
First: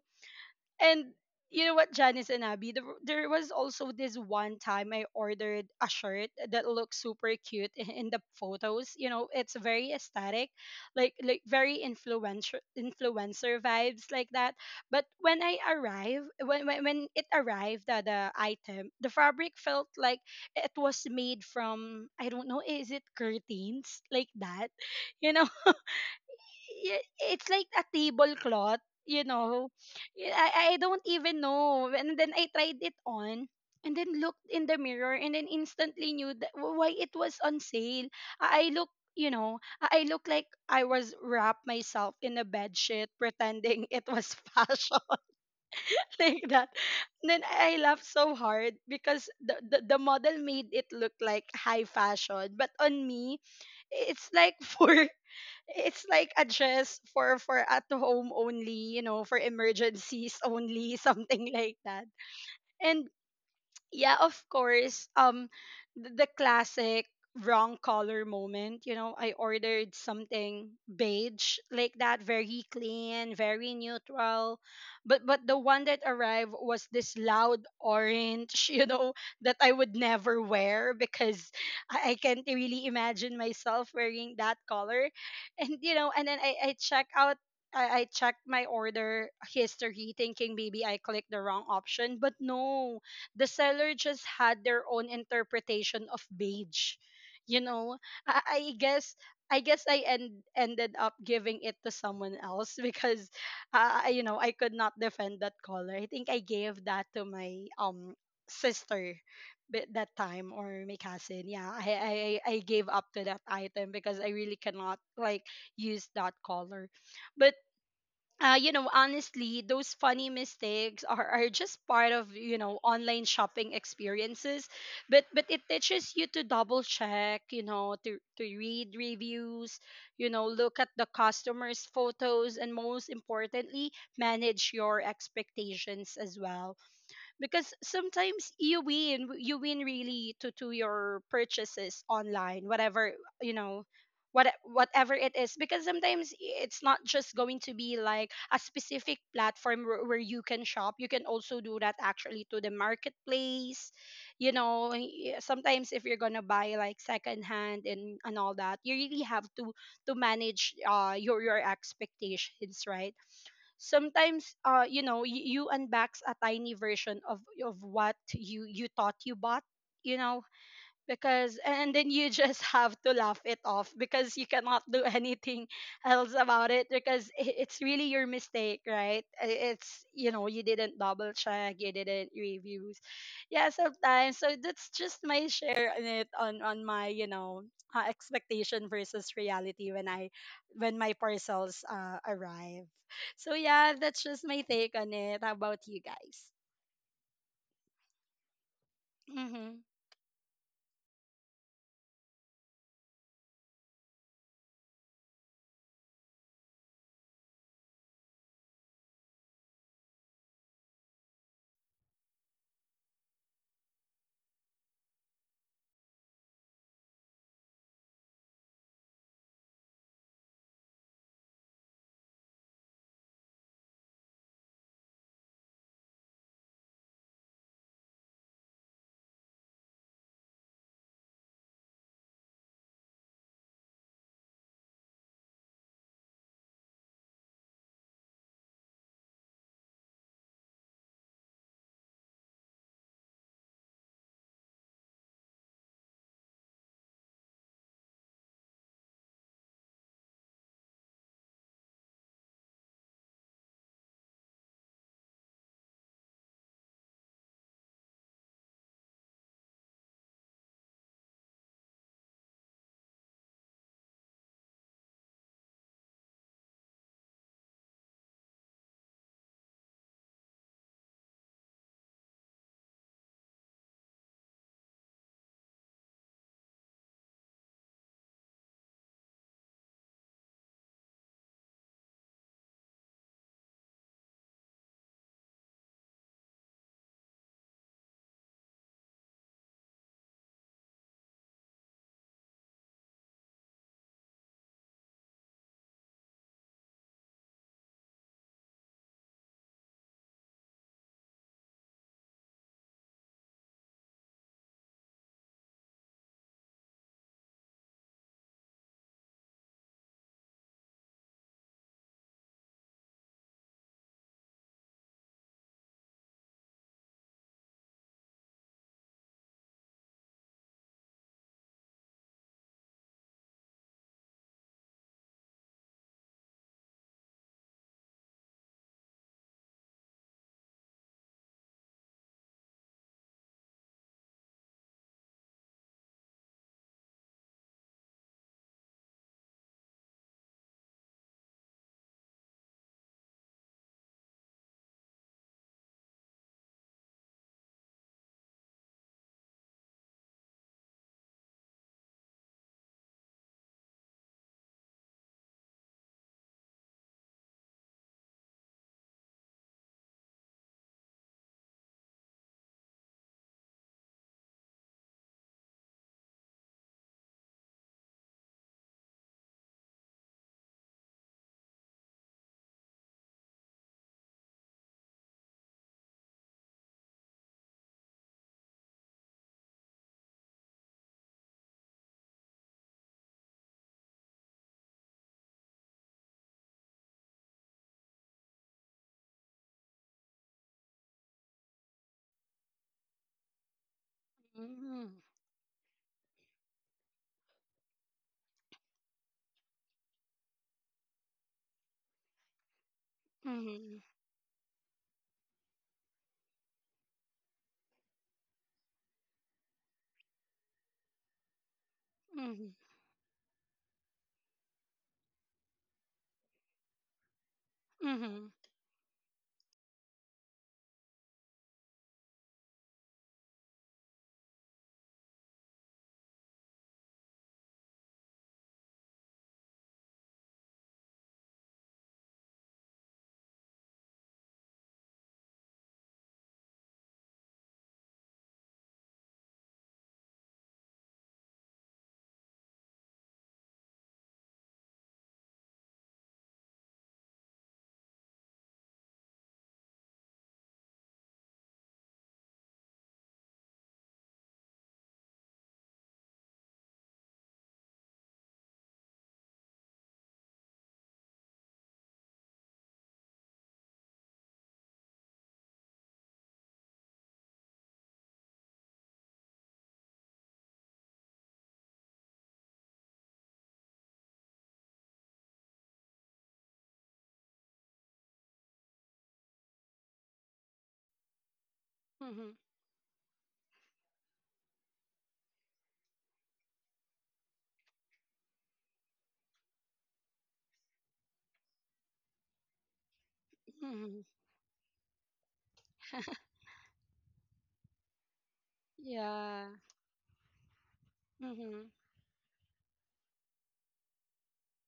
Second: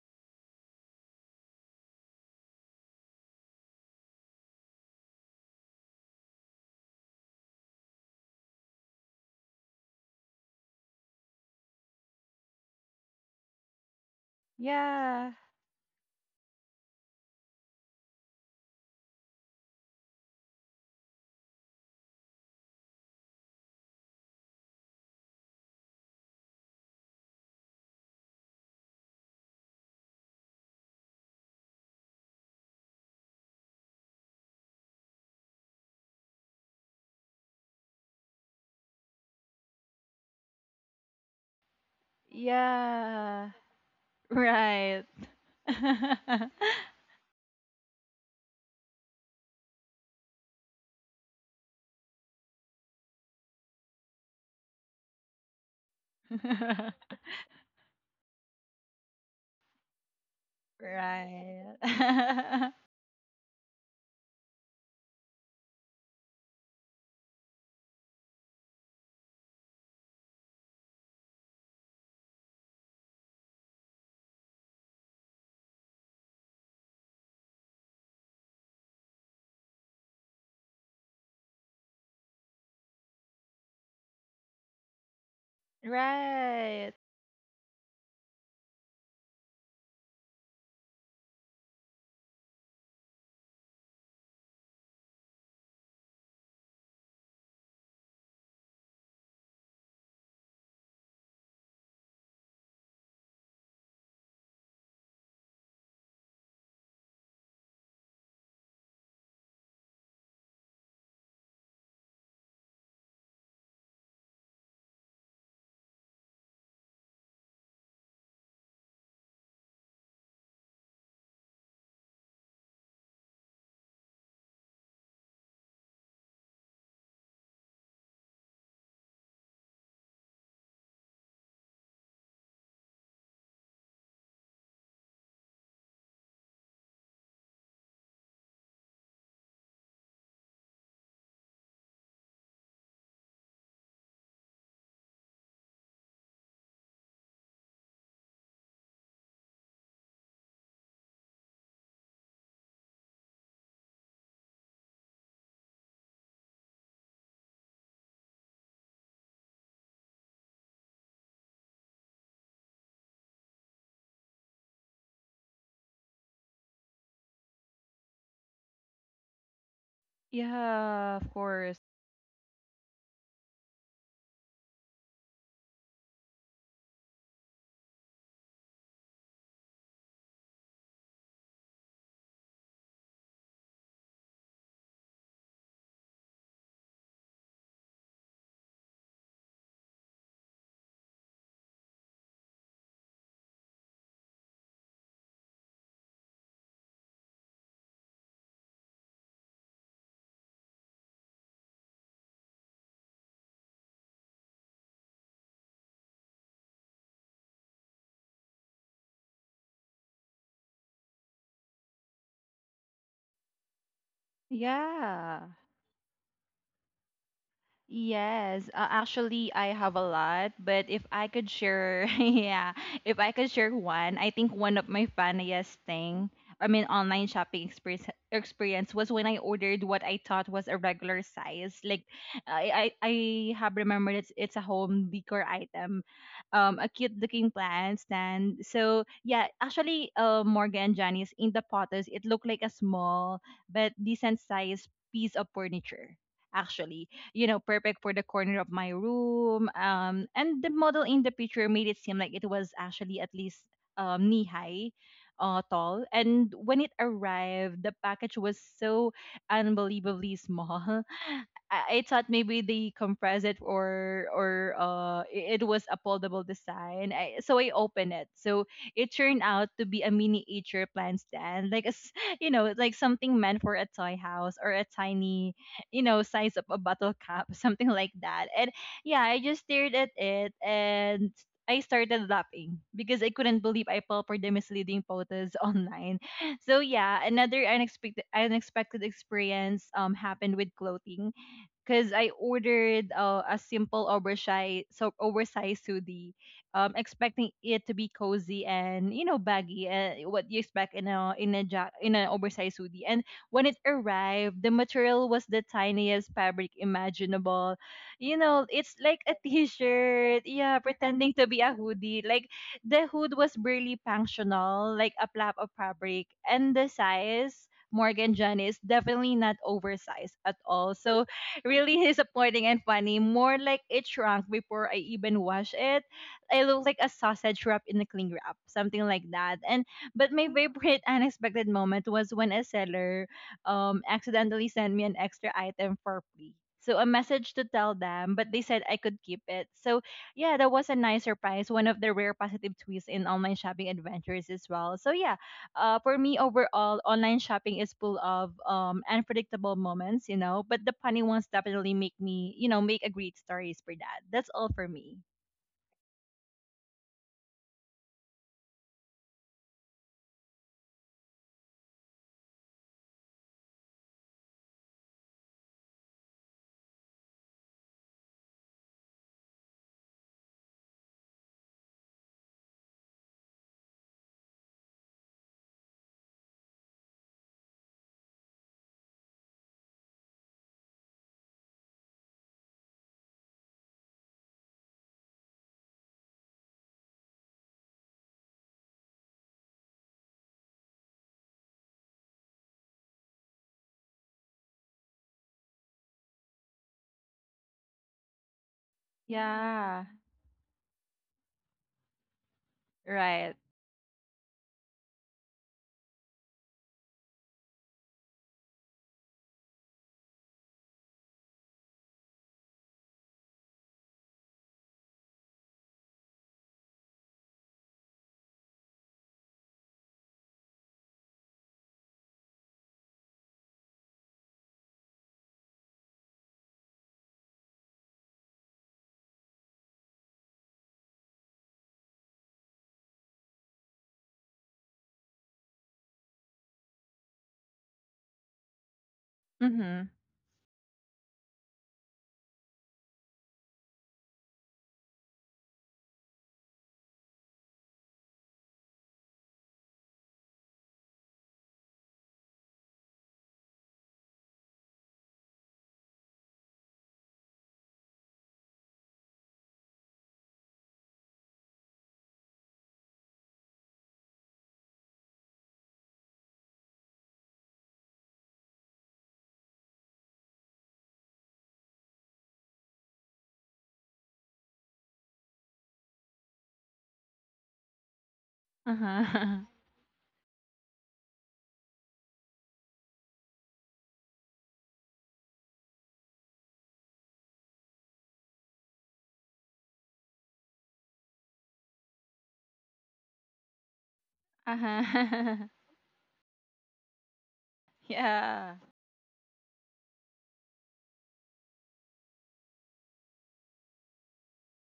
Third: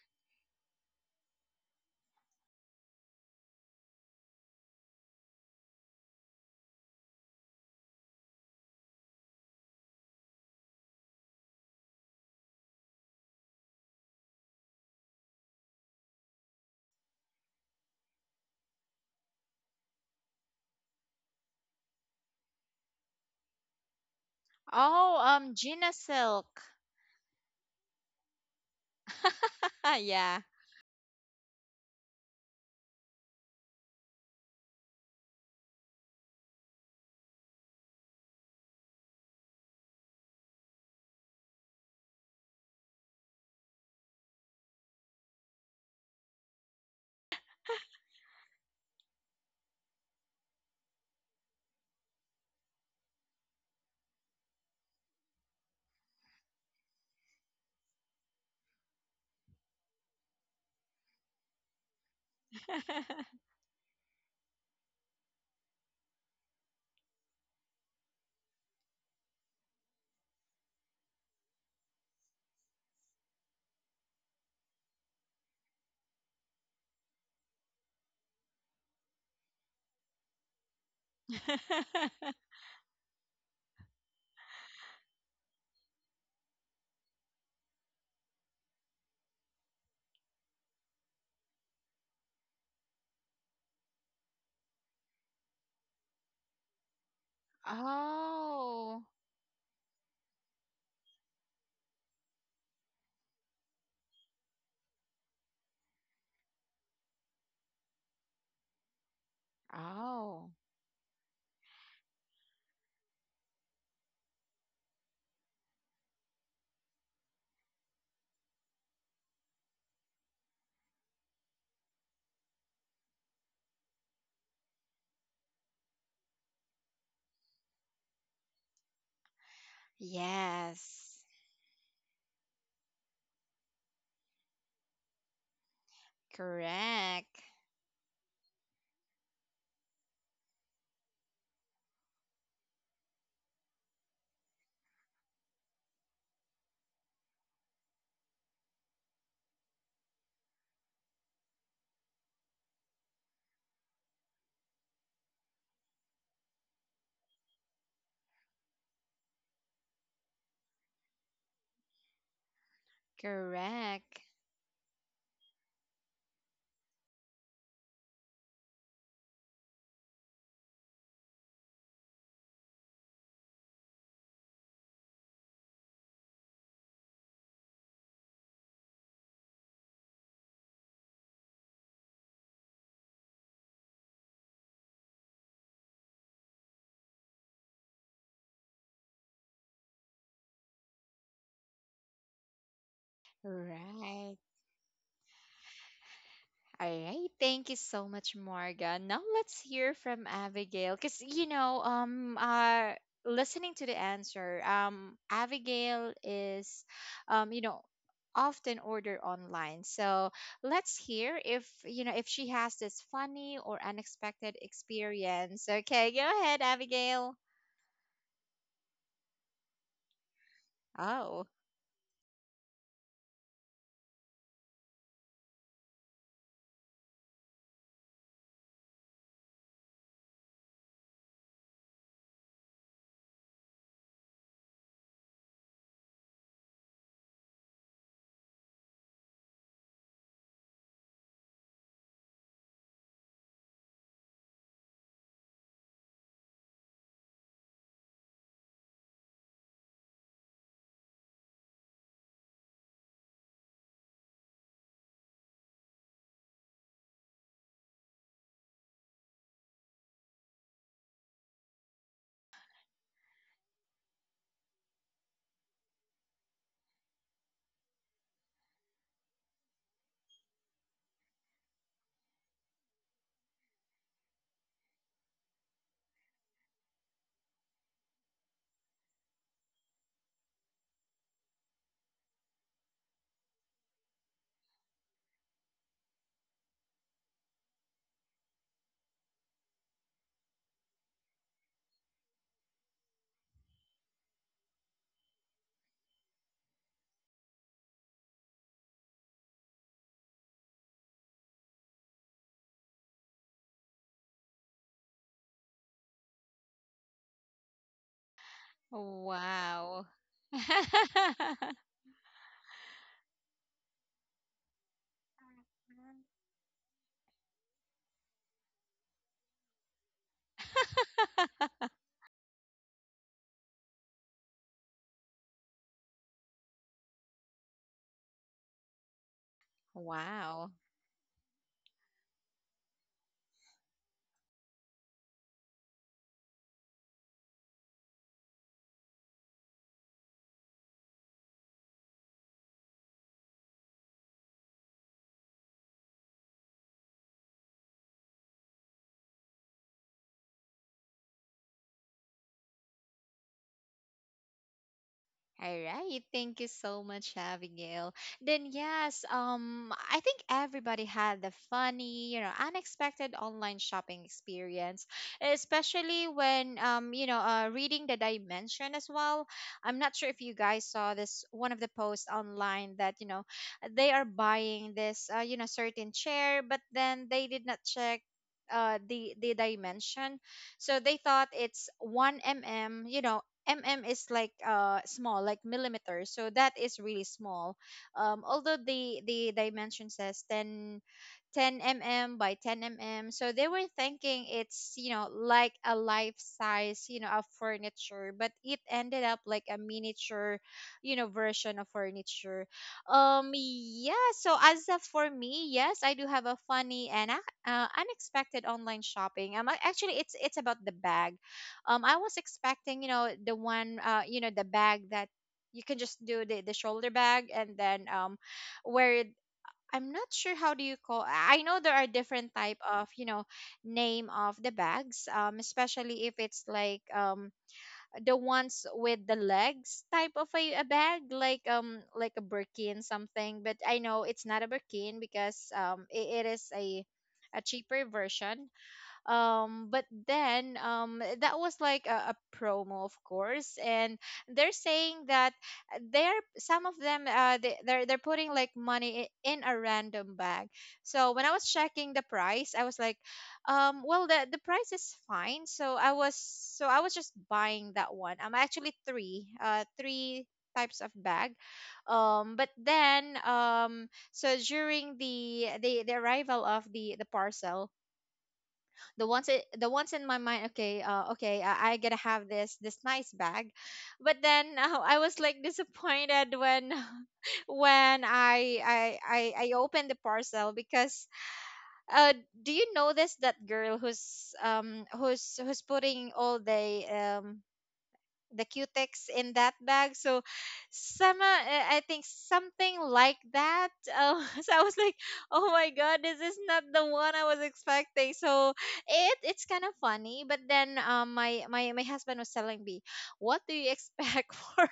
B: and you know what, Janice and Abby, there, w- there was also this one time I ordered a shirt that looks super cute in, in the photos. You know, it's very aesthetic, like like very influencer influencer vibes like that. But
C: Yeah.
B: when I arrived, when when, when it arrived at the item, the fabric felt like it was made from, I don't know, is it curtains like that?
A: Oh,
B: You know,
A: um, Gina Silk.
B: y- it's like a tablecloth, you know. Y-
A: Yeah.
B: I, I don't even know. And then I tried it on and then looked in the mirror and then instantly knew that wh- why it was on sale. I I look, you know, I I look like I was wrapped myself in a bed sheet
C: Yeah.
B: pretending it was fashion.
C: Right.
B: Like that. And then I laughed so hard because the, the, the model made it look like high fashion. But on me, it's like for it's like a dress for for at home only, you know, for emergencies only, something like
C: Right.
B: that.
C: Right.
B: And yeah, of course. Um, the, the classic wrong color moment. You know, I ordered something beige, like that, very clean, very neutral, but but the one that arrived was this loud orange. You know, that I would never wear because I, I can't really imagine myself wearing that color. And you know, and then I I
C: Right.
B: check out. I I checked my order history thinking maybe I clicked the wrong option, but no, the seller just had their own interpretation of beige. You know, I, I
A: Oh.
B: guess I guess I end, ended up giving it to someone else because, uh, I- you know, I could not defend that color. I think I gave that to my um sister bi- that time,
A: Oh.
B: or my cousin. Yeah, I, I i I gave up to that item because I really cannot like use that color. But uh, you know, honestly, those funny mistakes are, are just part of, you know, online shopping experiences, but but it teaches you to double check, you know, to to read reviews, you know, look at the
A: Yes.
B: customers' photos, and most importantly, manage your expectations as well,
A: Correct.
B: because sometimes you win, you win really to to your purchases online, whatever, you know, what whatever it is. Because sometimes it's not just going to be like a specific platform where, where you can shop. You can also do that actually to the marketplace, you know. Y- sometimes if you're gonna buy like secondhand and and all that, you really have to to manage uh your your expectations, right?
A: Correct.
B: Sometimes uh you know, you, you unbox a tiny version of of what you you thought you bought, you know,
C: Yeah, of
B: because
C: course.
B: and then you just have to laugh it off because you cannot do anything else about it, because i- it's really your mistake, right? I- it's, you know, you didn't double check, you didn't reviews, yeah sometimes. So that's just my share on it, on on my, you know, uh, expectation versus reality when I when my parcels uh, arrive. So yeah, that's
A: Right.
B: just my take on it. How about you guys?
A: All right, thank you so much, Marga. Now let's
B: Mm-hmm.
A: hear from Abigail. Cause you know, um uh listening to the answer, um Abigail is, um, you know, often order online. So let's hear if, you know, if she has this funny or unexpected
C: Yeah.
A: experience. Okay, go ahead, Abigail.
C: Yes, uh, actually, I have a lot, but if I
A: Oh.
C: could share, yeah, if I could share one, I think one of my funniest thing, I mean, online shopping experience experience was when I ordered what I thought was a regular size. Like, I I, I have remembered it's it's a home decor item, um, a cute looking plant stand. So yeah, actually, uh, Morgan, Janice, in the photos, it looked like a small but decent size piece of furniture actually, you know, perfect for the corner of my room. Um, and the model in the picture made it seem like it was actually at least um, knee high. Uh, tall, and when it arrived the package was so unbelievably small. I, I thought maybe they compressed it or or uh i- it was a foldable design. I, so I opened it. So it turned out to be a miniature plant stand, like a s- you know, like something meant for a toy house or a tiny, you know, size of a bottle cap, something like that. And yeah, I just stared at it and I started laughing because I couldn't believe I fell for the misleading photos online. So yeah, another unexpected unexpected experience um happened with clothing because I ordered uh, a simple oversized so oversized hoodie, um, expecting it to be cozy and, you know, baggy, uh, what you expect in a in a ja- in an oversized hoodie. And when it arrived, the material was the tiniest fabric imaginable. You know, it's like a
A: Wow.
C: t-shirt, yeah, pretending to be a hoodie. Like, the hood was barely functional, like a flap of fabric, and the size, Morgan, John, is definitely not oversized at all. So really disappointing and funny. More like it shrunk before I even washed it. I look like a sausage wrapped in a cling wrap, something like that. And but my
A: Wow.
C: favorite unexpected moment was when a seller um accidentally sent me an extra item for free. So a message to tell them, but they said I could keep it. So yeah, that was a nice surprise. One of the rare positive twists in online shopping adventures as well. So yeah, uh, for me, overall online shopping is full of um, unpredictable moments, you know, but the funny ones definitely make me, you know, make a great stories for that. That's all for me.
A: All right, thank you so much, Abigail. Then yes, um, I think everybody had the funny, you know, unexpected online shopping experience, especially when, um, you know, uh, reading the dimension as well. I'm not sure if you guys saw this, one of the posts online that, you know, they are buying this, uh, you know, certain chair, but then they did not check. Uh, the the dimension, so they thought it's one m m. You know, mm is like uh small, like millimeters, so that is really small. Um although the the dimension says ten, ten mm by ten m m, so they were thinking it's,
B: Hmm.
A: you know, like a life size, you know, of furniture, but it ended up like a
C: Yeah.
A: miniature, you know, version of furniture. Um
C: Right.
B: Hmm.
A: yeah, so, as a, for me, yes, I do have a funny and ac- uh, unexpected online shopping, um ac- actually, it's it's about the bag. um I was expecting, you know, the one, uh you know, the bag that you can just do the, the shoulder bag, and then um
B: Hmm.
A: where it- I'm not sure how do you call, i I know there are different type of, you know, name of the bags, um especially if it's like, um the ones with the legs type of a, a bag, like, um like a Birkin something, but I know it's not a Birkin, because um it, it is a a cheaper version. Um but
C: Mm-hmm.
A: then, um that was like a, a promo, of course. And they're saying that they're some of them, uh they, they're they're putting like money i- in a random bag. So when I was checking the price, I was like, um well, the the price is fine. So i was so I was just buying that one. I'm actually three uh three types of bag. Um but then, um so during the the the arrival of the the parcel, the ones i- the ones in my mind, okay, uh, okay, I, I gotta have this this nice bag. But then uh, I was like disappointed when when i i i,
C: Uh-huh.
A: I opened the parcel, because uh
B: Hmm.
A: do you notice that girl who's, um who's who's putting all the um the cutex in that bag? So some, uh, I I think something like that.
B: Mhm.
A: Um, so I was like,
C: Uh-huh.
A: oh my god, this is not the one I was expecting. So
C: Yeah.
A: it it's
B: Yeah.
A: kind of funny. But then, um, my my
B: Mhm.
A: my husband was telling me, what do you expect for?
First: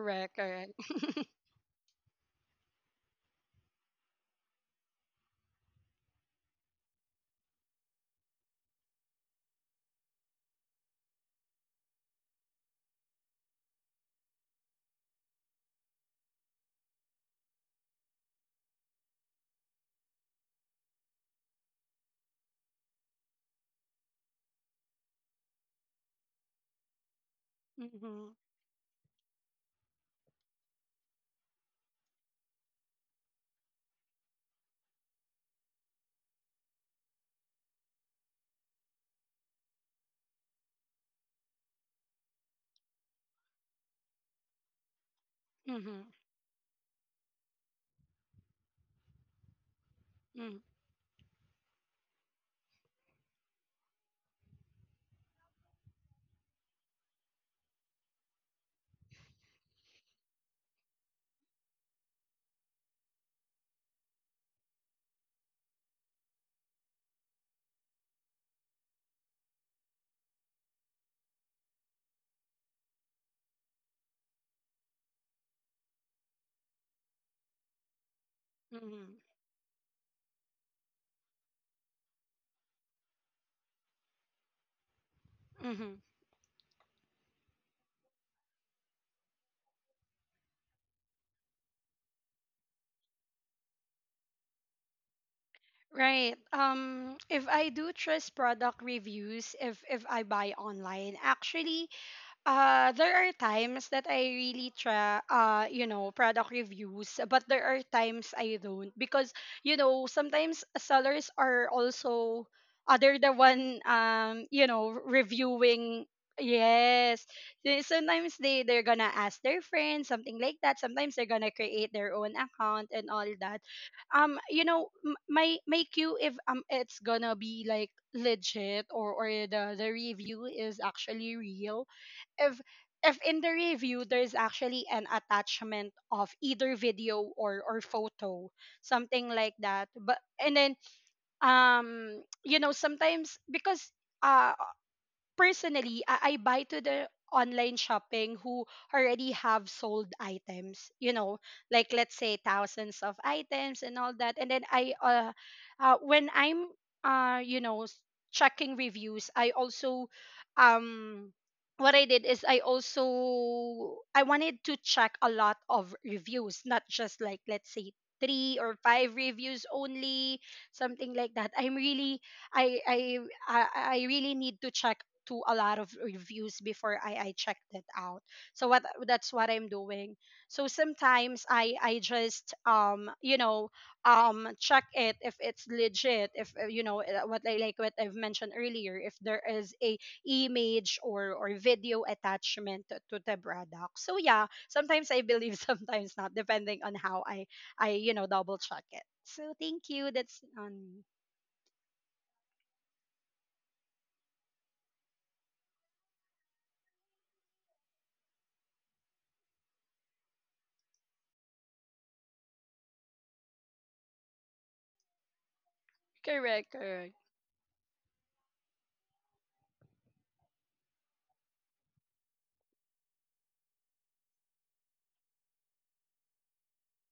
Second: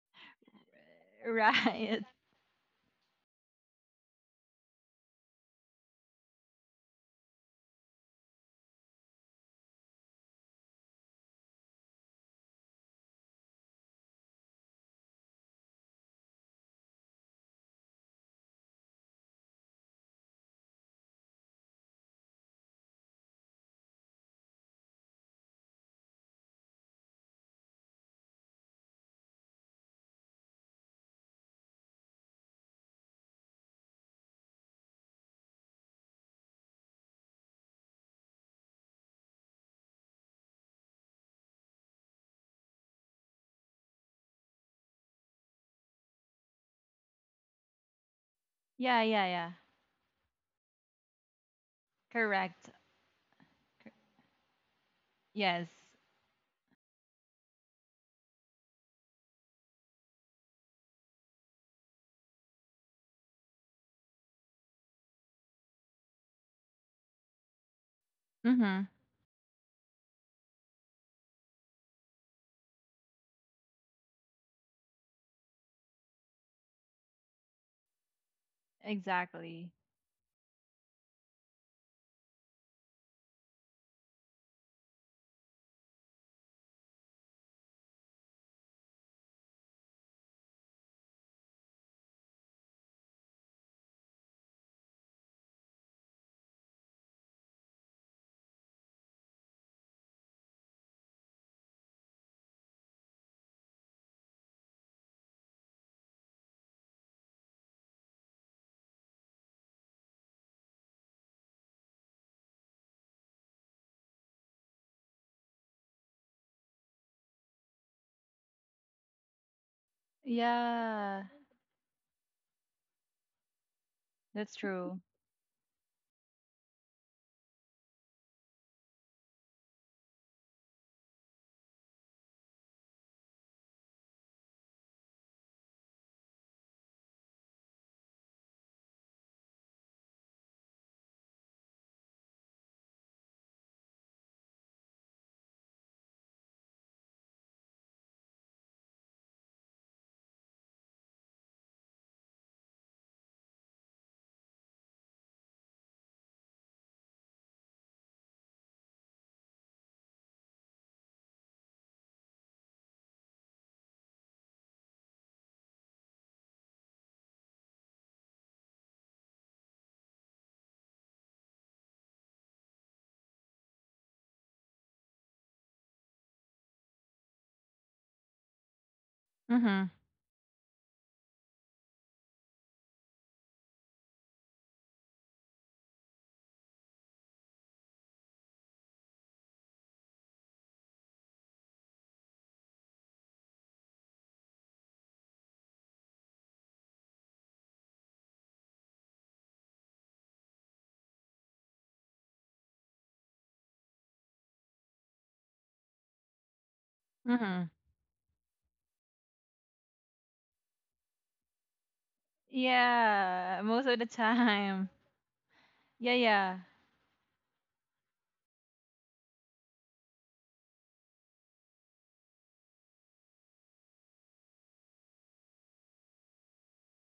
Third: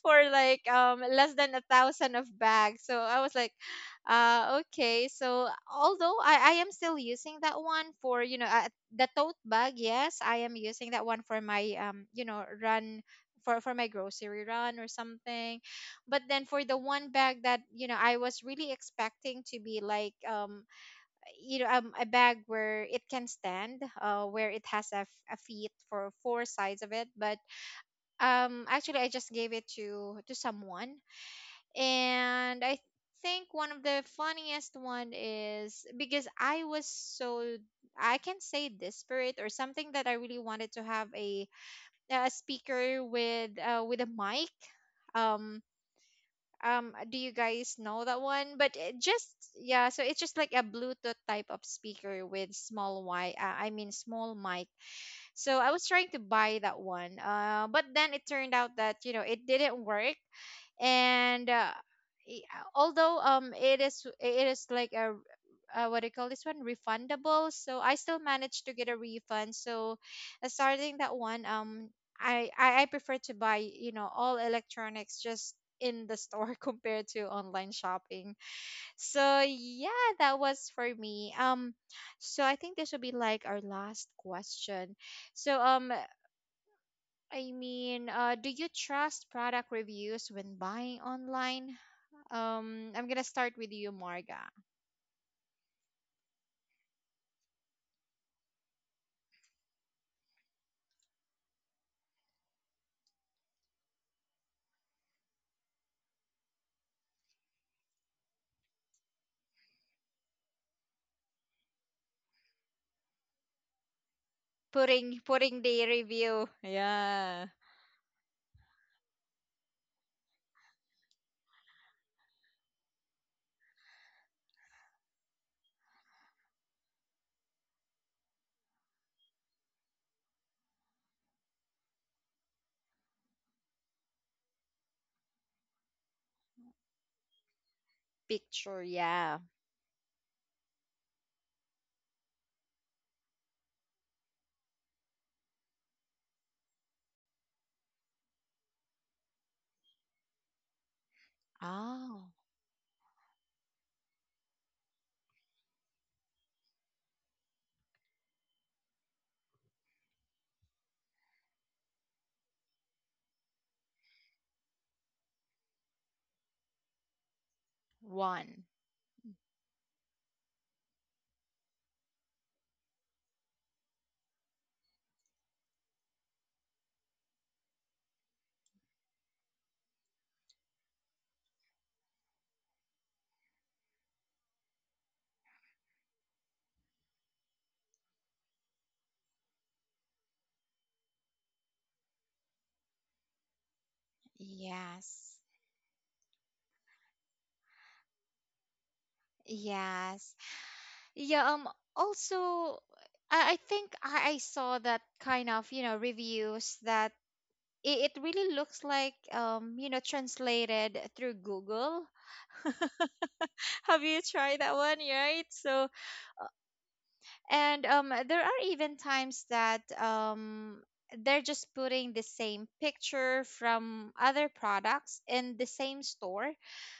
A: For like,
B: Correct.
A: um less than a
C: Right.
A: thousand of bags. So I was like, uh, okay. So although I, I am still using that one for, you know, uh, the tote bag, yes, I am using that one for my, um you know, run for for my grocery run or something. But then for the one bag that, you know, I was really expecting to be like, um you know um, a bag where it can stand, uh, where it has a, f- a feet for four sides of it, but
B: Mhm.
A: um actually I just gave it to to someone. And I think one of the funniest one is because I was so, I can say, desperate or something that I really wanted to have a a speaker with uh with a mic. um
B: Mhm.
A: um do you guys know that one? But it
C: Yeah, yeah,
A: just,
C: yeah.
A: yeah, so it's just like
B: Mhm.
A: a bluetooth type of speaker with
C: Correct.
A: small y uh, I mean small mic. So
C: Yes.
A: I was trying to buy that one, uh, but then it turned out that, you know, it didn't work. And uh, i- although um it is it is like a, uh, what do you call this one, refundable, so I still managed to get
C: Mm-hmm.
A: a refund. So uh, starting that one, um I I, I prefer to buy, you know, all electronics just in the store compared to online shopping. So
B: Mhm.
C: Exactly.
A: yeah, that was for me. Um, so I think this will be like our last question. So, um,
B: Mhm.
A: I mean, uh, do you trust product reviews when buying online? Um, I'm gonna start with you, Marga.
B: Right. Um if I do trust product reviews, if if I buy online, actually Uh, there are times that I really try, uh, you know, product reviews, but there are times I don't because, you know, sometimes sellers are also, uh, they're the one, um, you know,
A: Putting putting the
B: reviewing.
A: review,
B: Yes.
A: yeah.
B: They- sometimes they, they're gonna ask their friends, something like that. Sometimes
C: Yeah.
B: they're gonna create their own account and all that. Um,
C: That's
B: you know,
C: true.
B: m- my, my queue, if um, it's gonna be like legit, or, or the, the review is actually real, if if in the review there's actually an attachment of either video or or photo,
A: Picture,
B: something
A: yeah.
B: like that. But and then um you know, sometimes because uh, personally, I, I buy to the online shopping who already have sold items, you know, like let's
A: Oh,
B: say thousands of items and all that. And then I, uh, uh when I'm, uh, you know, s- checking reviews, I also, um, what I did is I also I wanted to check a lot of reviews, not just like let's say three
A: one,
B: or five reviews only, something like that. I'm really I I I I really need to check to a lot of reviews before I, I checked it out. So what that's what I'm
C: Mm-hmm.
B: doing. So sometimes I I just um you know um check it if it's legit, if uh, you know, uh, what I like what I've mentioned earlier, if there is a image or or video attachment to, to the product. So yeah, sometimes I
A: yes,
B: believe sometimes not, depending on how I I, you know, double check it. So thank you. That's
A: yes,
B: on
A: yeah. Um, also, I I think I I saw that kind of, you know, reviews that
C: Mm-hmm.
A: it, it really looks like, um you know, translated through Google.
C: Yeah, most of the
A: Have you tried that
C: time.
A: one? Right. So
C: Yeah,
B: correct, correct.
A: and um there are even times that um they're just putting the same picture from other products in the same store.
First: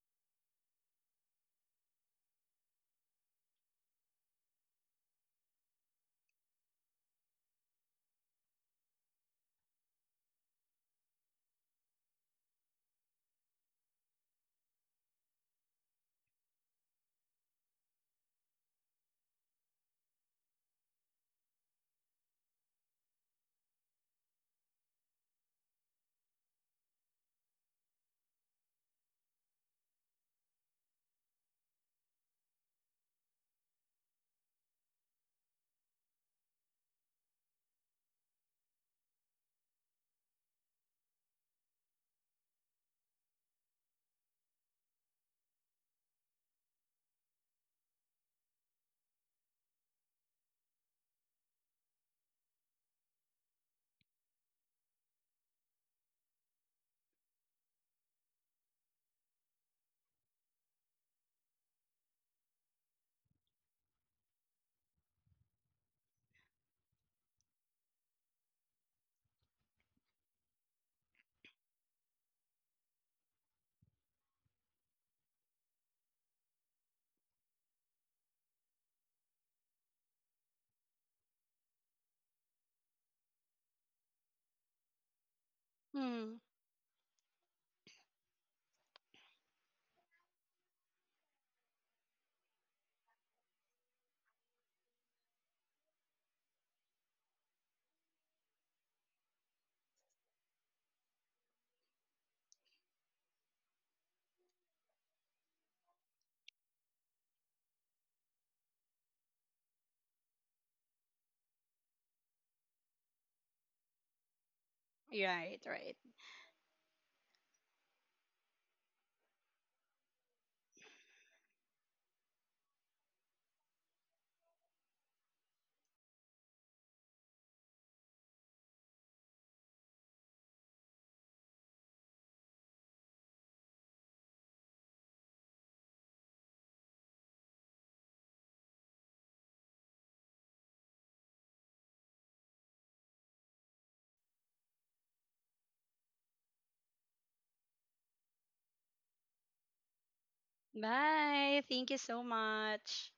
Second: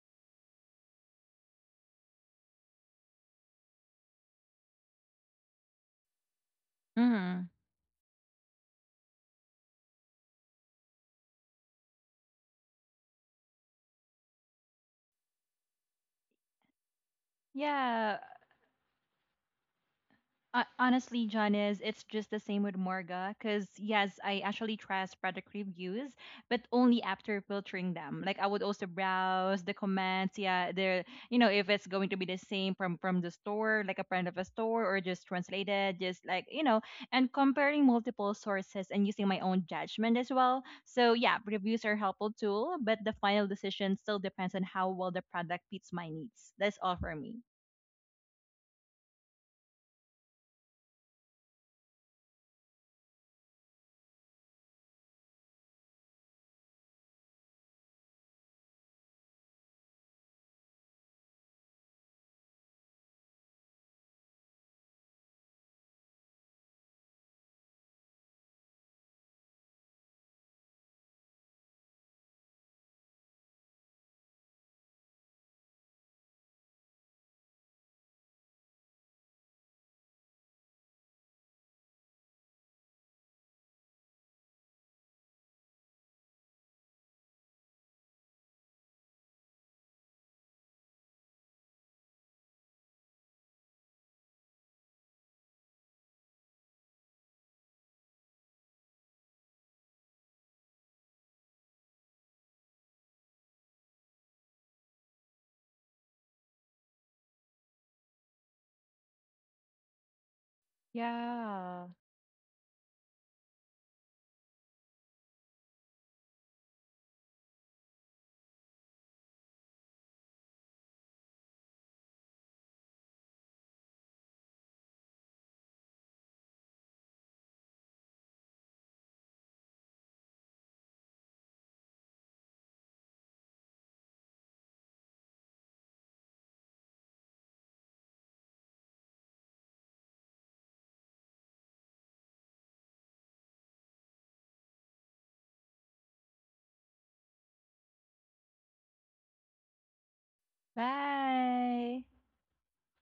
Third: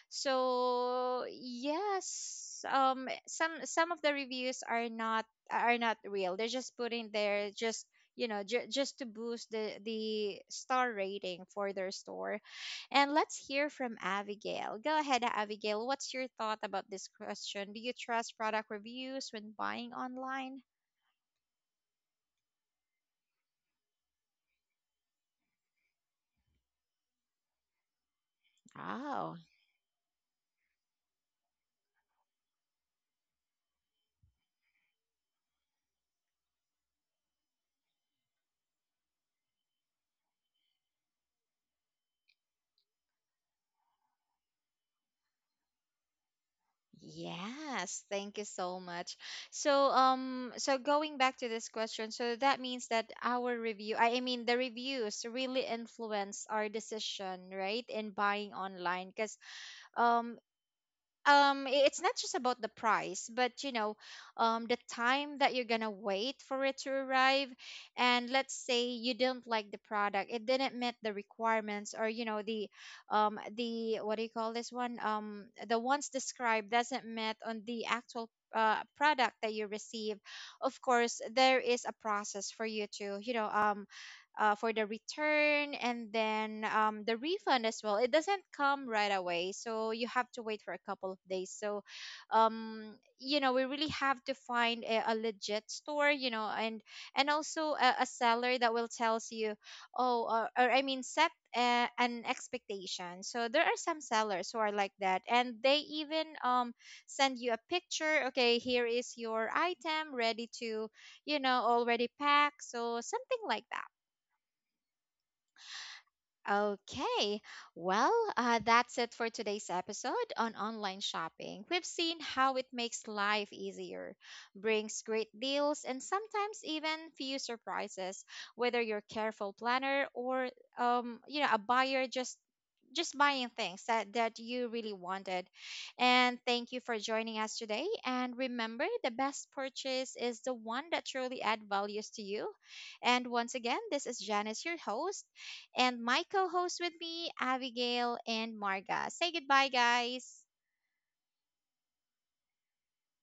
A: So yes, um, some some of the reviews are not, are not real. They're just putting
C: yeah.
A: there just, you know, ju- just to boost the the star rating for their store. And let's hear from Abigail. Go ahead, Abigail. What's your thought about this question? Do you
C: Yeah,
A: trust product reviews when buying online?
C: uh, honestly, Janice, it's just the same with Morga. Because, yes, I actually trust product reviews, but only after filtering them. Like, I would also
A: Wow.
C: browse the comments. Yeah, they're, you know, if it's going to be the same from from the store, like a friend of a store, or just translated, just like, you know, and comparing multiple sources and using my own judgment as well. So, yeah, reviews are helpful tool, but the final decision still depends on how well the product fits my needs. That's all for me.
A: Yes, thank you so much. So, um, so going back to this question, so that means that our review, I I mean, the reviews really influence our decision, right, in buying online. Because, um, um i- it's not just about the price, but, you know, um the time that you're gonna wait for it to arrive, and let's say you didn't like the product, it didn't meet the requirements, or, you know, the um the what do you call this one, um the ones described doesn't met on the actual, uh, product that you receive. Of course, there is a process for you to, you know, um uh, for the return, and
B: Hmm.
A: then, um, the refund as well. It doesn't come right away, so you have to wait for a couple of days. So, um, you know, we really have to find a, a legit store, you know, and and also a, a seller that will tells you, oh, or, or I mean, set a, an expectation. So there are some sellers who are like that, and they even um send you a picture. Okay, here is your item ready to, you know,
C: Yeah.
A: already packed. So something like that.
B: Right right.
A: Okay, well, uh, that's it for today's episode on online shopping. We've seen how it makes life easier, brings great deals, and sometimes even few surprises. Whether you're a careful planner or, um, you know, a buyer just just buying things that that you really wanted. And thank you for joining us today. And remember, the best purchase is the one that truly add values to you. And once again, this is Janice, your host, and my co host with me, Abigail and Marga. Say goodbye, guys.
B: Bye. Thank you
C: Bye.
B: so much.